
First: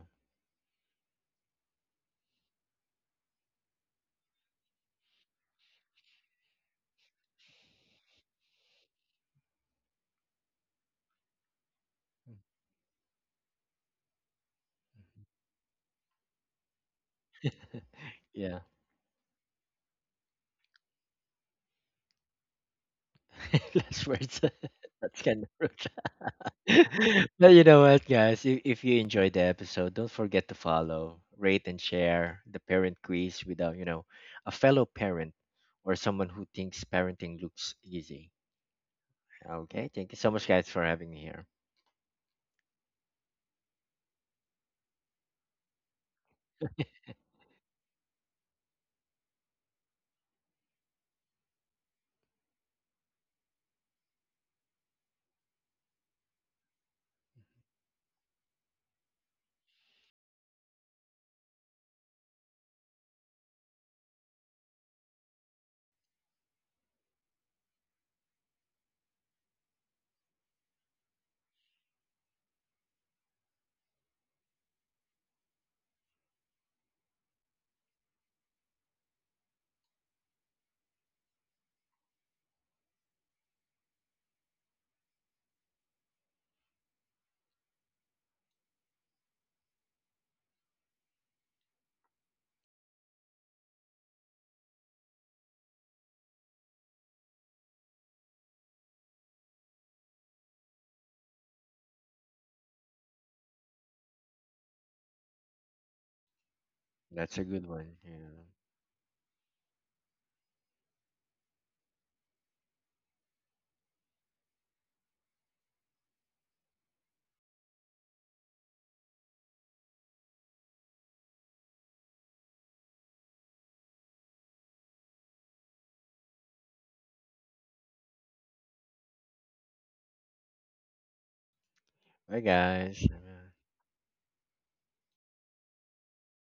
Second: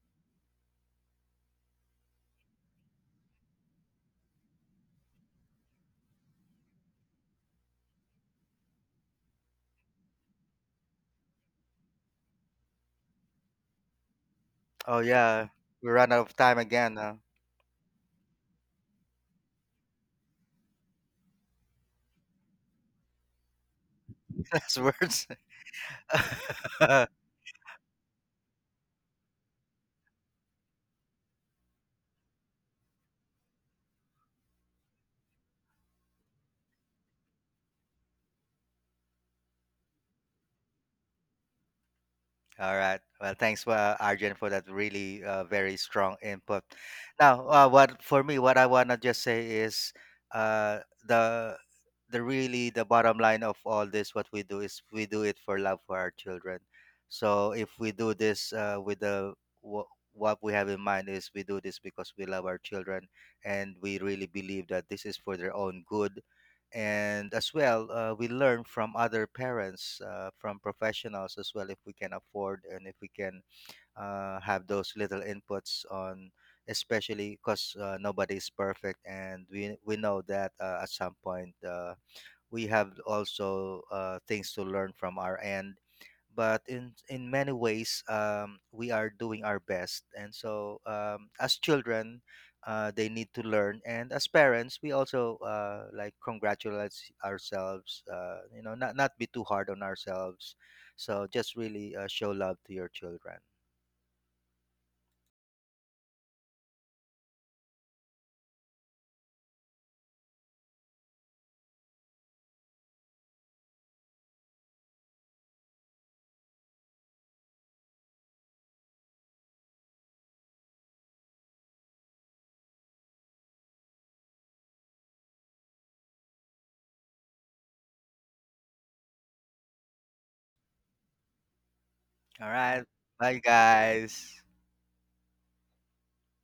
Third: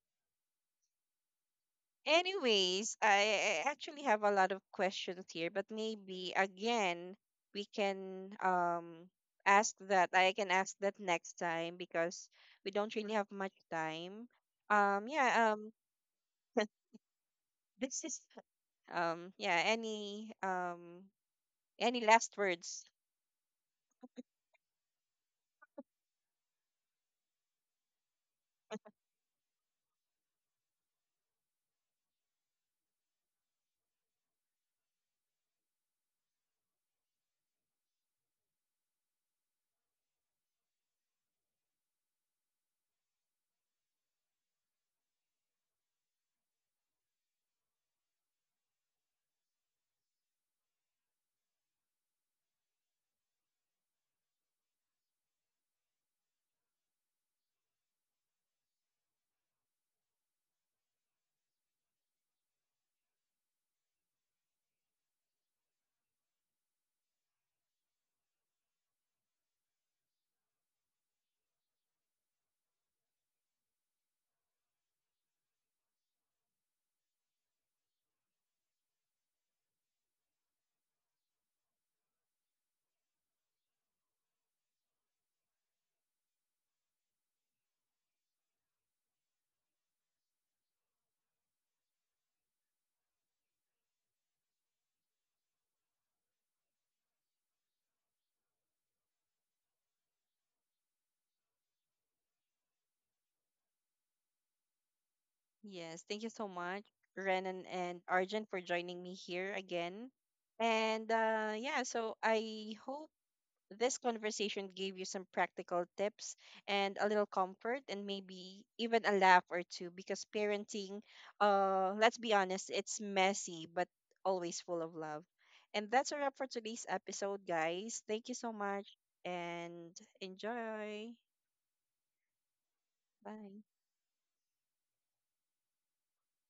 Speaker 1: Anyways, I actually have a lot of questions here, but maybe again we can ask that I can ask that next time because we don't really have much time.
Speaker 2: Oh
Speaker 1: Um,
Speaker 2: yeah.
Speaker 1: yeah, um,
Speaker 2: We run out of time again, huh?
Speaker 1: this is
Speaker 3: Yeah.
Speaker 1: um, yeah, any last words?
Speaker 3: [LAUGHS] Last words.
Speaker 2: [LAUGHS] That's
Speaker 3: [LAUGHS] That's
Speaker 2: words.
Speaker 3: kind of
Speaker 2: [LAUGHS]
Speaker 3: rude. [LAUGHS] But you know what, guys? If you enjoyed the episode, don't forget to follow, rate, and share the parent quiz with a, you know, a fellow parent or someone who thinks parenting looks easy. Okay, thank you so much, guys, for having me here.
Speaker 2: All right. Well, thanks, Arjun, for that really very strong input. Now, what for me, what I wanna just say is uh, the the really the bottom line of all this, what we do is we do it for love for our children. So if we do this with the wha what we have in mind is we do this because we love our children, and we really believe that this is for their own good. And as well we learn from other parents from professionals as well, if we can afford and if we can have those little inputs on, especially because nobody is perfect and we know that at some point we have also things to learn from our end. But in many ways, we are doing our best, and so as children, they need to learn, and as parents we also like congratulate ourselves, you know, not not be too hard on ourselves. So just really show love to your children.
Speaker 1: Yes, thank you so much,
Speaker 3: That's a
Speaker 1: Renan
Speaker 3: good one.
Speaker 1: and
Speaker 3: Yeah.
Speaker 1: Arjun, for joining me here again. And yeah, so I hope this conversation gave you some practical tips and a little comfort and maybe even a laugh or two because parenting, let's be honest, it's messy but always full of love. And that's a wrap for today's episode, guys. Thank you so much and enjoy.
Speaker 3: Bye,
Speaker 2: All right,
Speaker 3: guys.
Speaker 2: bye
Speaker 1: Bye.
Speaker 2: guys.